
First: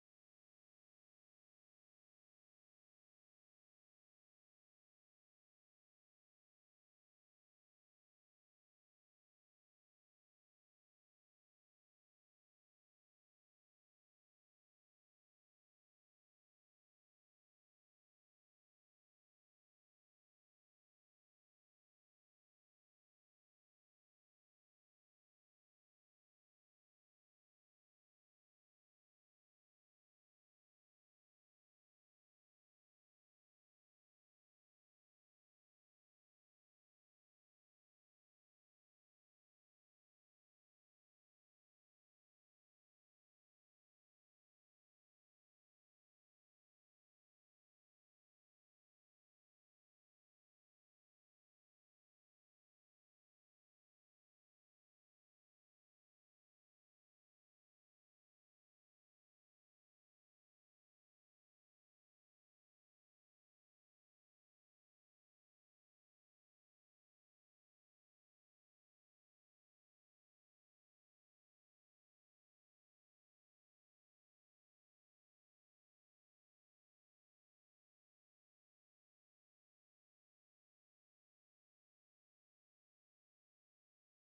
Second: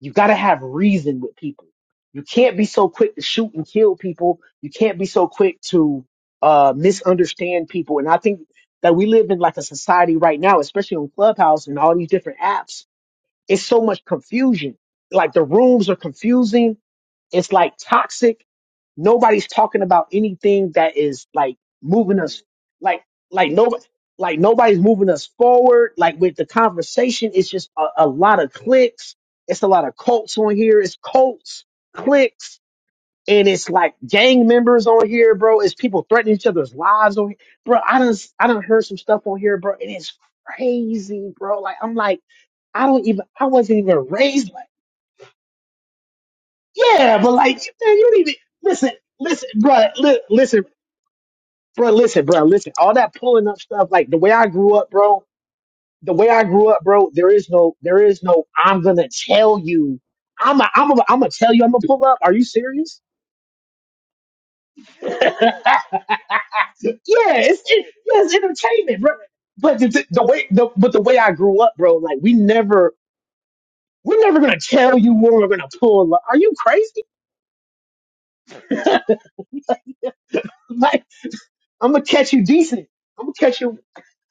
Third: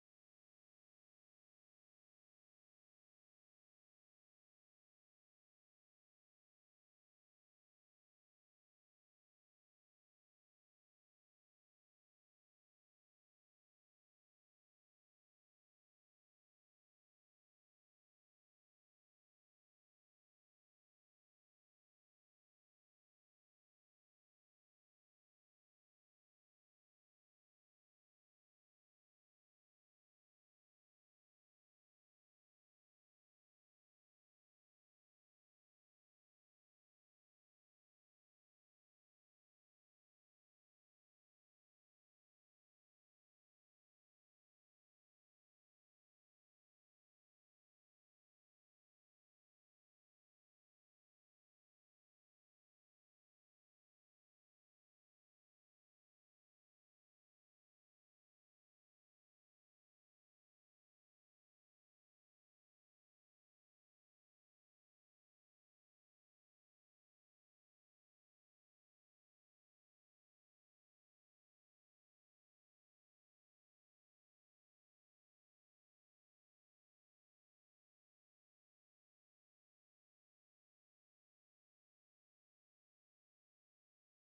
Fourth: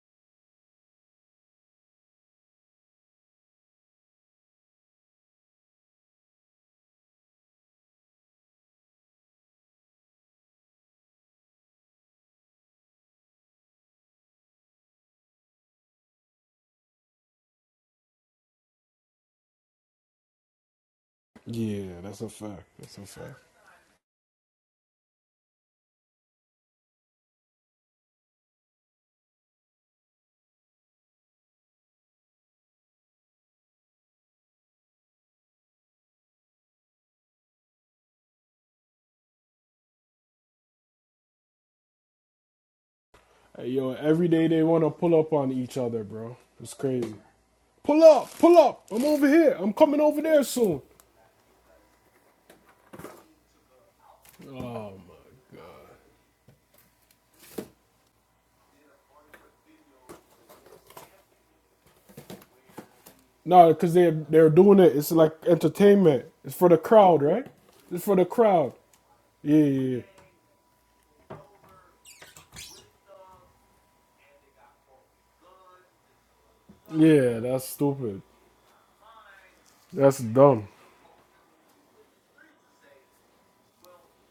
Speaker 1: You gotta have reason with people. You can't be so quick to shoot and kill people. You can't be so quick to, uh, misunderstand people. And I think that we live in like a society right now, especially on Clubhouse and all these different apps. It's so much confusion. Like the rooms are confusing. It's like toxic nobody's talking about anything that is like
Speaker 4: Yeah,
Speaker 1: moving
Speaker 4: that's a
Speaker 1: us
Speaker 4: fact. That's a
Speaker 1: like
Speaker 4: fact.
Speaker 1: like nobody like nobody's moving us forward like with the conversation it's just a, a lot of clicks it's a lot of cults on here it's cults clicks and it's like gang members on here bro it's people threatening each other's lives on here bro i done i done heard some stuff on here bro and it's crazy bro like i'm like i don't even i
Speaker 4: Hey,
Speaker 1: wasn't
Speaker 4: yo,
Speaker 1: even
Speaker 4: every day
Speaker 1: raised
Speaker 4: they
Speaker 1: like
Speaker 4: want to pull up on each other, bro. It's crazy.
Speaker 1: yeah but like man,
Speaker 4: Pull
Speaker 1: you don't even
Speaker 4: up, pull up.
Speaker 1: listen
Speaker 4: I'm over
Speaker 1: listen
Speaker 4: here. I'm
Speaker 1: bro
Speaker 4: coming
Speaker 1: li-
Speaker 4: over there
Speaker 1: listen
Speaker 4: soon.
Speaker 1: bro, listen, bro, listen. All that pulling up stuff, like the way I grew up, bro. The way I grew up, bro. There is no, there is no. I'm gonna tell you. I'm, a, I'm, a, I'm gonna tell you. I'm gonna pull up. Are you serious?
Speaker 4: No, because they, they're doing it.
Speaker 1: (laughs)
Speaker 4: It's
Speaker 1: yeah,
Speaker 4: like entertainment. It's for the
Speaker 1: it's, it,
Speaker 4: crowd, right? It's for
Speaker 1: yeah,
Speaker 4: the
Speaker 1: it's
Speaker 4: crowd.
Speaker 1: entertainment, bro.
Speaker 4: Yeah,
Speaker 1: But the,
Speaker 4: yeah, yeah.
Speaker 1: the, the way, the, but the way I grew up, bro. Like we never, we're never gonna tell you where we're gonna pull up. Are you crazy?
Speaker 4: Yeah, that's stupid. That's dumb.
Speaker 1: (laughs) like I'm gonna catch you decent. I'm gonna catch you.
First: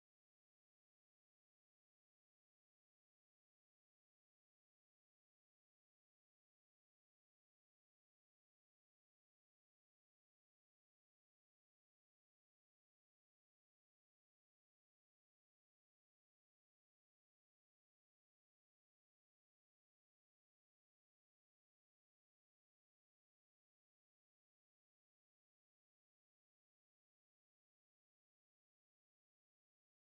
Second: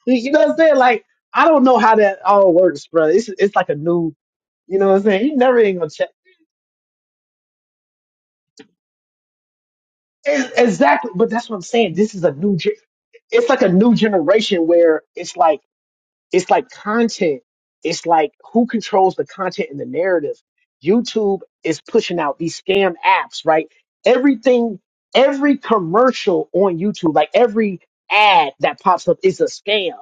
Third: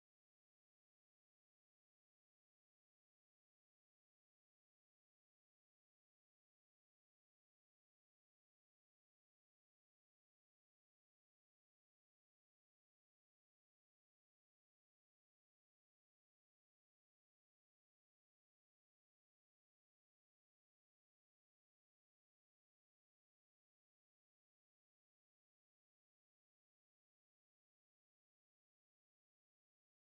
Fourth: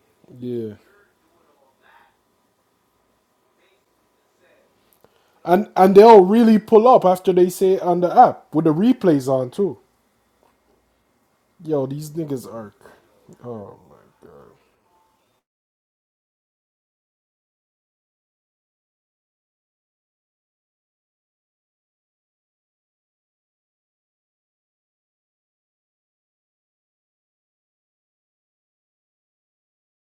Speaker 1: You know what I'm
Speaker 4: Yeah.
Speaker 1: saying? Like I don't know how that all works, bro. It's, it's like a new. You know what I'm saying? He never
Speaker 4: And,
Speaker 1: ain't gonna
Speaker 4: and
Speaker 1: check.
Speaker 4: they'll really pull up after they say it on the app with the replays on, too.
Speaker 1: Ex- Exactly, but that's what I'm
Speaker 4: Yo,
Speaker 1: saying.
Speaker 4: these
Speaker 1: This is a
Speaker 4: niggas
Speaker 1: new. Ge-
Speaker 4: are.
Speaker 1: it's like a
Speaker 4: Oh,
Speaker 1: new
Speaker 4: my
Speaker 1: generation
Speaker 4: God.
Speaker 1: where it's like it's like content. It's like who controls the content and the narrative. YouTube is pushing out these scam apps, right? Everything, every commercial on YouTube, like every ad that pops up, is a scam.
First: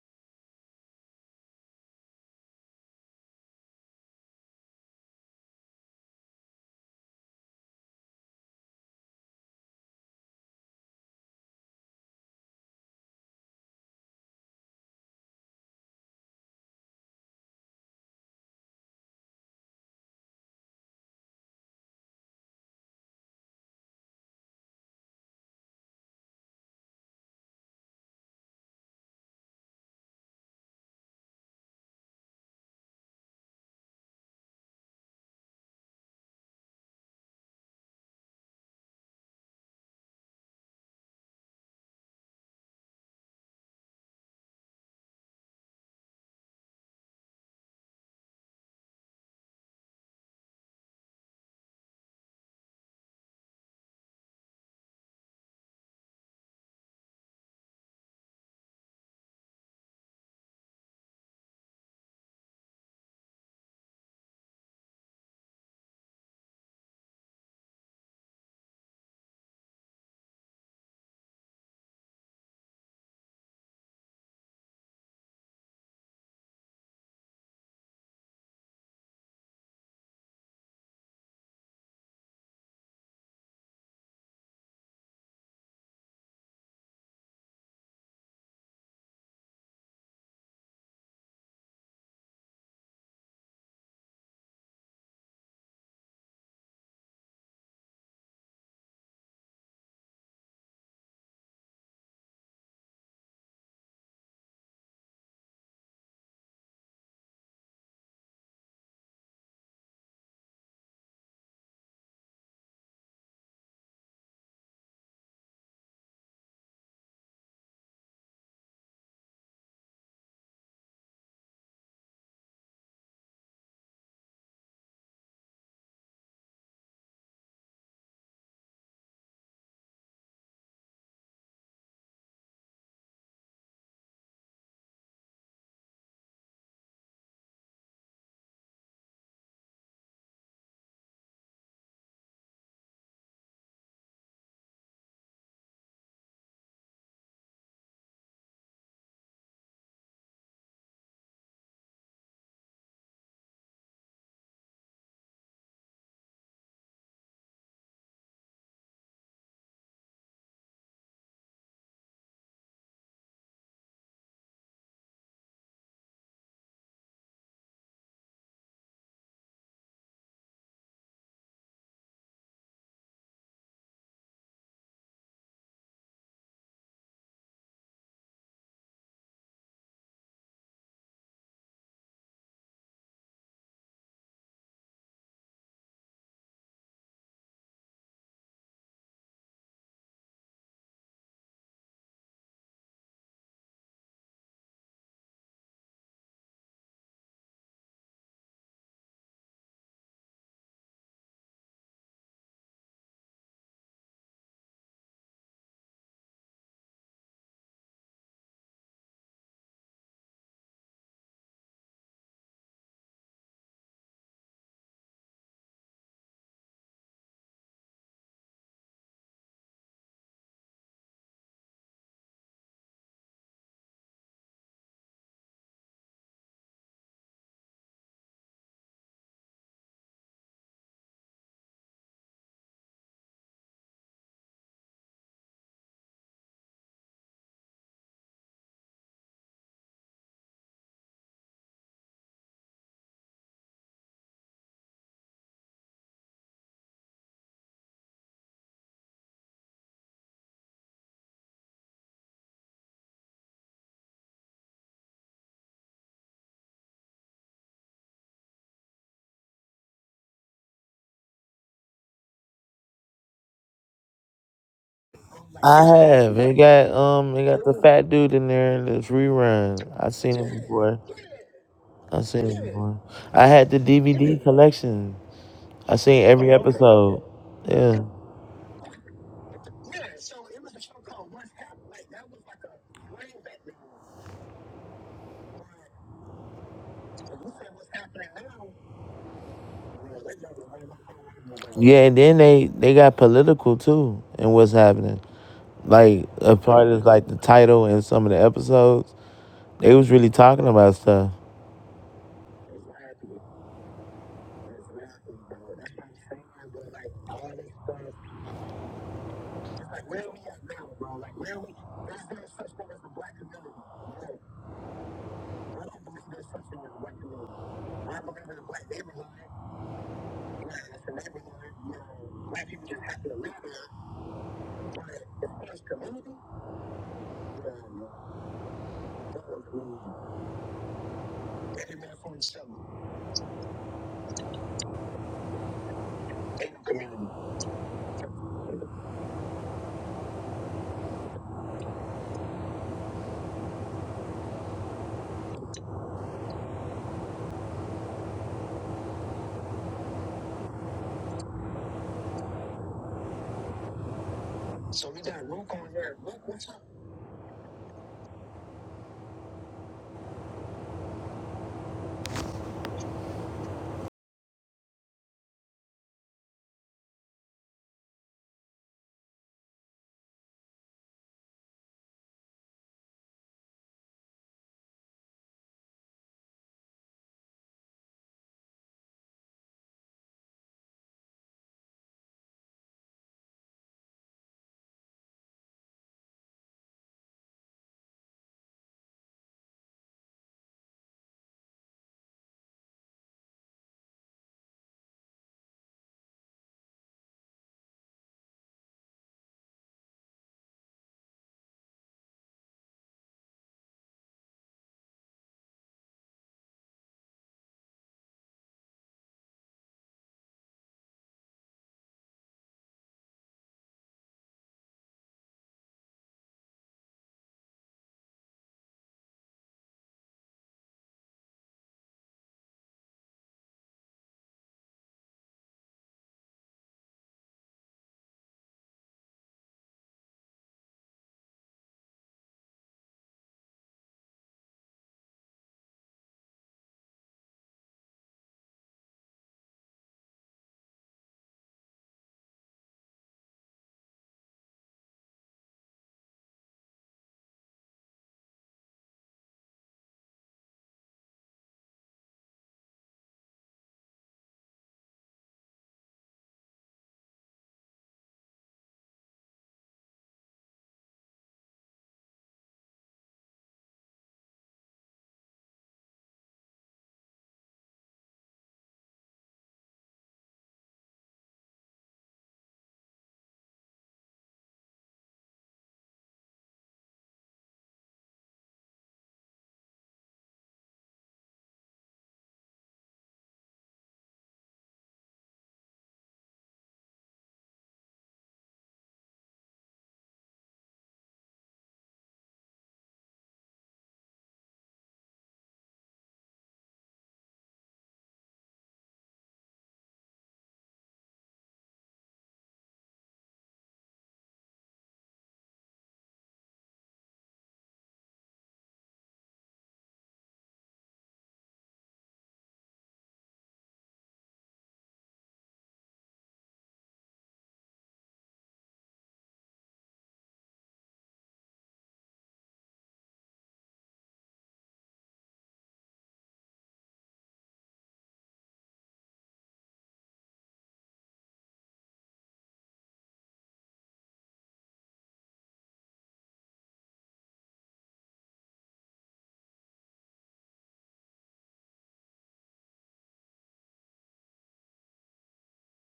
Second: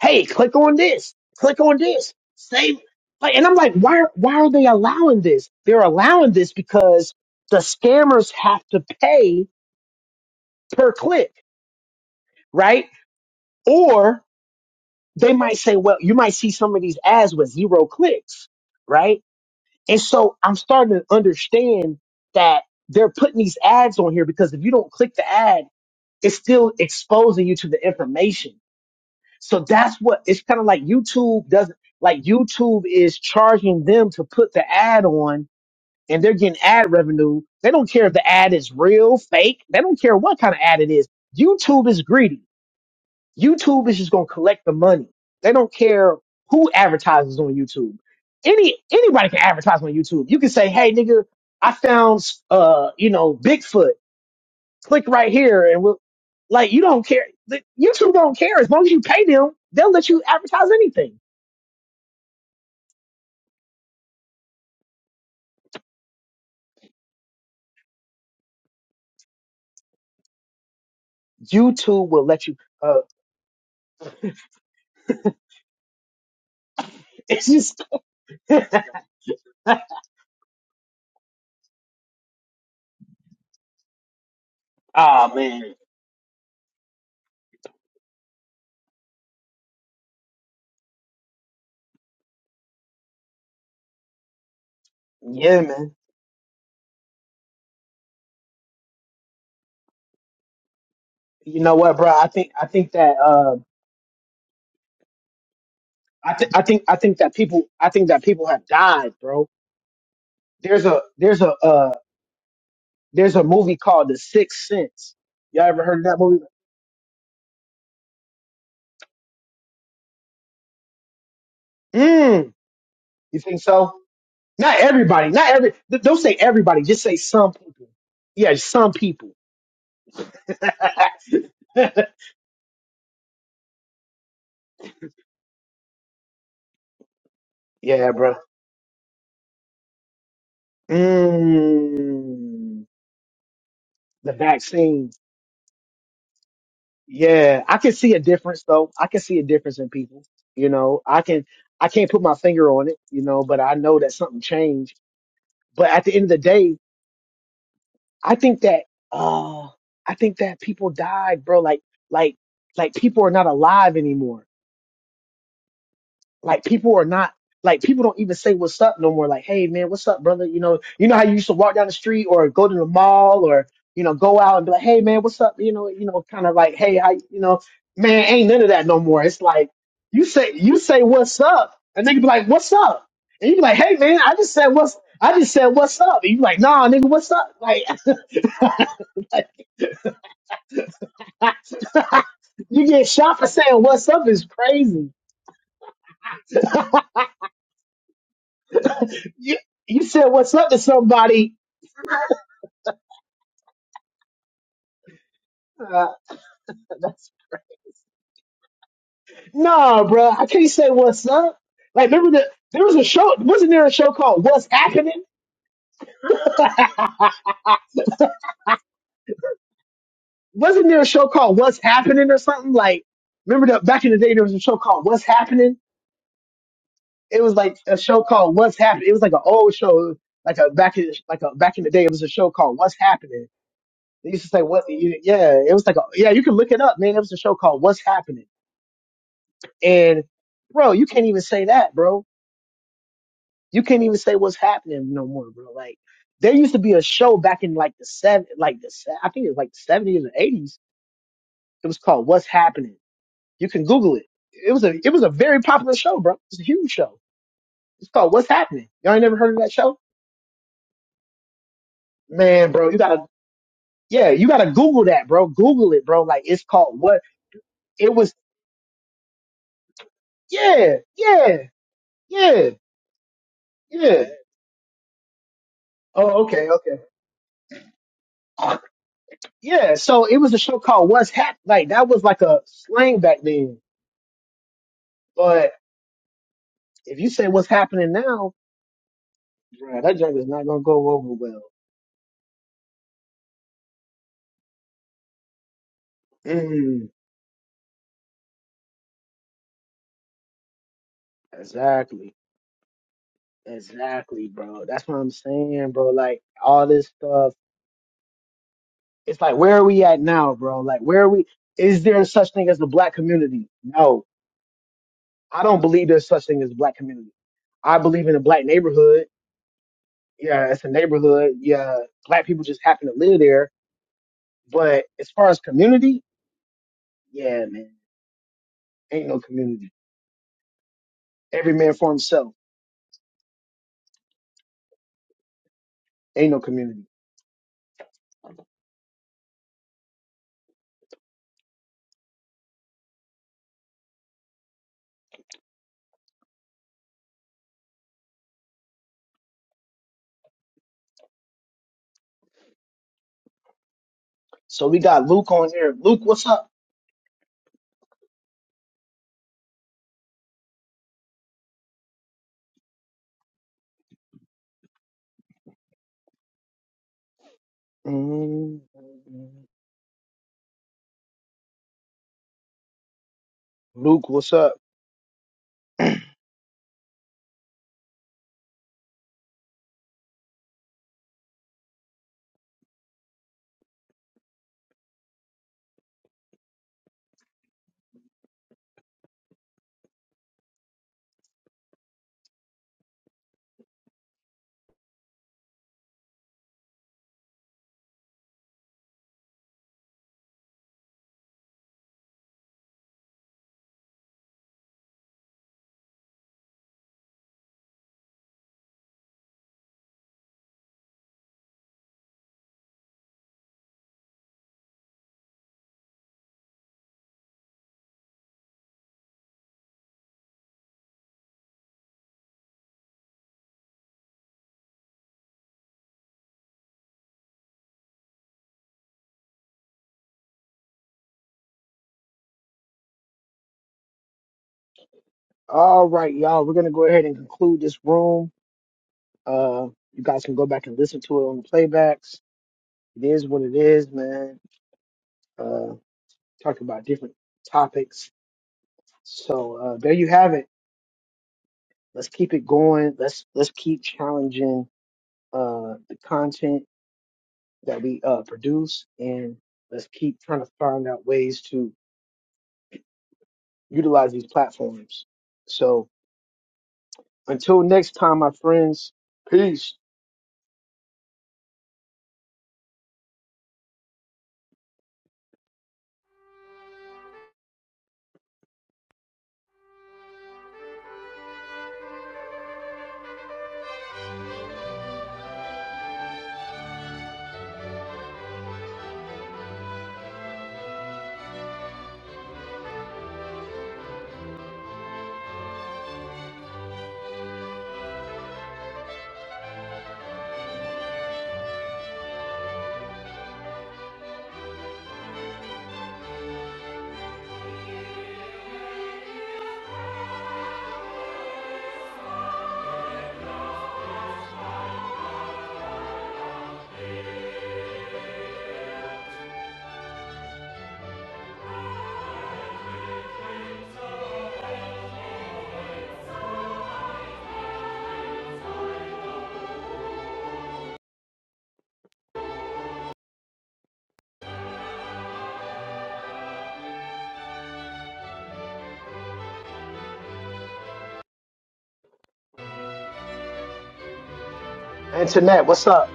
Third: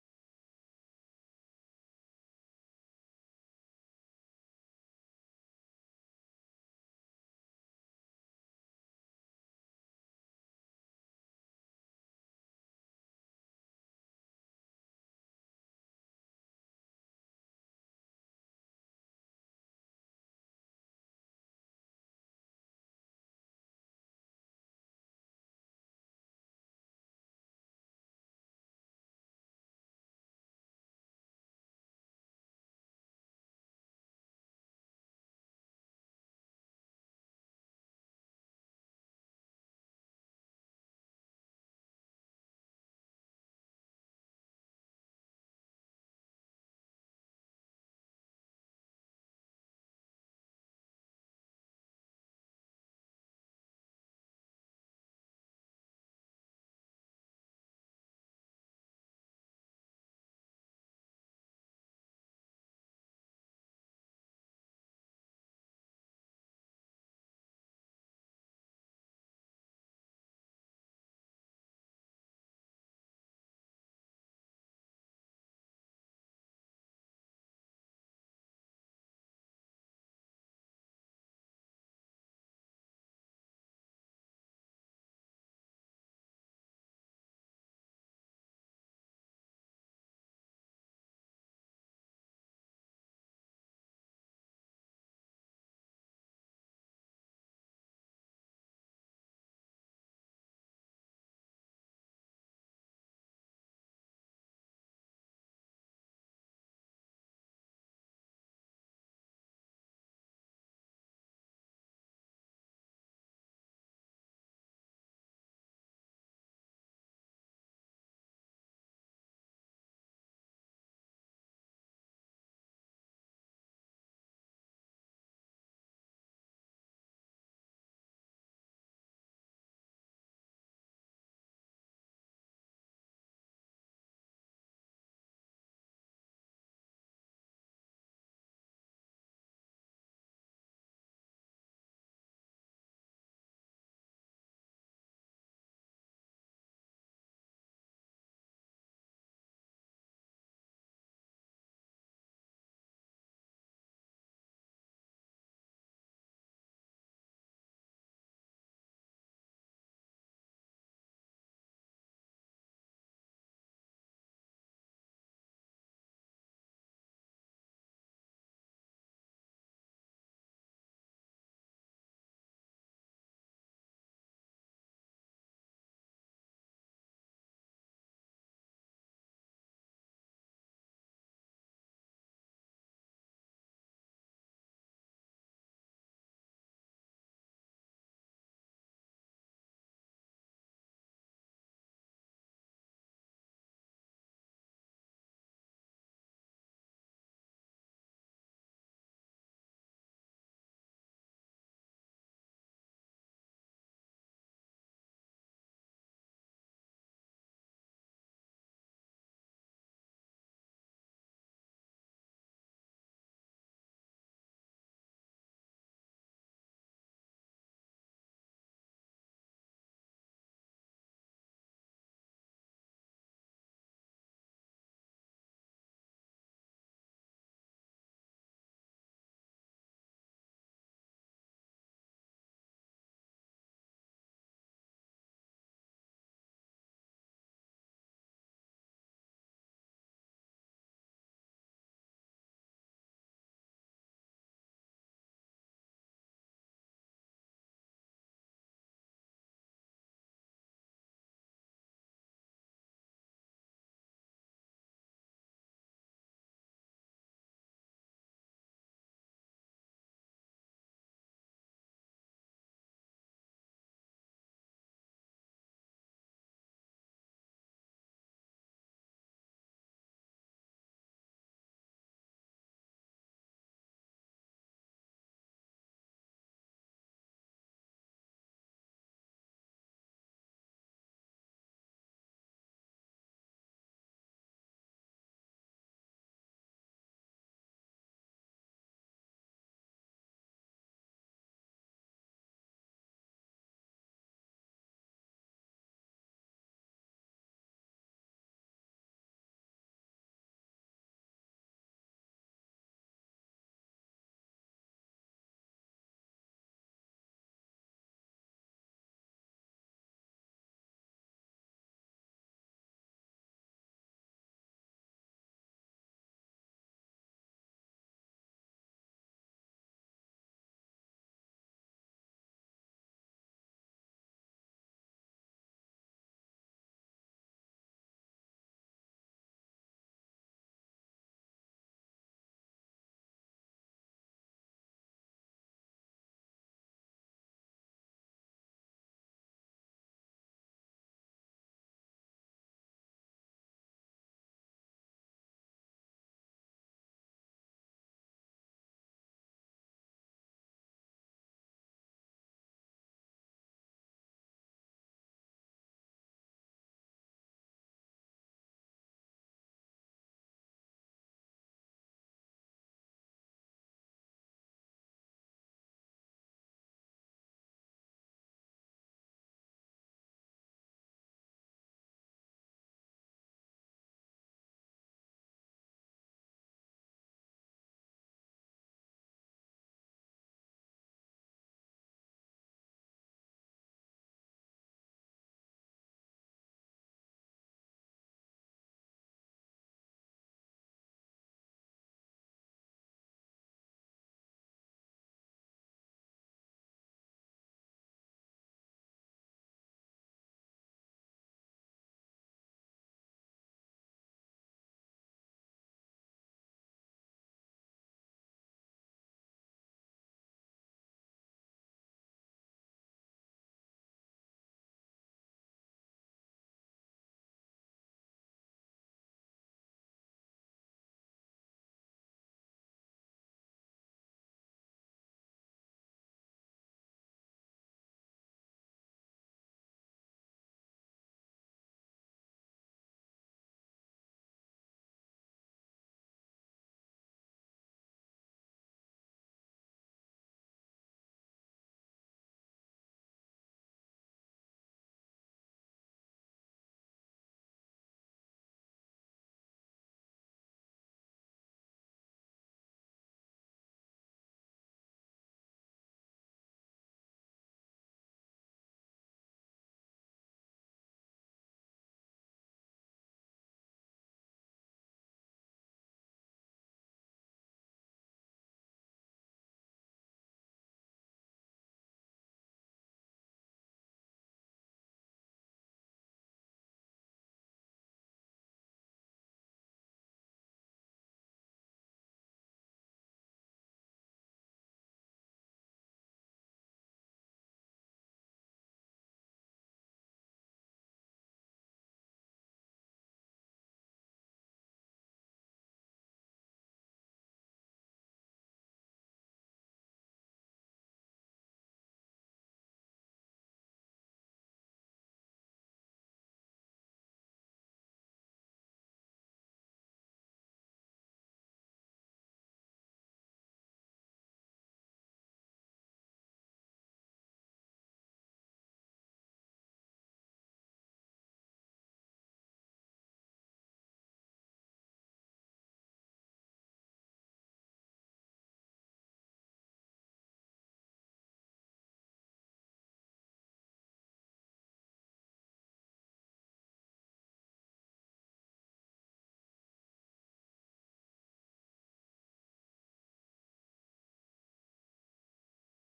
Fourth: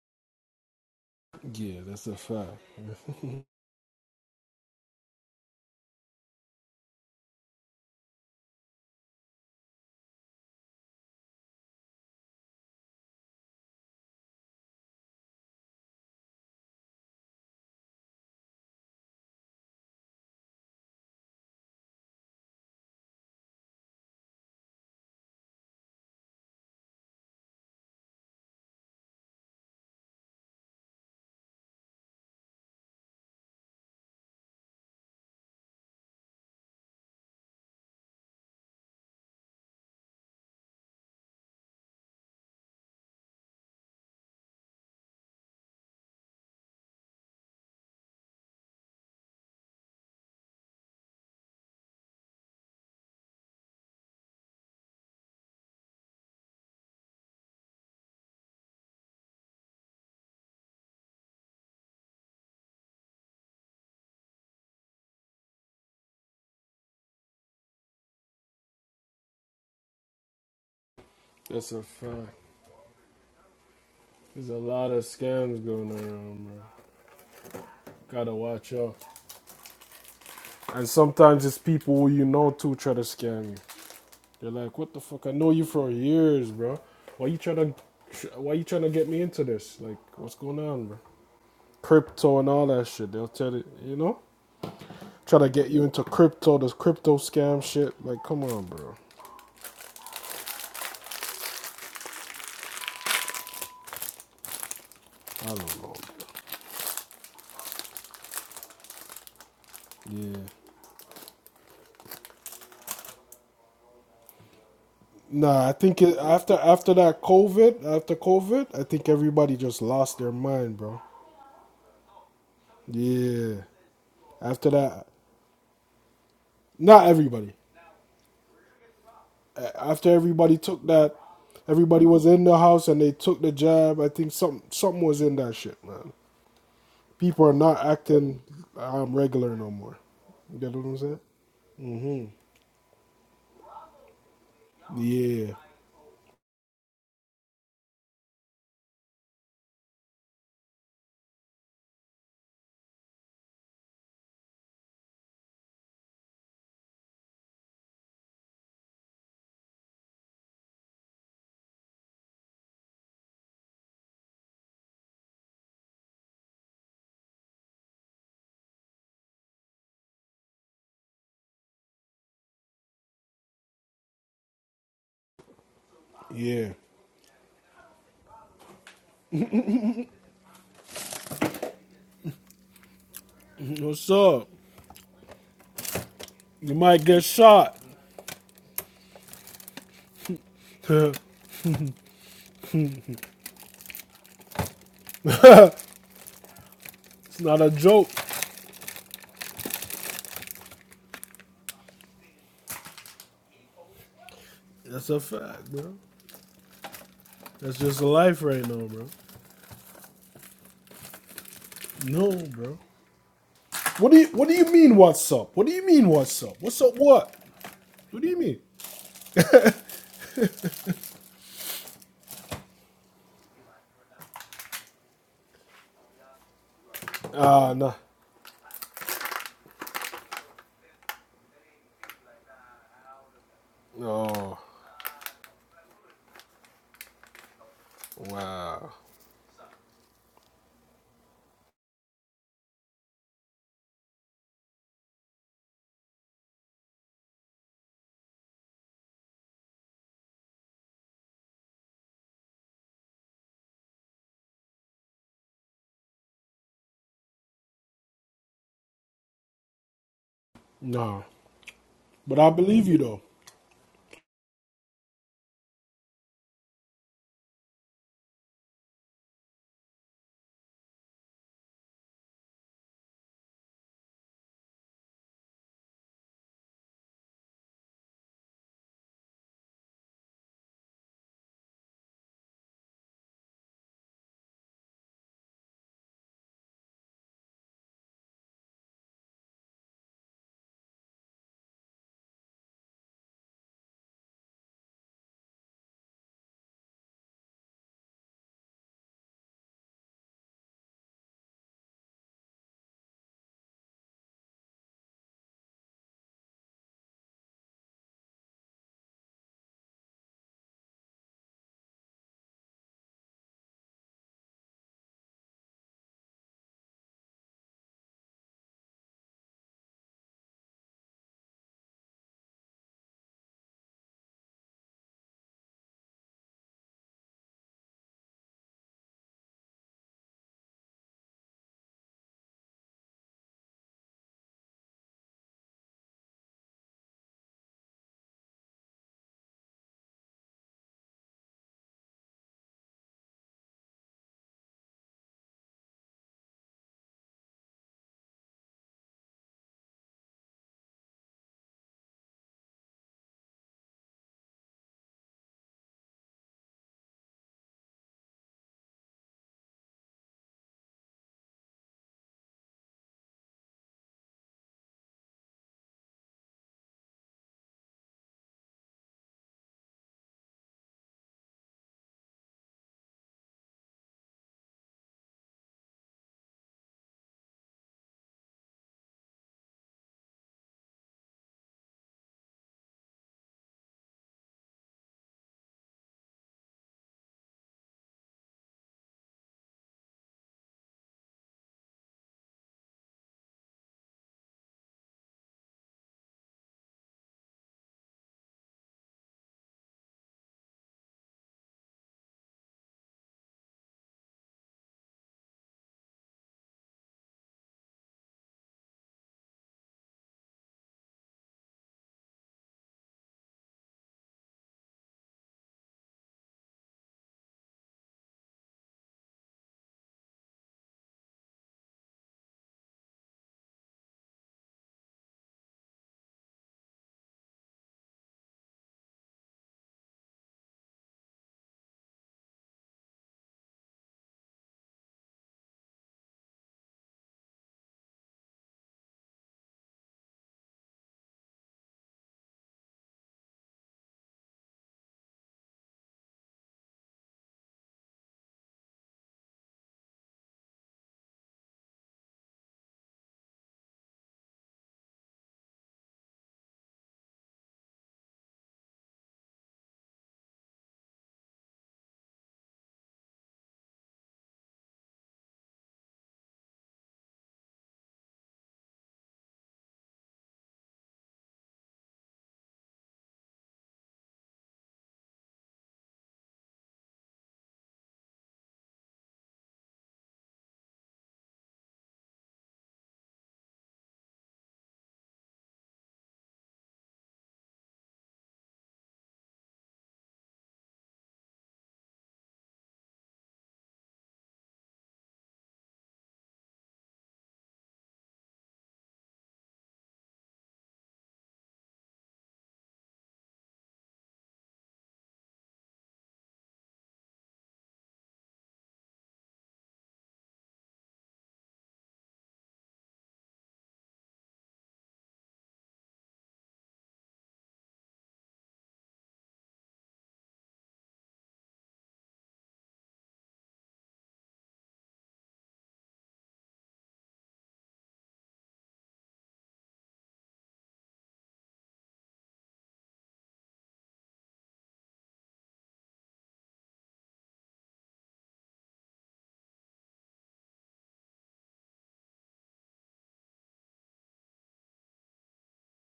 Speaker 1: hey, click on this, click on
Speaker 4: Yeah, that's
Speaker 1: this,
Speaker 4: a fact.
Speaker 1: save.
Speaker 4: (laughs)
Speaker 1: Like, and I'm like, why, why are they allowing this? They're allowing this because the scammers have to pay per click, right? Or they might say, well, you might see some of these ads with zero clicks, right? And so I'm starting to understand that they're putting these ads on here because if you don't click the ad, it's still exposing you to the information. So that's what it's kind of like YouTube doesn't like YouTube is charging them to put the ad on and they're getting ad revenue. They don't care if the ad is real, fake. They don't care what kind of ad it is. YouTube is greedy. YouTube is just going to collect the money. They don't care who advertises on YouTube. Any anybody can advertise on YouTube. You can say, "Hey nigga, I found uh, you know, Bigfoot click right here and we'll like you don't care the- youtube don't care as long as you pay them they'll let you advertise anything
Speaker 4: That's a
Speaker 1: youtube will
Speaker 4: fact.
Speaker 1: let you uh
Speaker 4: There's a lot of scams going around, bro.
Speaker 1: (laughs) it's just
Speaker 4: Gotta watch out. And sometimes it's people who you know too try to scam you. They're like, "What the fuck? I
Speaker 1: oh
Speaker 4: know you
Speaker 1: man
Speaker 4: for years, bro. Why you trying to, why you trying to get me into this? Like, what's going on, bro? Crypto and all that shit. They'll tell it, you know, try to
Speaker 1: yeah
Speaker 4: get you
Speaker 1: man
Speaker 4: into crypto, this crypto scam shit. Like, come on, bro.
Speaker 1: you know what bro i think i think that uh
Speaker 4: I don't know.
Speaker 1: i think i think i think that people i think that people have died bro
Speaker 4: Yeah.
Speaker 1: there's a there's a uh there's a movie called the sixth sense y'all
Speaker 4: Nah, I
Speaker 1: ever heard
Speaker 4: think
Speaker 1: of
Speaker 4: it,
Speaker 1: that movie
Speaker 4: after after that COVID, after COVID, I think everybody just lost their mind, bro.
Speaker 1: mm, you
Speaker 4: Yeah.
Speaker 1: think so
Speaker 4: After
Speaker 1: not
Speaker 4: that,
Speaker 1: everybody not every th- don't say everybody just
Speaker 4: not
Speaker 1: say
Speaker 4: everybody.
Speaker 1: some people yeah some people
Speaker 4: After everybody took that,
Speaker 1: (laughs)
Speaker 4: everybody was in the house and they took the jab. I think something something was in that shit, man. People are not
Speaker 1: yeah, bro.
Speaker 4: acting um, regular no more. You get what I'm saying? Mm-hmm.
Speaker 1: Mm, the vaccine.
Speaker 4: Yeah,
Speaker 1: Yeah, I can see a difference though. I can see a difference in people. You know, I can. I can't put my finger on it. You know, but I know that something changed. But at the end of the day, I think that. Uh, I think that people died, bro. Like, like, like people are not alive anymore. Like people are not like people don't even say what's up no more. Like, hey man, what's up, brother? You know, you know how you used to walk down the street or go to the mall or you know go out and be like, hey man, what's up? You know, you know, kind of
Speaker 4: yeah.
Speaker 1: like, hey, I, you know, man, ain't none of that no more. It's like you say you say what's up, and nigga be like, what's up? And you be like, hey
Speaker 4: What's
Speaker 1: man, I
Speaker 4: up?
Speaker 1: just said what's I just said what's up, and you be like,
Speaker 4: You
Speaker 1: nah,
Speaker 4: might
Speaker 1: nigga,
Speaker 4: get
Speaker 1: what's up?
Speaker 4: shot.
Speaker 1: Like,
Speaker 4: (laughs) it's
Speaker 1: (laughs) you get shot for saying what's up is crazy (laughs)
Speaker 4: not a joke.
Speaker 1: you you said what's up to somebody.
Speaker 4: That's a fact, bro.
Speaker 1: Uh, (laughs)
Speaker 4: That's just life right now, bro.
Speaker 1: Nah, bro, I can't say what's up. Like,
Speaker 4: No,
Speaker 1: remember that
Speaker 4: bro.
Speaker 1: there was a show. Wasn't there a
Speaker 4: What
Speaker 1: show
Speaker 4: do you
Speaker 1: called
Speaker 4: What do you
Speaker 1: What's
Speaker 4: mean?
Speaker 1: Happening?
Speaker 4: What's up? What do you mean? What's up? What's up?
Speaker 1: (laughs)
Speaker 4: What? What do you mean?
Speaker 1: Wasn't there a show called What's Happening or something? Like, remember that back in the day there was a show called What's Happening. It was
Speaker 4: Ah, uh,
Speaker 1: like a
Speaker 4: nah.
Speaker 1: show called What's Happening. It was like an old show, like a back in like a back in the day. It was a show called What's Happening. They used to
Speaker 4: Oh,
Speaker 1: say what? you- Yeah, it was like a, yeah. You can look it up, man. It was a show called What's Happening,
Speaker 4: wow.
Speaker 1: and bro, you can't even say that, bro You can't even say what's happening no more, bro. Like there used to be a show back in like the seven, like the se- I think it was like the seventies or eighties. It was called What's Happening. You can Google it. It was a it was a very popular show, bro. It's a huge show. It's called What's Happening. Y'all ain't never heard of that show,
Speaker 4: No. But I
Speaker 1: man,
Speaker 4: believe
Speaker 1: bro.
Speaker 4: you
Speaker 1: You
Speaker 4: though.
Speaker 1: gotta yeah, you gotta Google that, bro.
Speaker 3: I
Speaker 1: Google it, bro.
Speaker 3: have.
Speaker 1: Like
Speaker 3: It
Speaker 1: it's
Speaker 3: got
Speaker 1: called what?
Speaker 3: um it got the fat
Speaker 1: It
Speaker 3: dude
Speaker 1: was
Speaker 3: in there in this rerun. I seen it
Speaker 1: yeah,
Speaker 3: before.
Speaker 1: yeah,
Speaker 3: I seen it
Speaker 1: yeah,
Speaker 3: before. I had the
Speaker 1: yeah.
Speaker 3: DVD collection. I seen
Speaker 1: Oh,
Speaker 3: every
Speaker 1: okay, okay.
Speaker 3: episode. Yeah.
Speaker 1: Yeah, so it was a show called What's Hap. Like that was like a slang back then. but. If you say what's happening now, bro, that junk is not gonna go over well.
Speaker 3: Yeah, and then they they got political too and what's happening. Like a part of
Speaker 1: Mm,
Speaker 3: like the title and some of the episodes. They was really talking about stuff.
Speaker 1: exactly, exactly, bro. That's what I'm saying, bro. Like all this stuff. It's like where are we at now, bro? Like where are we? Is there such thing as the black community? No, I don't believe there's such thing as the black community. I believe in a black neighborhood. Yeah, it's a neighborhood. Yeah, black people just happen to live there. But as far as community, yeah, man, ain't no community. Every man for himself. Ain't no community. So we got Luke on here. Luke, what's up? Mm, Luke, what's up? All right, y'all. We're gonna go ahead and conclude this room. Uh, you guys can go back and listen to it on the playbacks. It is what it is, man. Uh, talk about different topics. So uh, there you have it. Let's keep it going. Let's let's keep challenging uh the content that we uh produce, and let's keep trying to find out ways to utilize these platforms. So Until next time, my friends. Peace. Internet, what's up?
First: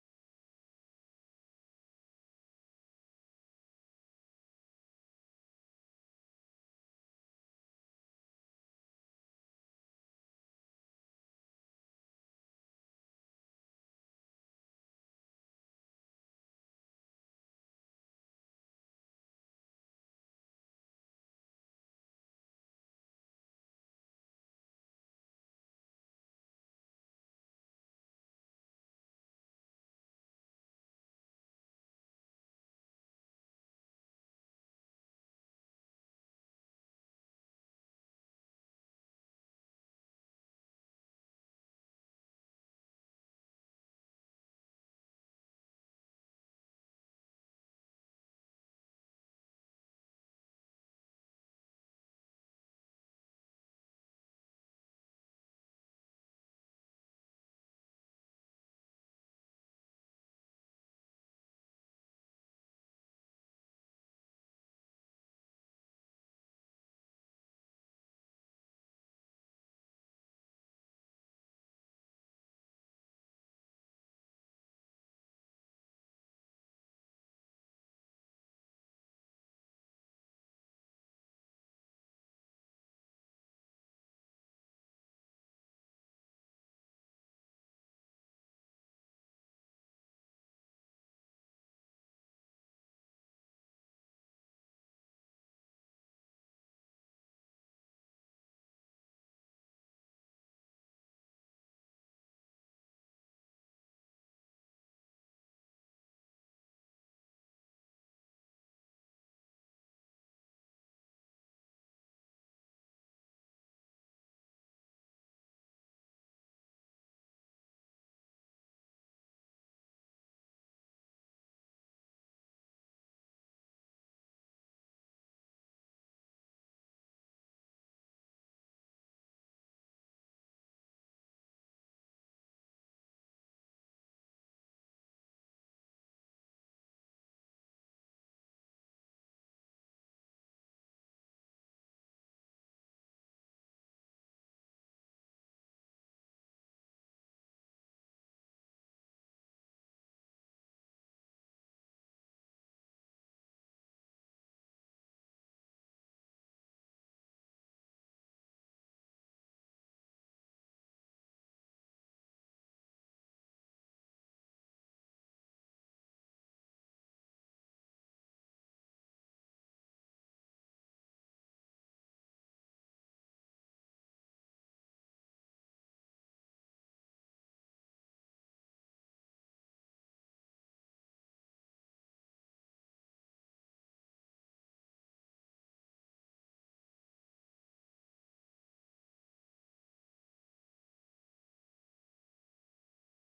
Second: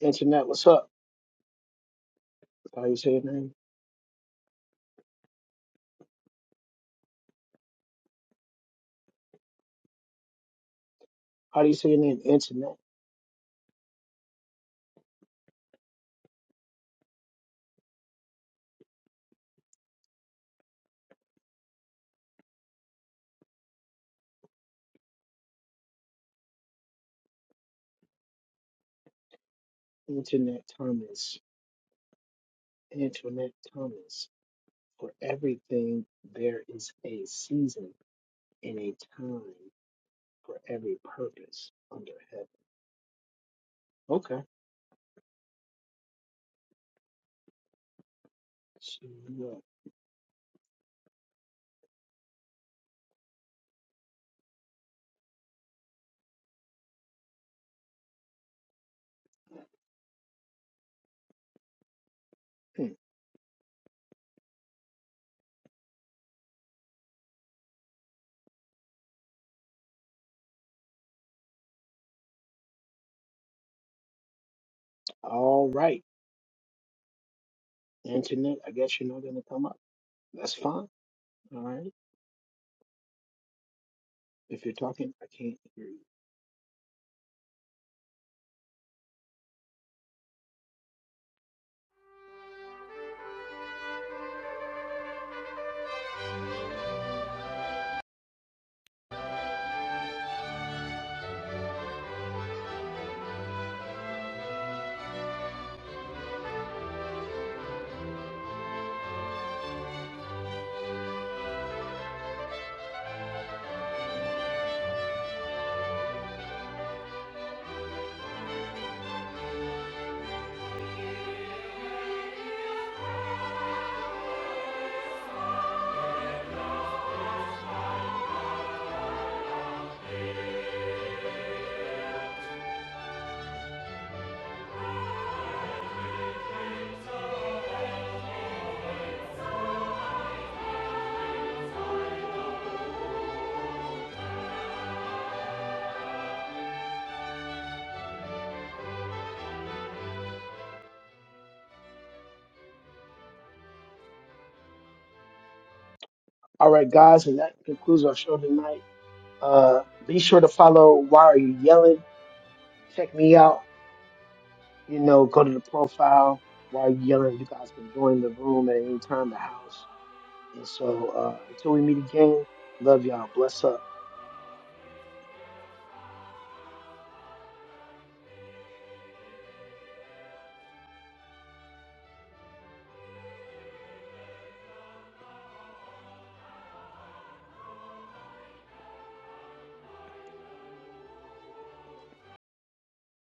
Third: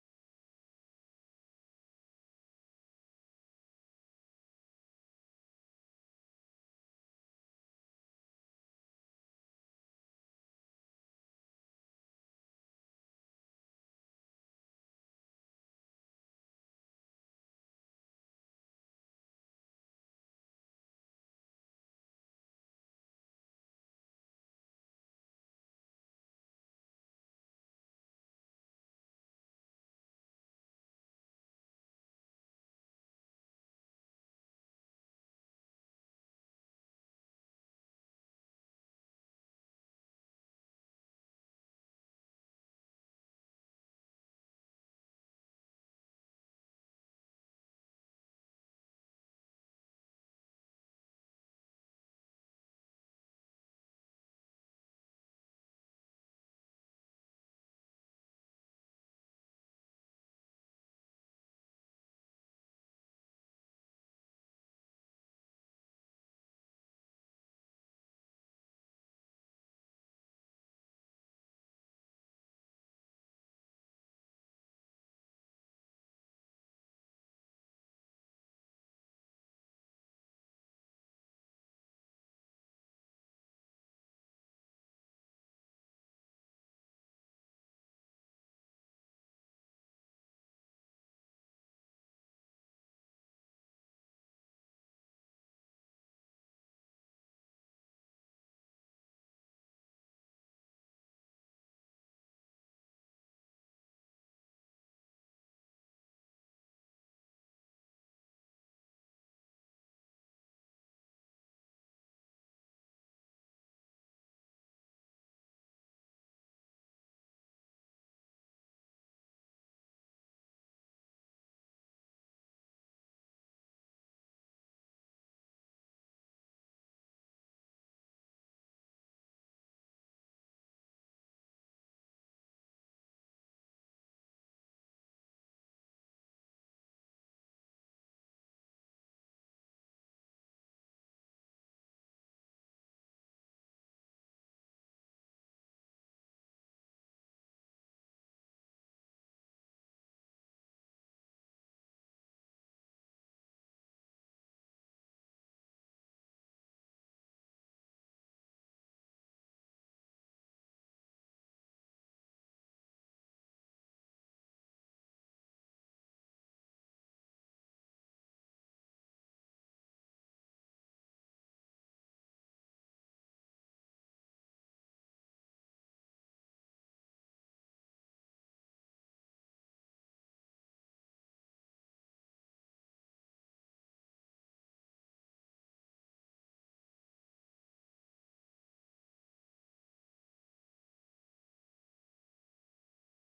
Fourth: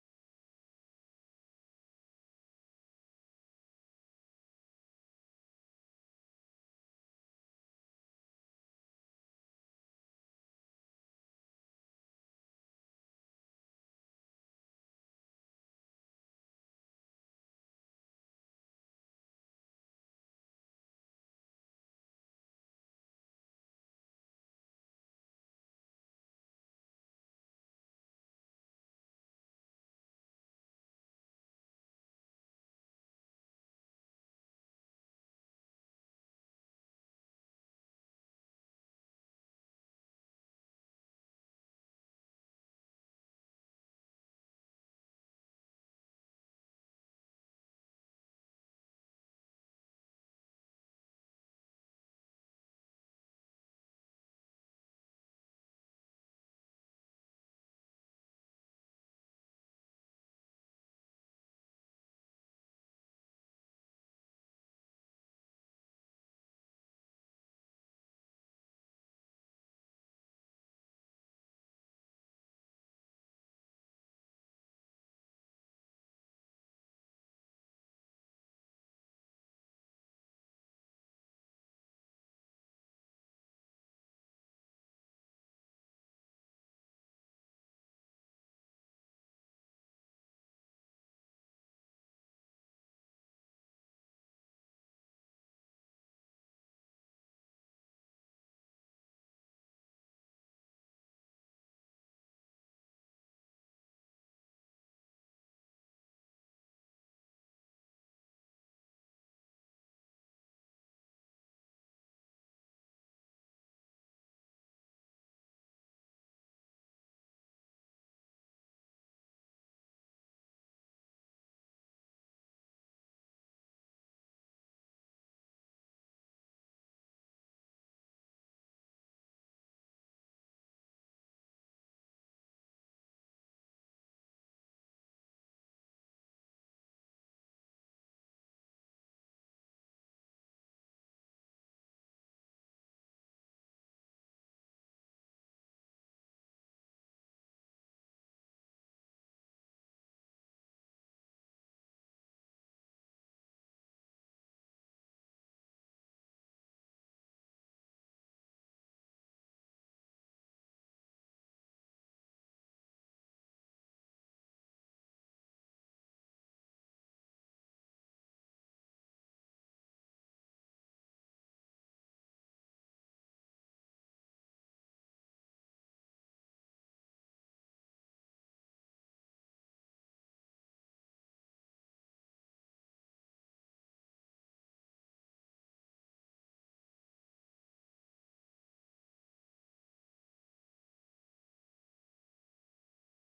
Speaker 1: Internet, what's up? How do you say your name? How do you say your name? Internet. Internet Thomas. Internet Thomas. For everything, there is a season and a time for every purpose under heaven. Okay. So, uh, hmm. all right. Internet, I guess you're not going to come up. That's fine. All right. If you're talking, I can't hear you. All right, guys, and that concludes our show tonight. Uh, be sure to follow Why Are You Yelling? Check me out. You know, go to the profile. Why Are You Yelling? You guys can join the room at any time, the house. And so uh, until we meet again, love y'all. Bless up.